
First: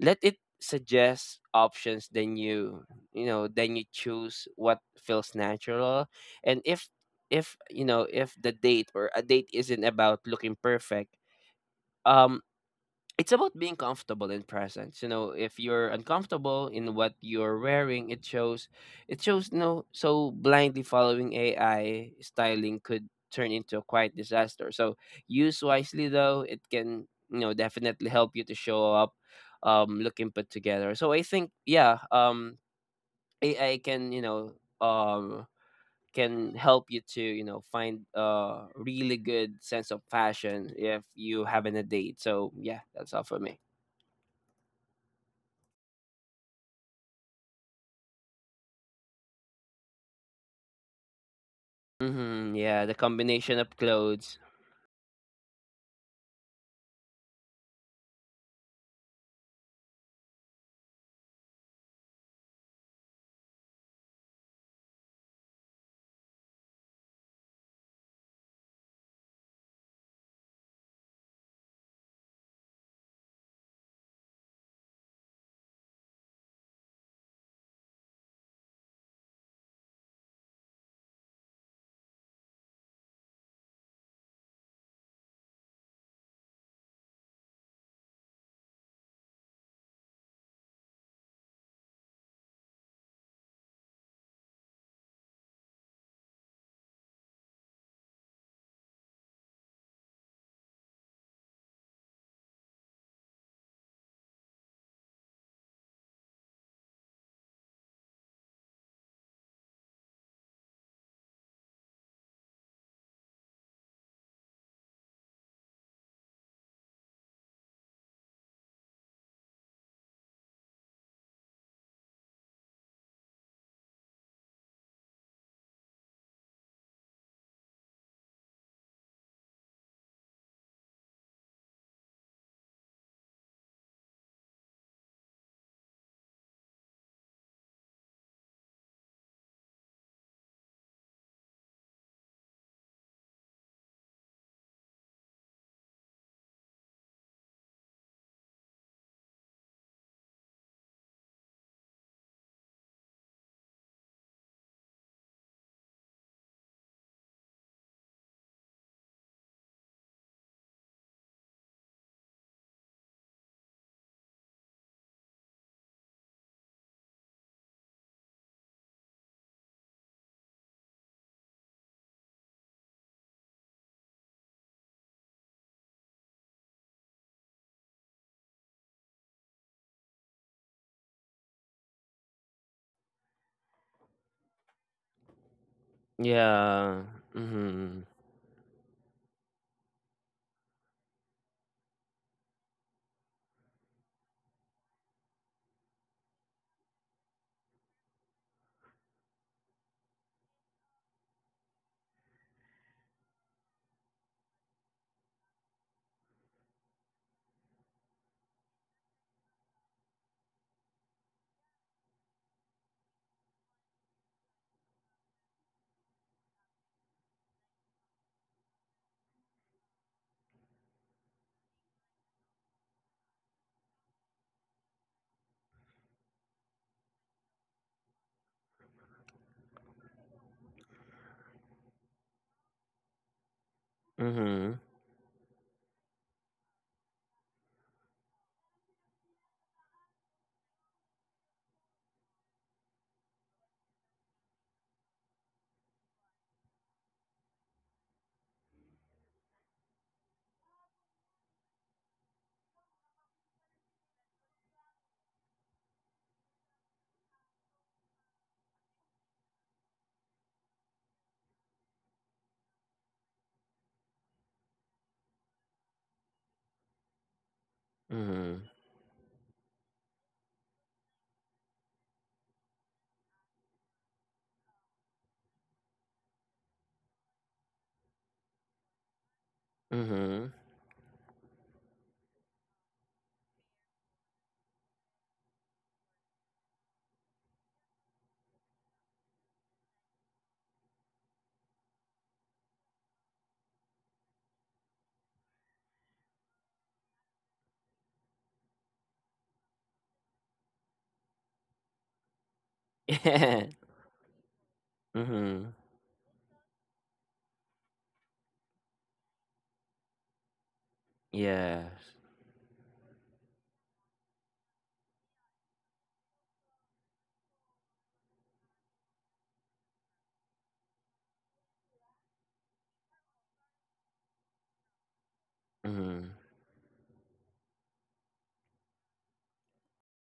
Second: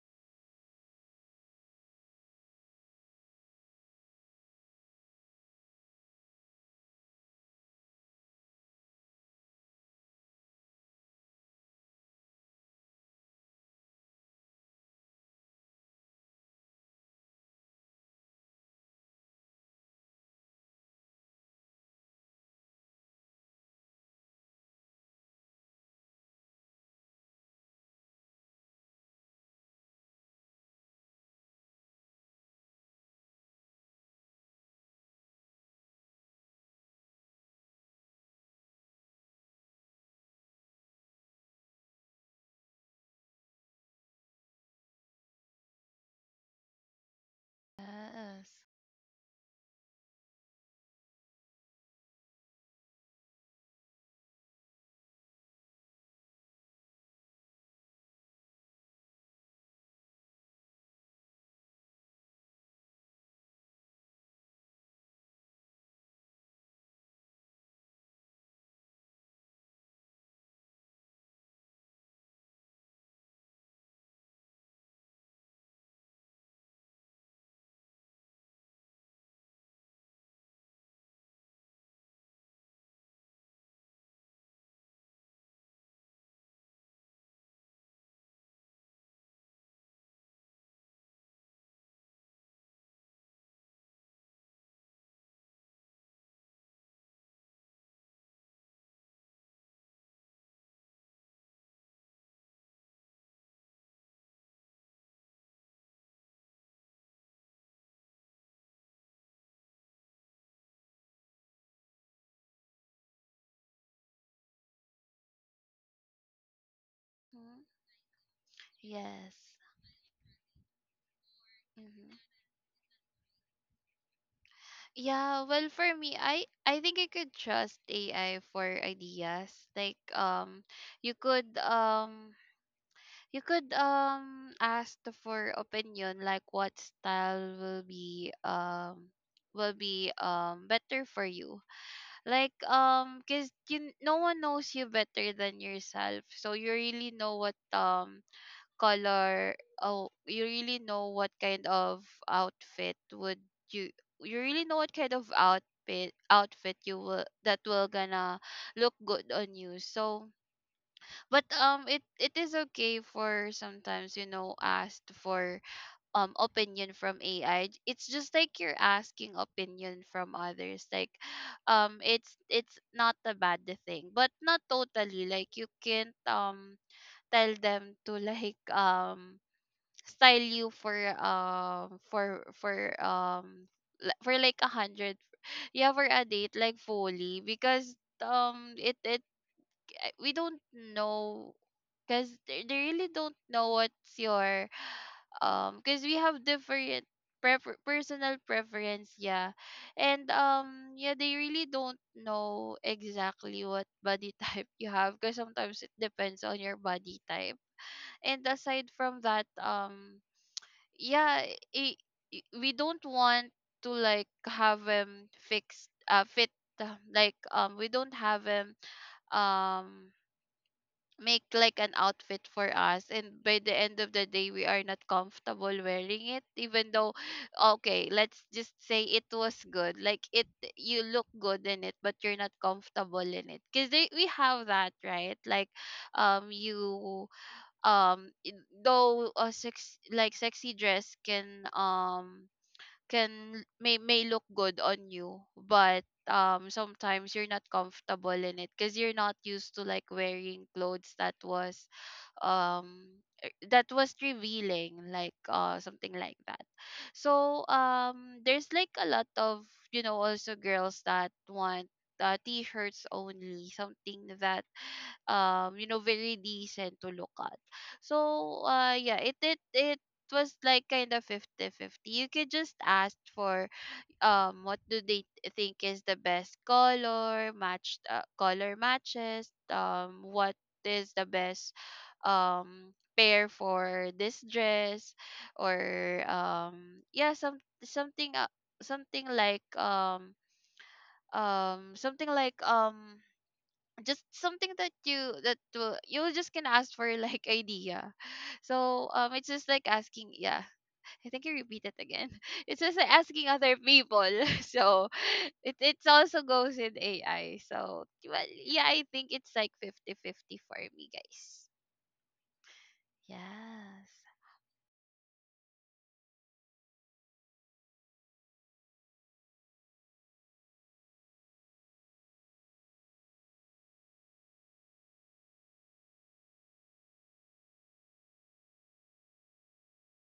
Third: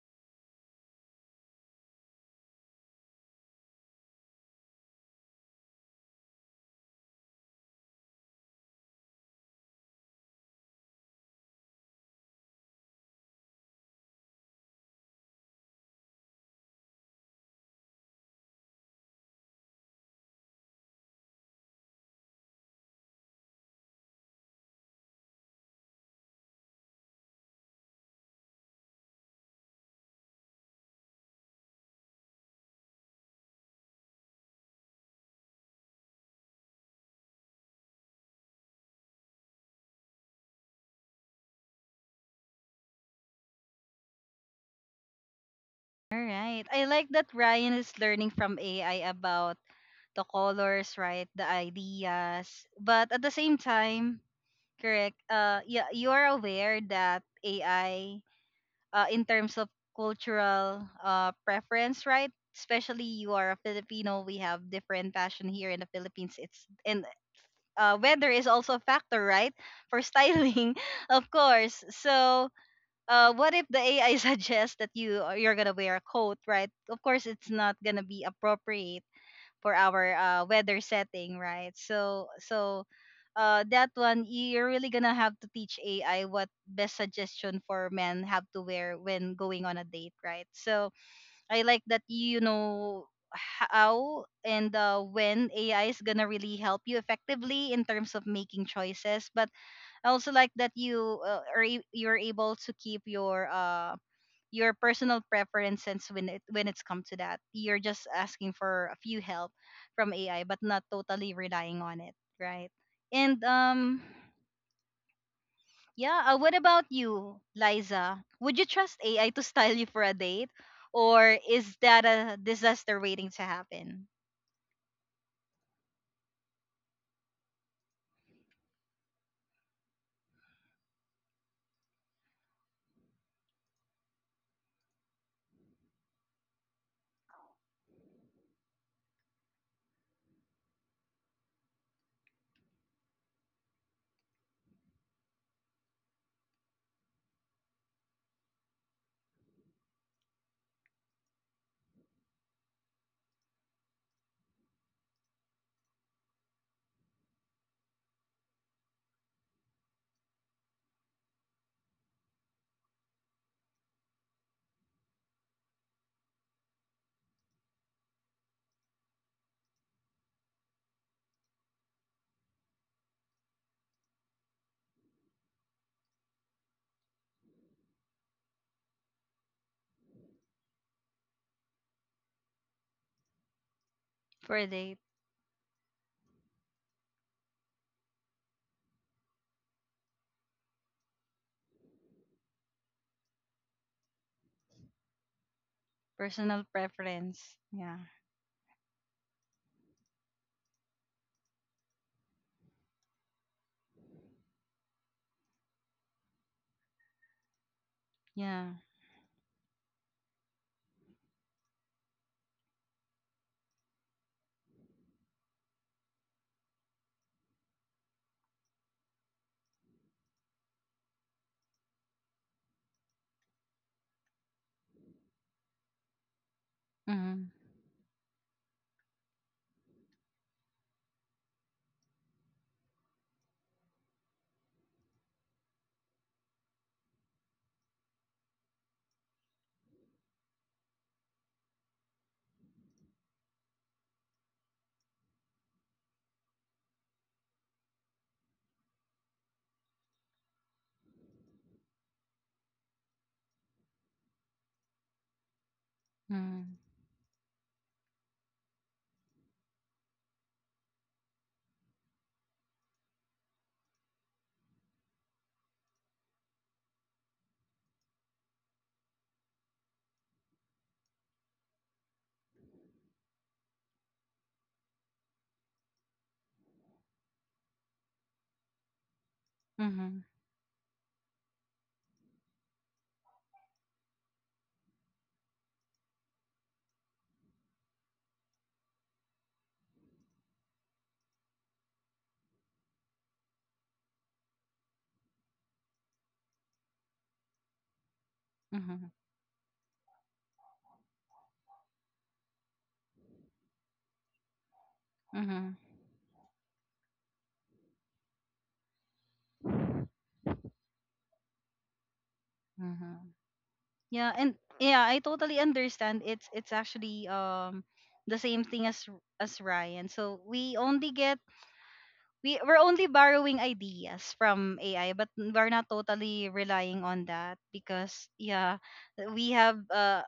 Speaker 2: let it suggest options, then you you know then you choose what feels natural. And if if you know, if the date or a date isn't about looking perfect, um it's about being comfortable in presence. You know, if you're uncomfortable in what you're wearing, it shows. It shows no so blindly following AI styling could turn into a quiet disaster. So use wisely, though it can, you know, definitely help you to show up um looking put together. So I think, yeah, um AI can, you know, um can help you to, you know, find a really good sense of fashion if you having a date. So yeah, that's all for me.
Speaker 1: All right. I like that Ryan is learning from
Speaker 3: Yes.
Speaker 1: A I about the colors, right? The ideas.
Speaker 2: Mhm, yeah, the
Speaker 1: But at the same
Speaker 2: combination of
Speaker 1: time,
Speaker 2: clothes.
Speaker 1: correct. Uh, yeah, you are aware that A I, uh, in terms of cultural uh, preference, right? Especially you are a Filipino, we have different fashion here in the Philippines. It's and uh, weather is also a factor, right? For styling, of course. So, uh, what if the A I suggests that you uh, you're gonna wear a coat, right? Of course, it's not gonna be appropriate for our uh, weather setting, right? So so uh, that one you're really gonna have to teach A I what best suggestion for men have to wear when going on a date, right? So I like that you know how and uh, when A I is gonna really help you effectively in terms of making choices, but I also like that you uh, are a- you're able to keep your uh your personal preferences when it when it's come to that. You're just asking for a few help from A I, but not totally relying on it, right? And um, yeah. Uh, what about you,
Speaker 3: Mhm.
Speaker 1: Liza? Would you trust A I to
Speaker 3: Yes.
Speaker 1: style you for a date, or is that
Speaker 3: Mm-hmm.
Speaker 1: a disaster waiting to happen
Speaker 3: Yeah, well for me, I I think I could trust A I for ideas. Like um you could um you could um ask for opinion like what style will be um will be um better for you. Like um cuz you, no one knows you better than yourself. So you really know what um color oh you really know what kind of outfit would you you really know what kind of outfit outfit you will, that will gonna look good on you. So but um it it is okay for sometimes, you know, asked for um opinion from AI. It's just like you're asking opinion from others, like um it's it's not a bad thing, but not totally. Like you can't um tell them to like um style you for um for for um li- for
Speaker 1: for
Speaker 3: like a
Speaker 1: a date?
Speaker 3: hundred yeah, for a date like
Speaker 2: Yeah.
Speaker 3: fully. Because
Speaker 2: Mhm.
Speaker 3: um it it uh, we don't know, because they, they really don't know what's your um because we have
Speaker 1: Personal
Speaker 3: different
Speaker 1: preference.
Speaker 3: prefer-
Speaker 1: Yeah.
Speaker 3: personal preference, yeah. And um yeah, they really don't know exactly what body type you have, because sometimes it depends on your body type. And
Speaker 1: Yeah.
Speaker 3: aside from that, um yeah, I I we don't want to like have him fixed uh fit, uh, like um we don't have him um make like an outfit for us, and by the end of the day we are not comfortable wearing it. Even though,
Speaker 1: Mm-hmm.
Speaker 3: okay, let's just say it was good, like it you look good in it, but you're not comfortable in it. Because we have
Speaker 2: Mhm.
Speaker 3: that, right? Like um you um i- though a sex like sexy dress can um can may may look good on you, but um sometimes you're not comfortable in it because you're not used to like wearing clothes that was um e- that was revealing, like uh, something like that.
Speaker 1: Mm-hmm.
Speaker 3: So um there's like a lot of, you know, also girls that want uh, t-shirts only, something that um you know, very decent to look at.
Speaker 2: Mhm.
Speaker 3: So uh, yeah, it it it it was like kind of fifty-fifty. You could just ask for um what do they th- think is the best color, matched uh, color matches,
Speaker 1: Mm-hmm.
Speaker 3: um,
Speaker 2: Mhm.
Speaker 3: what is the best um pair for this dress. Or um yeah, some something uh, something like um um something like um just something that you, that will, you just can ask for like idea.
Speaker 1: Mm-hmm.
Speaker 3: So um it's just like asking, yeah, I think you repeat it again. It's just like asking
Speaker 2: Yeah.
Speaker 3: other people. So
Speaker 2: Mhm.
Speaker 1: Mm-hmm.
Speaker 3: it it's also goes with A I. So well, yeah, I think it's like fifty fifty for me, guys.
Speaker 2: Yes.
Speaker 1: Mm-hmm.
Speaker 3: Yes.
Speaker 1: Yeah, and yeah, I totally understand. It's it's actually um the same thing as R- as Ryan. So we only get we we're only borrowing ideas from A I, but we're not
Speaker 2: Mhm.
Speaker 1: totally relying on that because yeah, we have uh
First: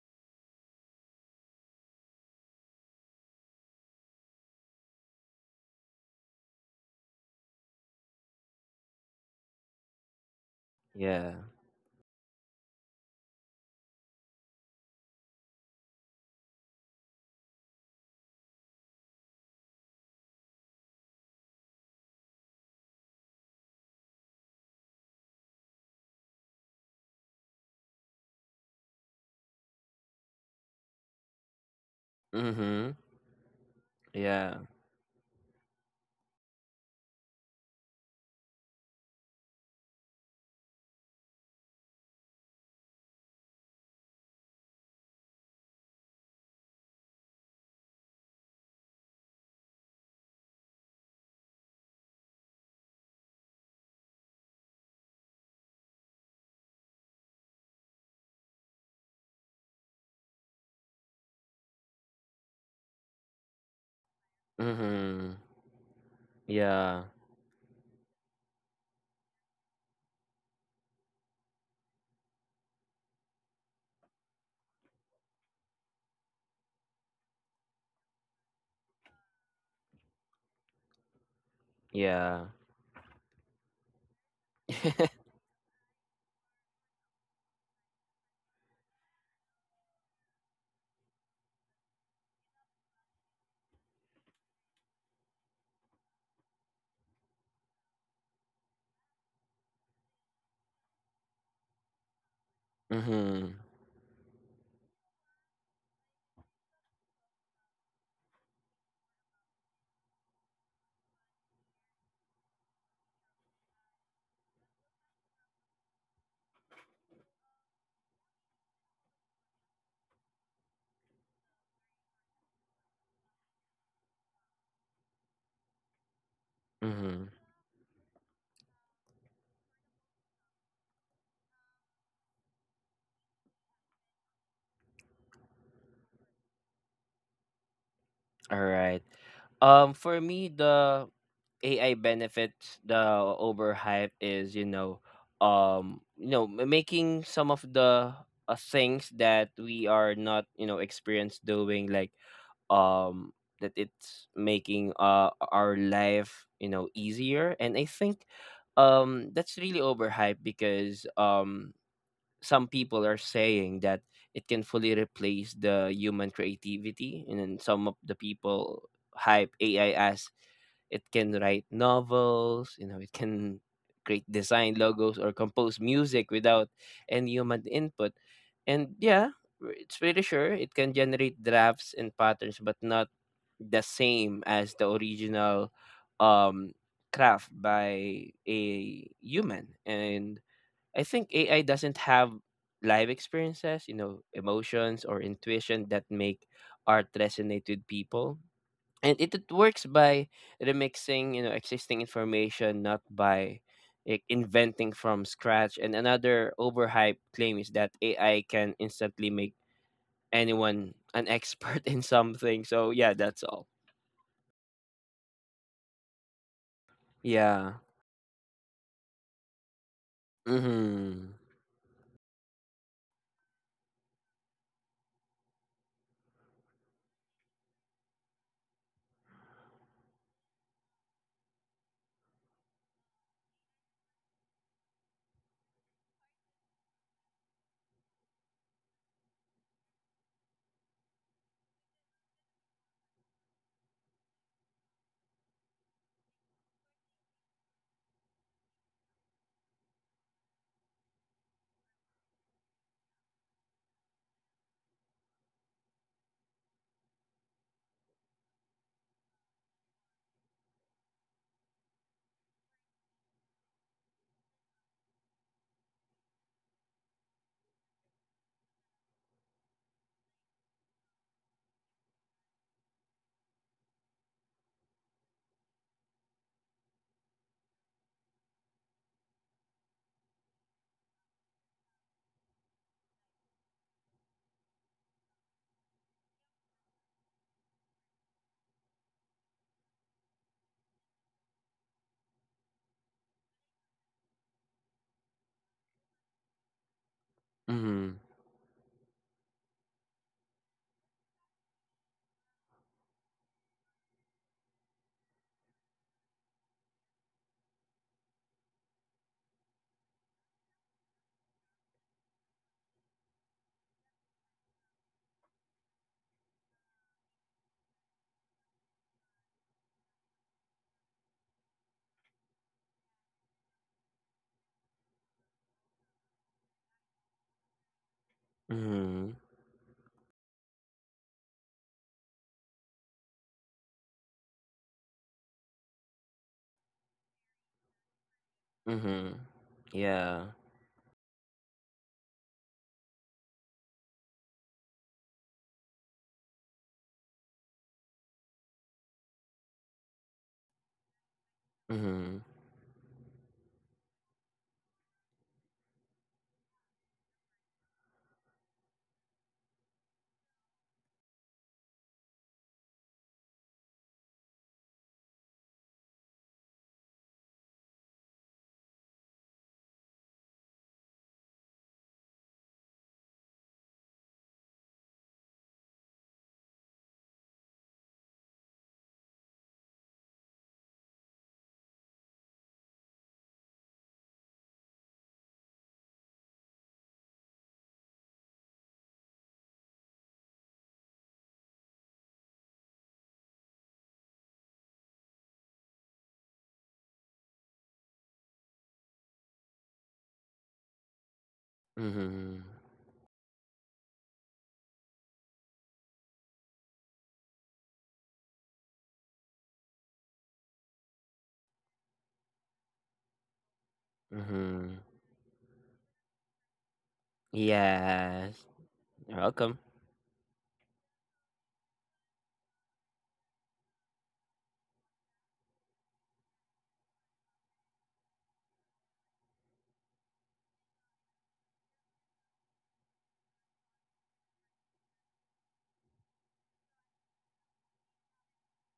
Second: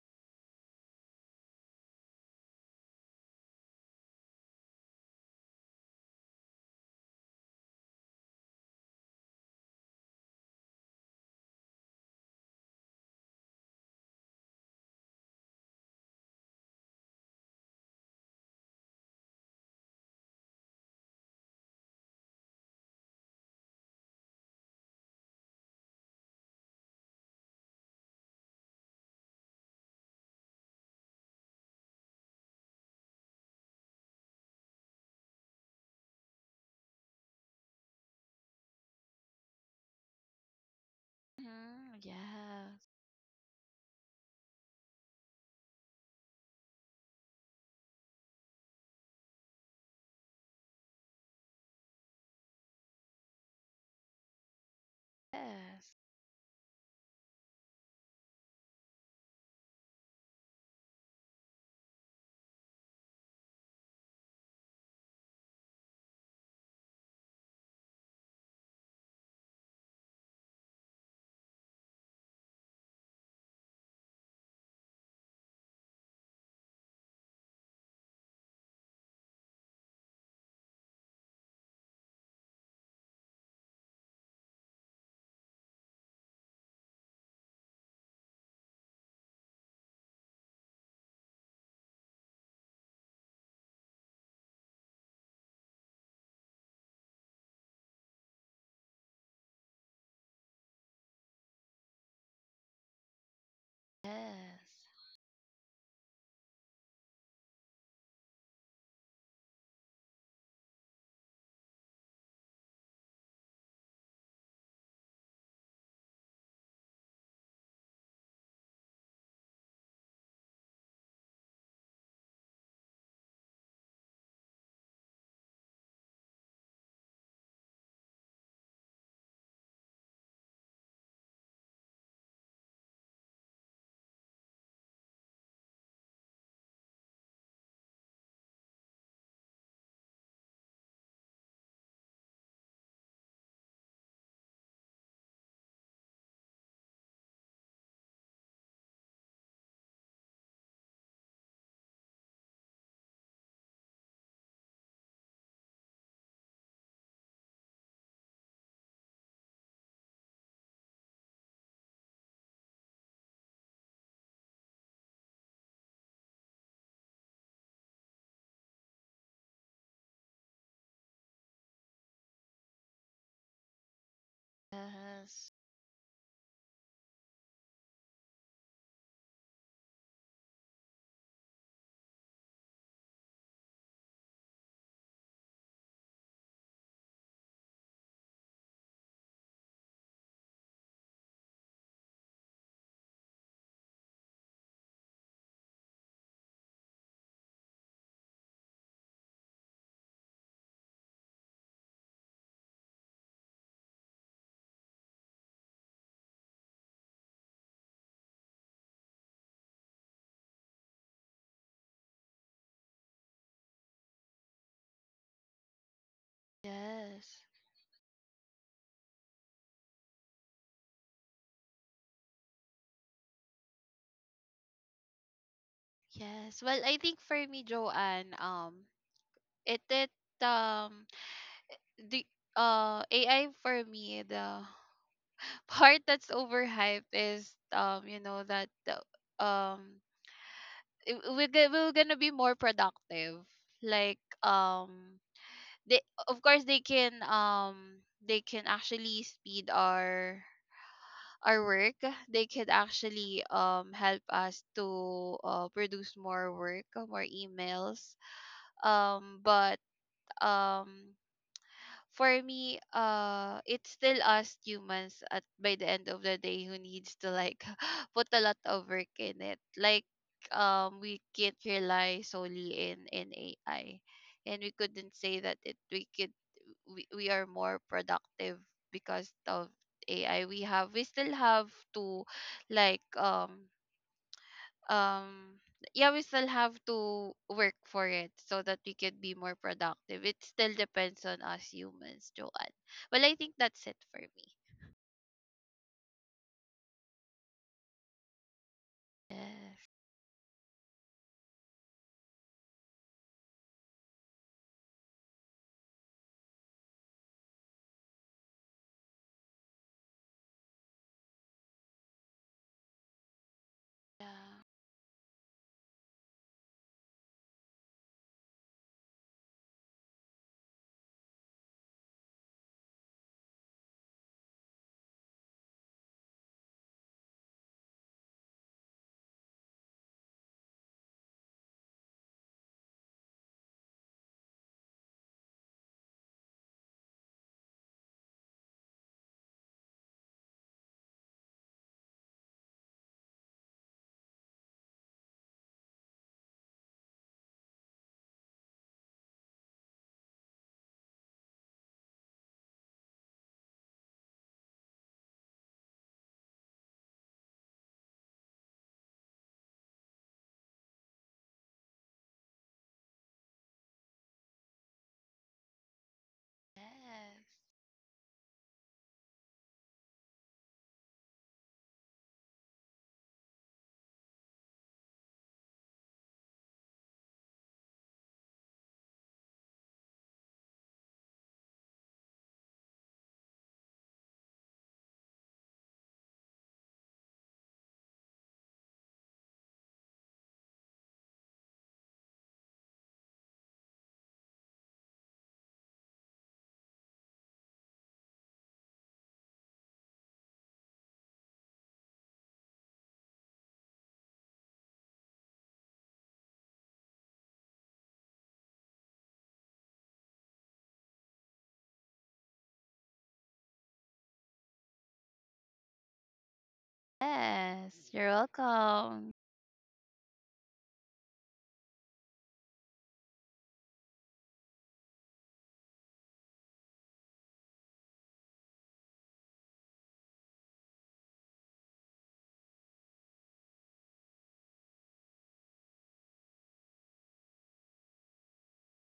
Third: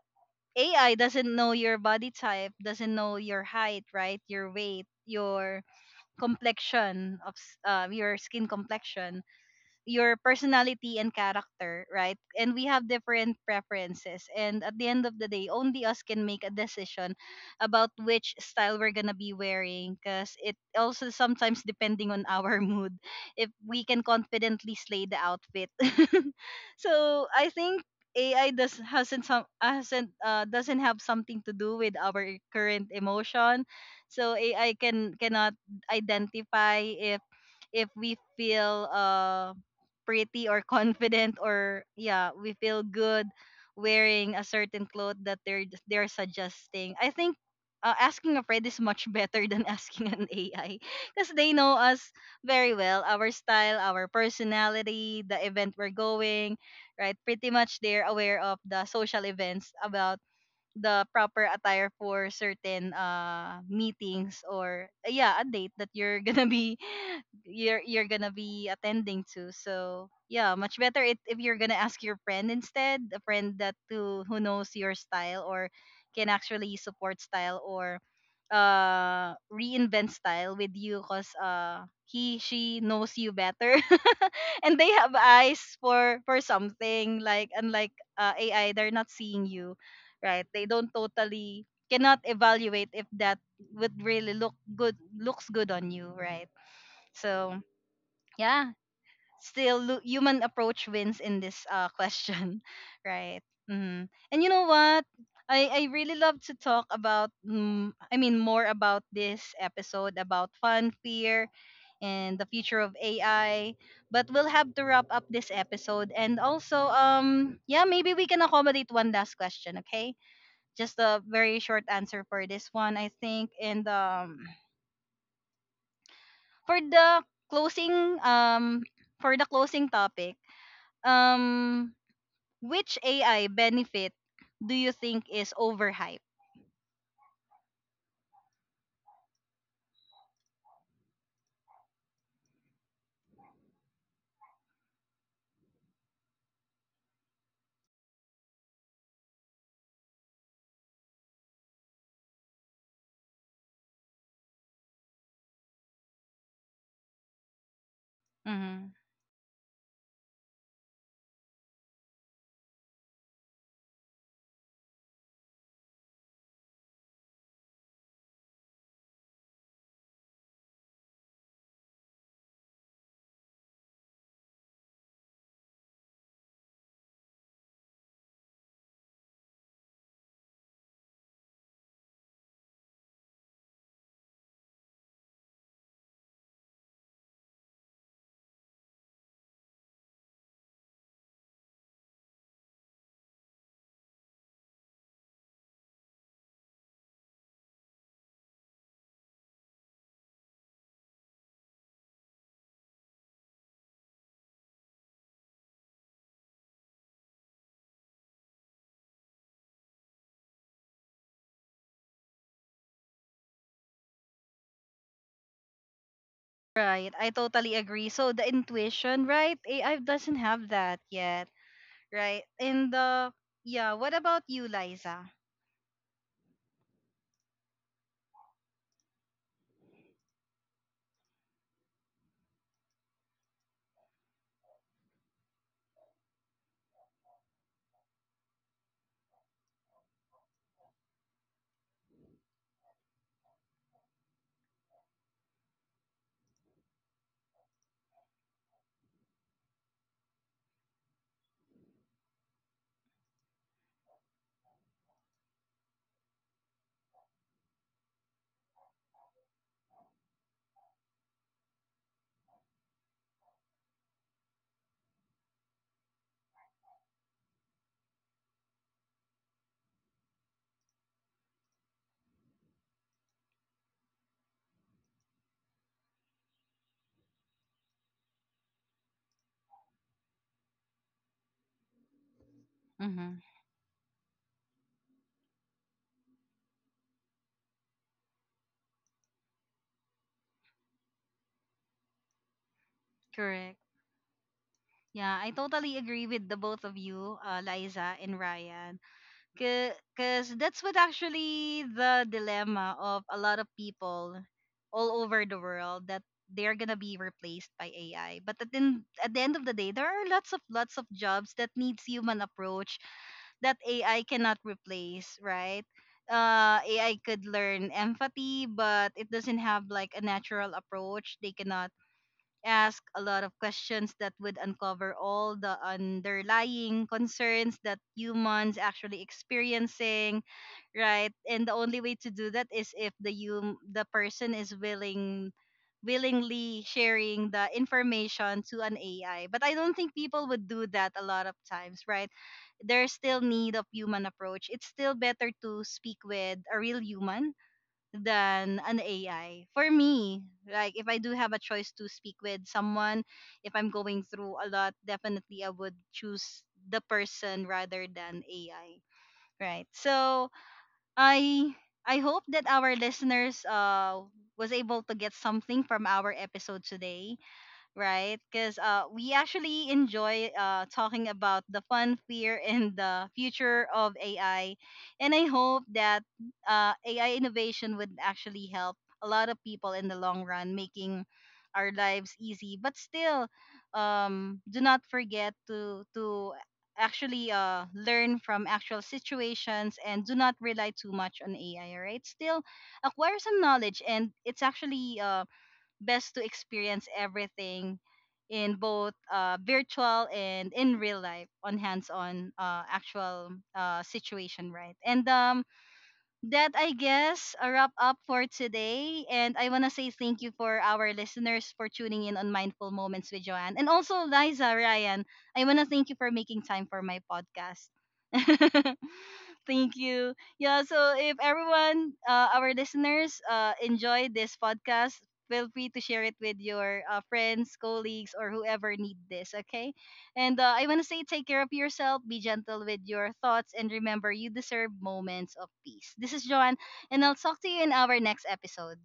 Speaker 1: A I doesn't know your body type, doesn't know your height, right? Your weight, your complexion of s- uh, your skin complexion, your personality and
Speaker 2: Yeah.
Speaker 1: character, right? And we have different preferences. And at the end of the day, only us can make a decision about which style we're gonna be wearing. Cause it also sometimes depending on our mood, if we can confidently slay the outfit. So I think A I does hasn't some hasn't uh, doesn't have something to do with our current
Speaker 2: Mhm.
Speaker 1: emotion. So
Speaker 2: Yeah.
Speaker 1: A I can cannot identify if if we feel uh pretty or confident, or
Speaker 3: Mm-hmm.
Speaker 1: yeah, we feel
Speaker 3: Yes.
Speaker 1: good wearing a certain clothes that they're they're suggesting. I think uh, asking a friend is much better than asking an AI, because they know us very well, our style, our personality, the event we're
Speaker 3: Yes.
Speaker 1: going. Right, pretty much they're aware of the social events about the proper attire for certain uh meetings, or uh, yeah,
Speaker 2: Mhm.
Speaker 1: a date that you're gonna be
Speaker 2: Yeah.
Speaker 1: you're you're gonna be attending to. So yeah, much better it, if you're gonna ask your friend instead, a friend that who who knows your style, or can actually support style, or uh reinvent style with you, because uh he,
Speaker 2: Yeah.
Speaker 1: she knows you better and they have eyes for for something like unlike uh, AI. They're not seeing you, right? They don't totally cannot evaluate if that would really look good looks good on you, right? So yeah, still lu- human approach wins in this uh question, right?
Speaker 2: Mhm.
Speaker 1: hmm And you know
Speaker 3: Yes.
Speaker 1: what? I I really love to talk about mm, I mean more about this episode about fun, fear, and the future of A I. But we'll have to wrap up this episode, and also um yeah, maybe we can accommodate one last question, okay? Just a very short answer for this one, I think. And um, For the
Speaker 2: Mhm.
Speaker 1: closing um, for the closing topic, um, which A I benefit do you think is overhyped?
Speaker 2: All right. Um, for me, the A I benefits the overhype is, you know, um, you know, ma- making some of the uh, things that we are not, you know, experienced doing, like um, that it's making uh our life, you know, easier. And I think
Speaker 1: hmm
Speaker 2: um that's really overhyped because um some people are saying that it can fully replace the human creativity, and then some of the people hype A I as it can write novels, you know, it can create design logos or
Speaker 3: Yes.
Speaker 2: compose music without any human input. And yeah, w- it's pretty sure it can generate drafts and patterns but not the same as the original um craft by a human. And I think A I doesn't have live experiences, you know, emotions or intuition that make art resonate with people. And it, it works by remixing, you know, existing information, not by like, inventing from scratch. And another overhyped claim is that A I can instantly make anyone an expert in something. So yeah, that's all.
Speaker 1: Right, I
Speaker 3: Yes.
Speaker 2: Yeah.
Speaker 1: totally agree. So the intuition, right? A I doesn't have that
Speaker 2: Mm-hmm.
Speaker 1: yet, right? And the, yeah, what about you, Liza?
Speaker 3: Yes. Well, I think for me, Joanne, um, it it um the uh A I for me, the part that's overhyped is um you know that the um it- we're, go- we're gonna be more productive. Like um they, of course they can um they can actually speed our our work. They could actually um help us to uh, produce more work, uh, more emails. Um but um for me, uh, it's still us humans at by the end of the day who needs to like put a lot of work in it. Like um, we can't rely solely in in A I, and we couldn't say that it we could we, we are more productive because of A I. We have, we still have to like
Speaker 1: Mm-hmm.
Speaker 3: um um yeah, we still have to work for it so that we can be more productive. It still depends on us humans, Joanne. Well, I think
Speaker 1: Correct.
Speaker 3: that's it for me.
Speaker 1: Yeah, I totally agree with the both of you, uh, Liza
Speaker 2: Mm-hmm.
Speaker 1: and Ryan.
Speaker 3: Yes.
Speaker 1: Because that's what actually the dilemma of a lot of people all over the world, that they're gonna be replaced by A I. But at the, at the end of the day, there are lots of lots of jobs that needs human approach that A I cannot
Speaker 3: Yeah.
Speaker 1: replace, right? Uh, A I could learn empathy, but it doesn't have like a natural approach. They cannot ask a lot of questions that would uncover all the underlying concerns that humans actually
Speaker 2: Mm-hmm.
Speaker 1: experiencing, right? And the only way to do that is if the hum- the person is willing, willingly sharing the information to an
Speaker 2: Mm-hmm.
Speaker 1: AI, but I don't think people
Speaker 2: Yeah.
Speaker 1: would do that a lot of times, right? There's still need of human approach. It's still better to speak with a real human than an A I. For me, like, if I do have a choice to speak
Speaker 2: Mm-hmm.
Speaker 1: with someone, if I'm going through a lot, definitely I would choose the person rather than A I. Right. So I I hope that our listeners uh was able to get something from our episode today,
Speaker 3: Yes.
Speaker 1: right? Because uh, we actually enjoy uh, talking about the fun, fear, and the future of A I. And I hope that uh, A I innovation would actually help a lot of people in the long run, making our lives easy. But still, um, do not forget to to actually uh, learn from actual situations and do not rely too much on A I. All right, still acquire some knowledge, and it's actually uh, best to experience everything in both uh, virtual and in real life, on hands-on
Speaker 2: Mm-hmm.
Speaker 1: uh, actual uh, situation, right? and um, that I guess a wrap up for today, and I want to say thank you for our listeners for tuning in on Mindful Moments with Joanne, and also Liza,
Speaker 2: Mm-hmm.
Speaker 1: Ryan, I want to thank you for making time for my podcast.
Speaker 3: Yes, you're
Speaker 2: Yes.
Speaker 3: welcome.
Speaker 2: You're welcome.
Speaker 1: Thank you. Yeah, so if everyone, uh, our listeners, uh, enjoyed this podcast, feel free to share it with your uh, friends, colleagues, or whoever need this, okay? And uh, I want to say take care of yourself, be gentle with your thoughts, and remember you deserve moments of peace. This is Joanne, and I'll talk to you in our next episode.